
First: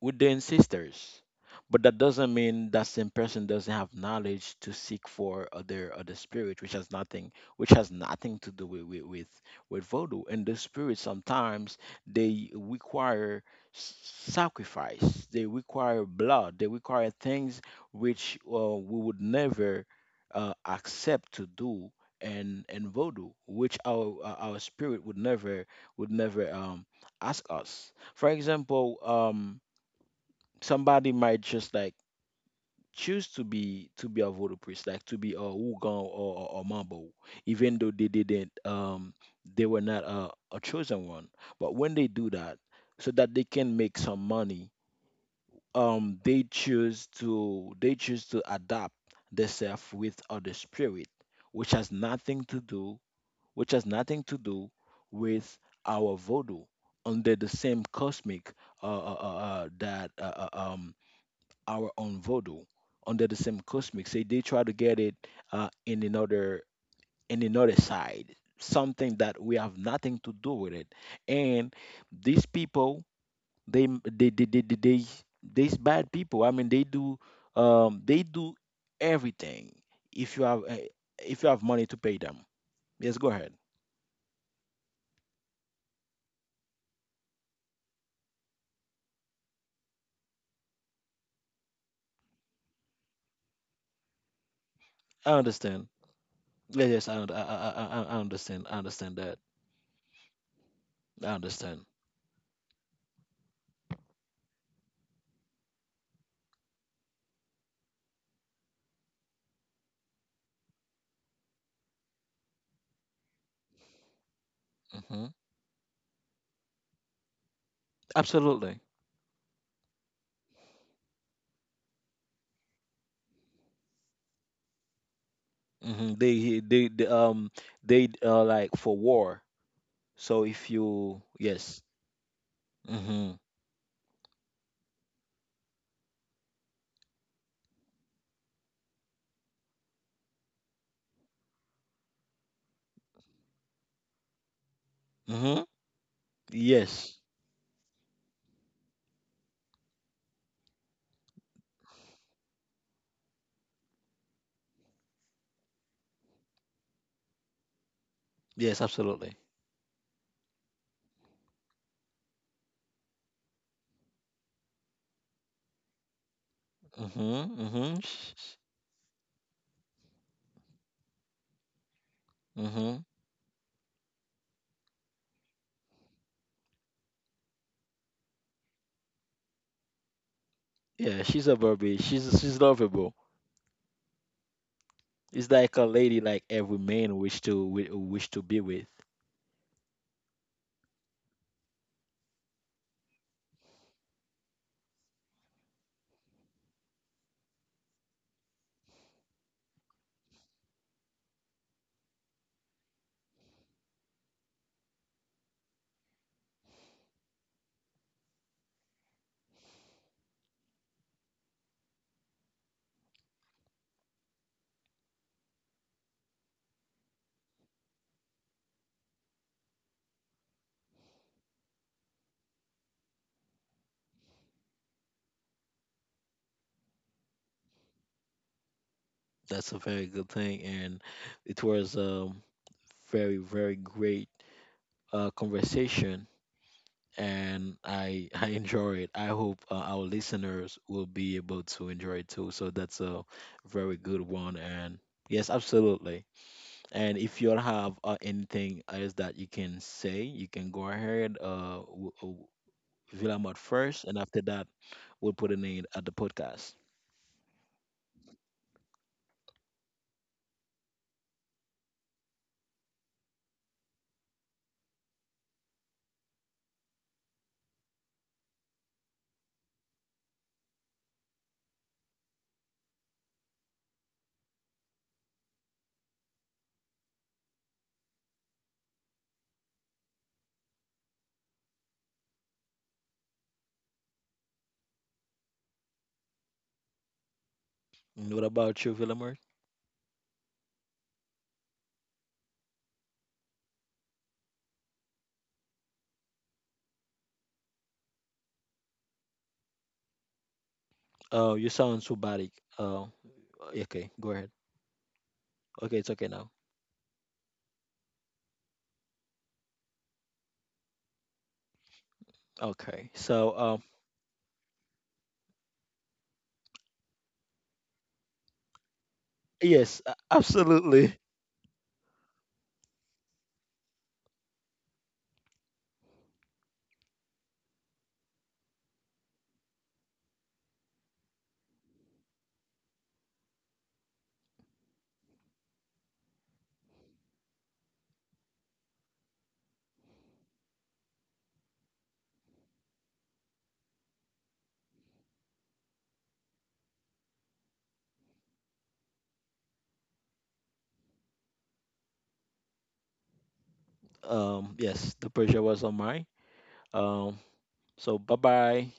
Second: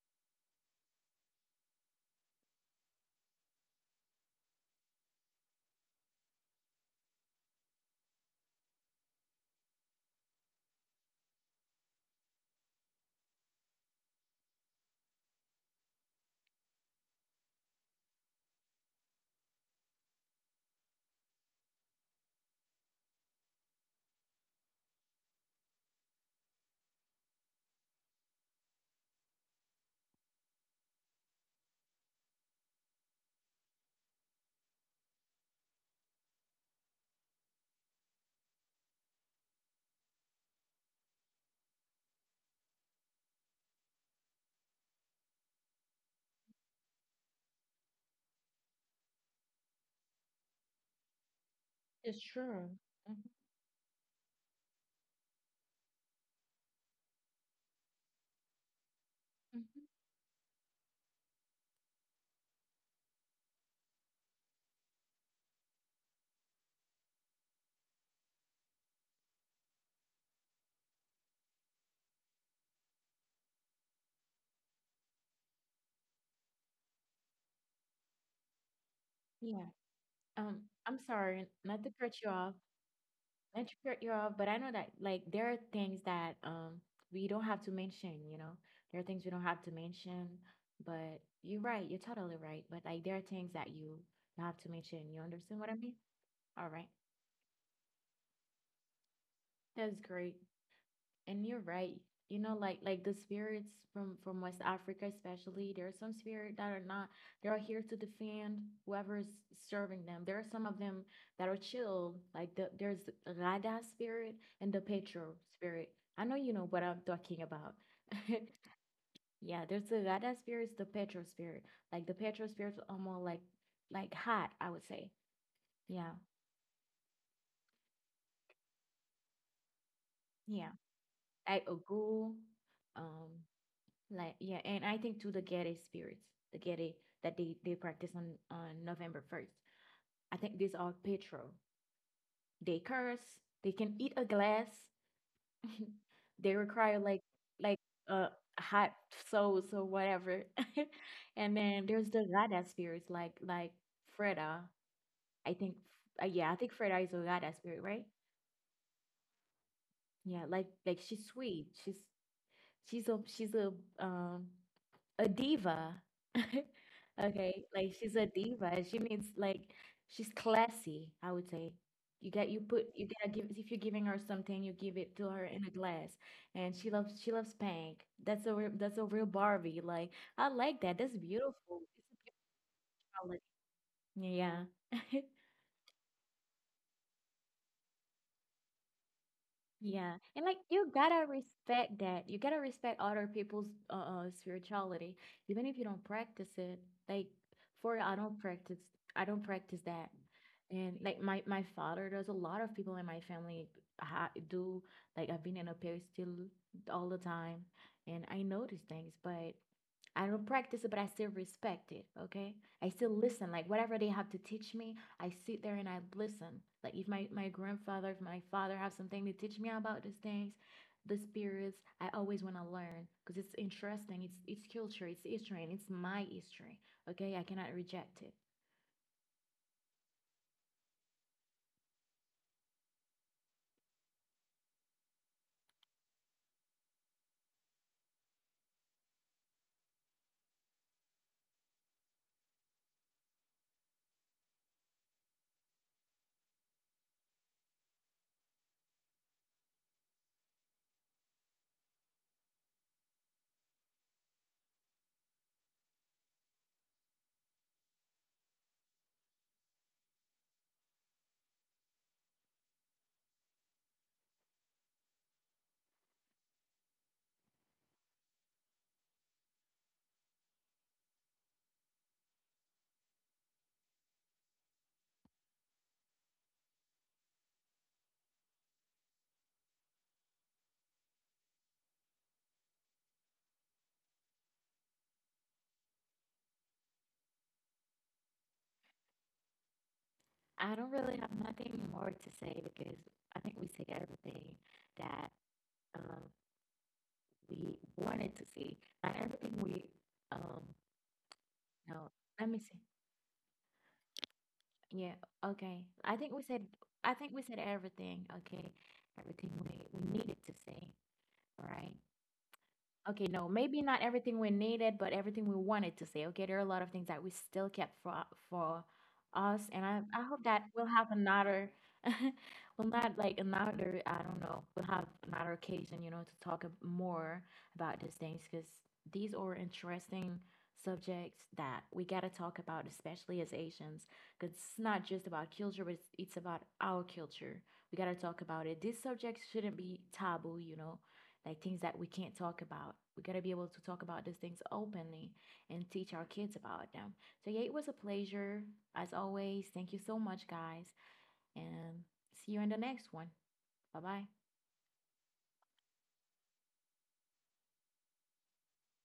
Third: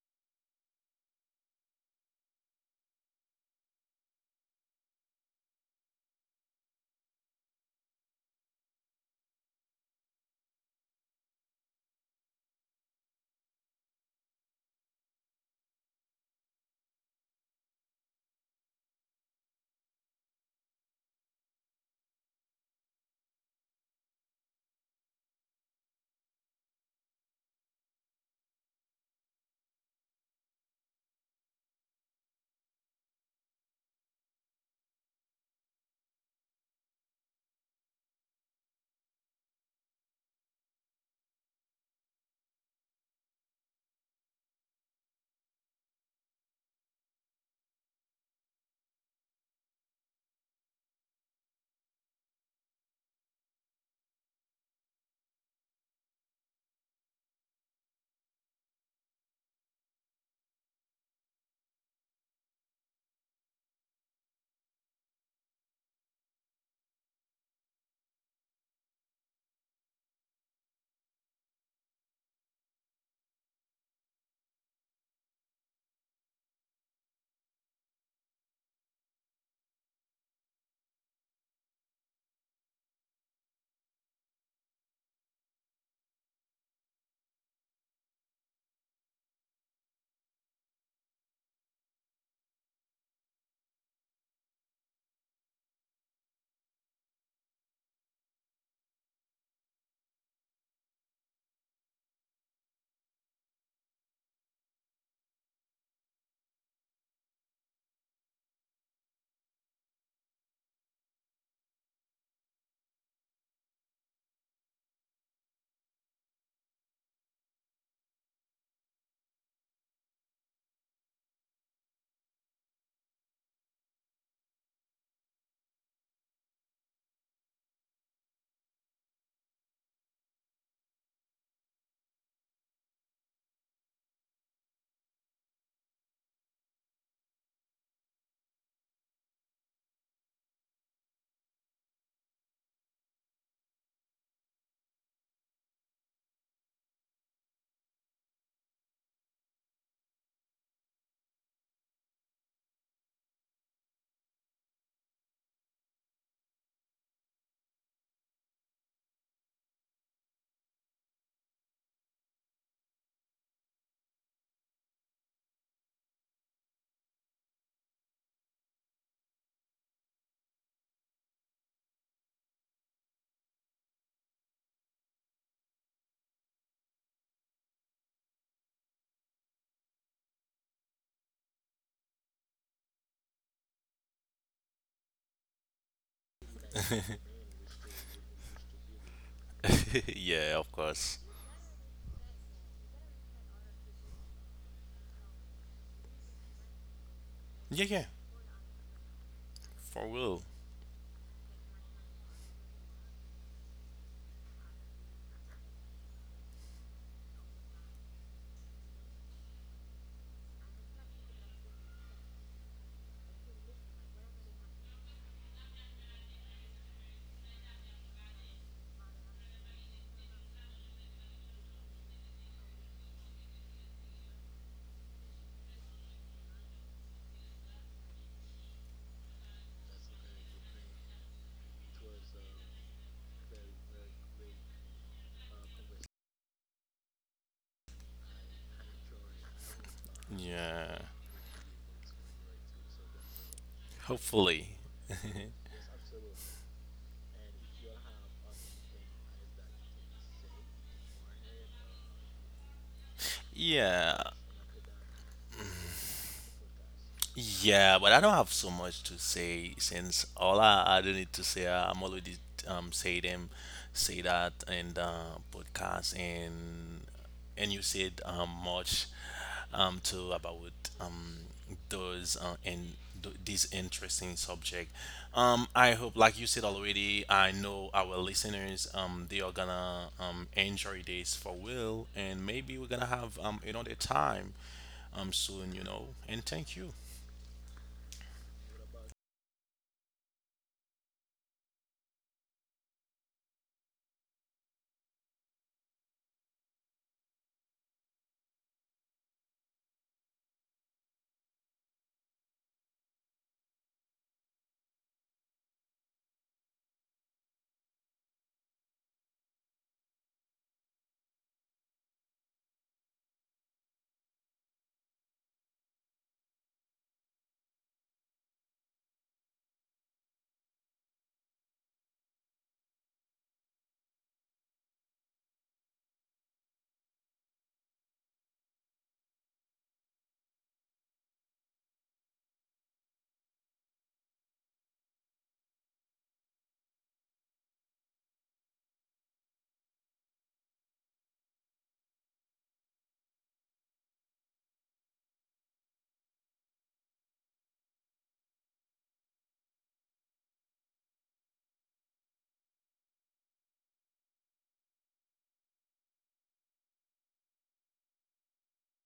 with the ancestors. But that doesn't mean that same person doesn't have knowledge to seek for other other spirit, which has nothing, which has nothing to do with with with, with voodoo. And the spirits sometimes they require, s- sacrifice, they require blood, they require things which, uh, we would never uh, accept to do. And and voodoo, which our uh, our spirit would, never would never um, ask us. For example, um, somebody might just, like, choose to be to be a voodoo priest, like to be a Wugon, or or, or Mambo, even though they didn't um they were not a, a chosen one. But when they do that, so that they can make some money, um they choose to, they choose to adapt themselves with other spirit, which has that's nothing to true. do, Hmm. which has nothing to do with our voodoo under the same cosmic, uh, uh, uh, uh, Hmm. that uh, uh, um our own voodoo under the same cosmic. Say they try to get it, uh, in another, in another side, something that we have nothing to do with it. And these people, they they they they, they, they these bad people. I mean, they do um, they do Yeah. everything. If you have Um, uh, I'm if sorry, you have not money to to cut pay you them, off. yes, go ahead. Not to cut you off, but I know that like there are things that um we don't have to mention, you know. There are things we don't have to mention, but you're right, you're totally right. But like there are things that you have to mention. You I understand what I understand. mean? All Yes, right. Yes, I, und- I, I, I I- I understand. I understand that. That's great. I And you're understand. right. You know, like like the spirits from from West Africa, especially, there are some spirits that are not. They are here to defend whoever is serving them. There are some of them that are chilled. Like the, there's the Rada spirit and the Hmm. Petro spirit. I know you know what I'm talking about. [LAUGHS] Absolutely. Yeah, there's the Rada spirits, the Petro spirit. Like the Petro spirits are more like like hot, I would say. Yeah, Hmm. They, they, they um they uh like for war. So, if yeah. you Like a yes. Um, Mm-hmm. like yeah, and I think to the Gede spirits, the Gede that they they practice on on November first. I think these are petrol. They curse. They can eat a glass. Mm-hmm. [LAUGHS] They require Yes. like like uh hot souls or whatever. [LAUGHS] And then there's the Gada spirits, like like Freda. I think uh, yeah, I think Freda is a Gada spirit, right? Yes, absolutely. Yeah, like like she's sweet. She's she's a she's a um a diva. [LAUGHS] Mm-hmm. Okay, Mm-hmm. like she's a diva. She means like she's classy, I would say. You get you put Mm-hmm. you gotta give if you're giving her something, you give it to her in a glass. And she loves she loves pink. That's a real that's a real Barbie. Like I like that. That's Yeah, she's a beautiful. Barbie. She's It's she's a lovable. beautiful. Like, yeah. [LAUGHS] It's like a lady like every man wish to, wi- wish to be with. [LAUGHS] Yeah, and Yeah, like of you course. gotta respect that. You gotta respect other people's uh, uh spirituality, even if you don't practice it. Like Yeah, yeah. for real, I don't practice, I don't practice For that. real. And like my my father, there's a lot of people in my family ha do like I've been in a parish still all the time, and I know these things, but I don't practice it, but I still respect it. Okay, I still listen. Like whatever they have to teach me, I sit there and I listen. Like if my, my grandfather, if my father have something to teach me about these things, the spirits, I always want to learn because it's interesting. It's it's culture, it's history, and it's my history. Okay, I cannot reject it. That's a very good thing, and it was, um very, very great uh conversation, and I [LAUGHS] I enjoy it. I hope, uh, our listeners Yeah. will be able to enjoy it too. So that's a very good one, Hopefully. and yes, absolutely. And if you all have, uh, anything else that you can say, you can go ahead. Uh, w- w- Villamart first, Yeah. and after that, we'll put an end at the podcast. Yeah, but I don't have so much to say since all I, I do need to say, uh, I'm already um say them, say that in the podcast. and and you said um much um too about um those uh, and th- this interesting subject. Um, I hope like you said already, I know our listeners um they are gonna um enjoy this for will, and maybe we're gonna have um another time um soon, you know. And thank you. And what about you, Villamart? I don't really have nothing more to say because I think we said everything that um, we wanted to see. Not everything we um, Oh, you sound no. Let robotic. me see. Oh, okay, go ahead. Yeah, okay. Okay, it's I okay think we now. said I think we said everything, okay. Everything we, we needed to say, right? Okay, Okay, no, so, maybe um, not everything we needed, but everything we wanted to say. Okay, there are a lot of things that we still kept for for us, and I yes, a- I hope that we'll have absolutely. another, [LAUGHS] well, not like another, I don't know, we'll have another occasion, you know, to talk ab- more about these things because these are interesting subjects that we gotta talk about, especially as Asians, because it's not just about culture, but it's, it's about our culture. We gotta talk about it. These subjects shouldn't be taboo, you know, like things that we can't talk about. We got to be able to talk about these things openly and teach our kids about them. So, yeah, it was a pleasure. As always, thank you so much, guys. And see you in the next one. Bye bye. Um, yes, the pressure was on mine. Um, so bye bye.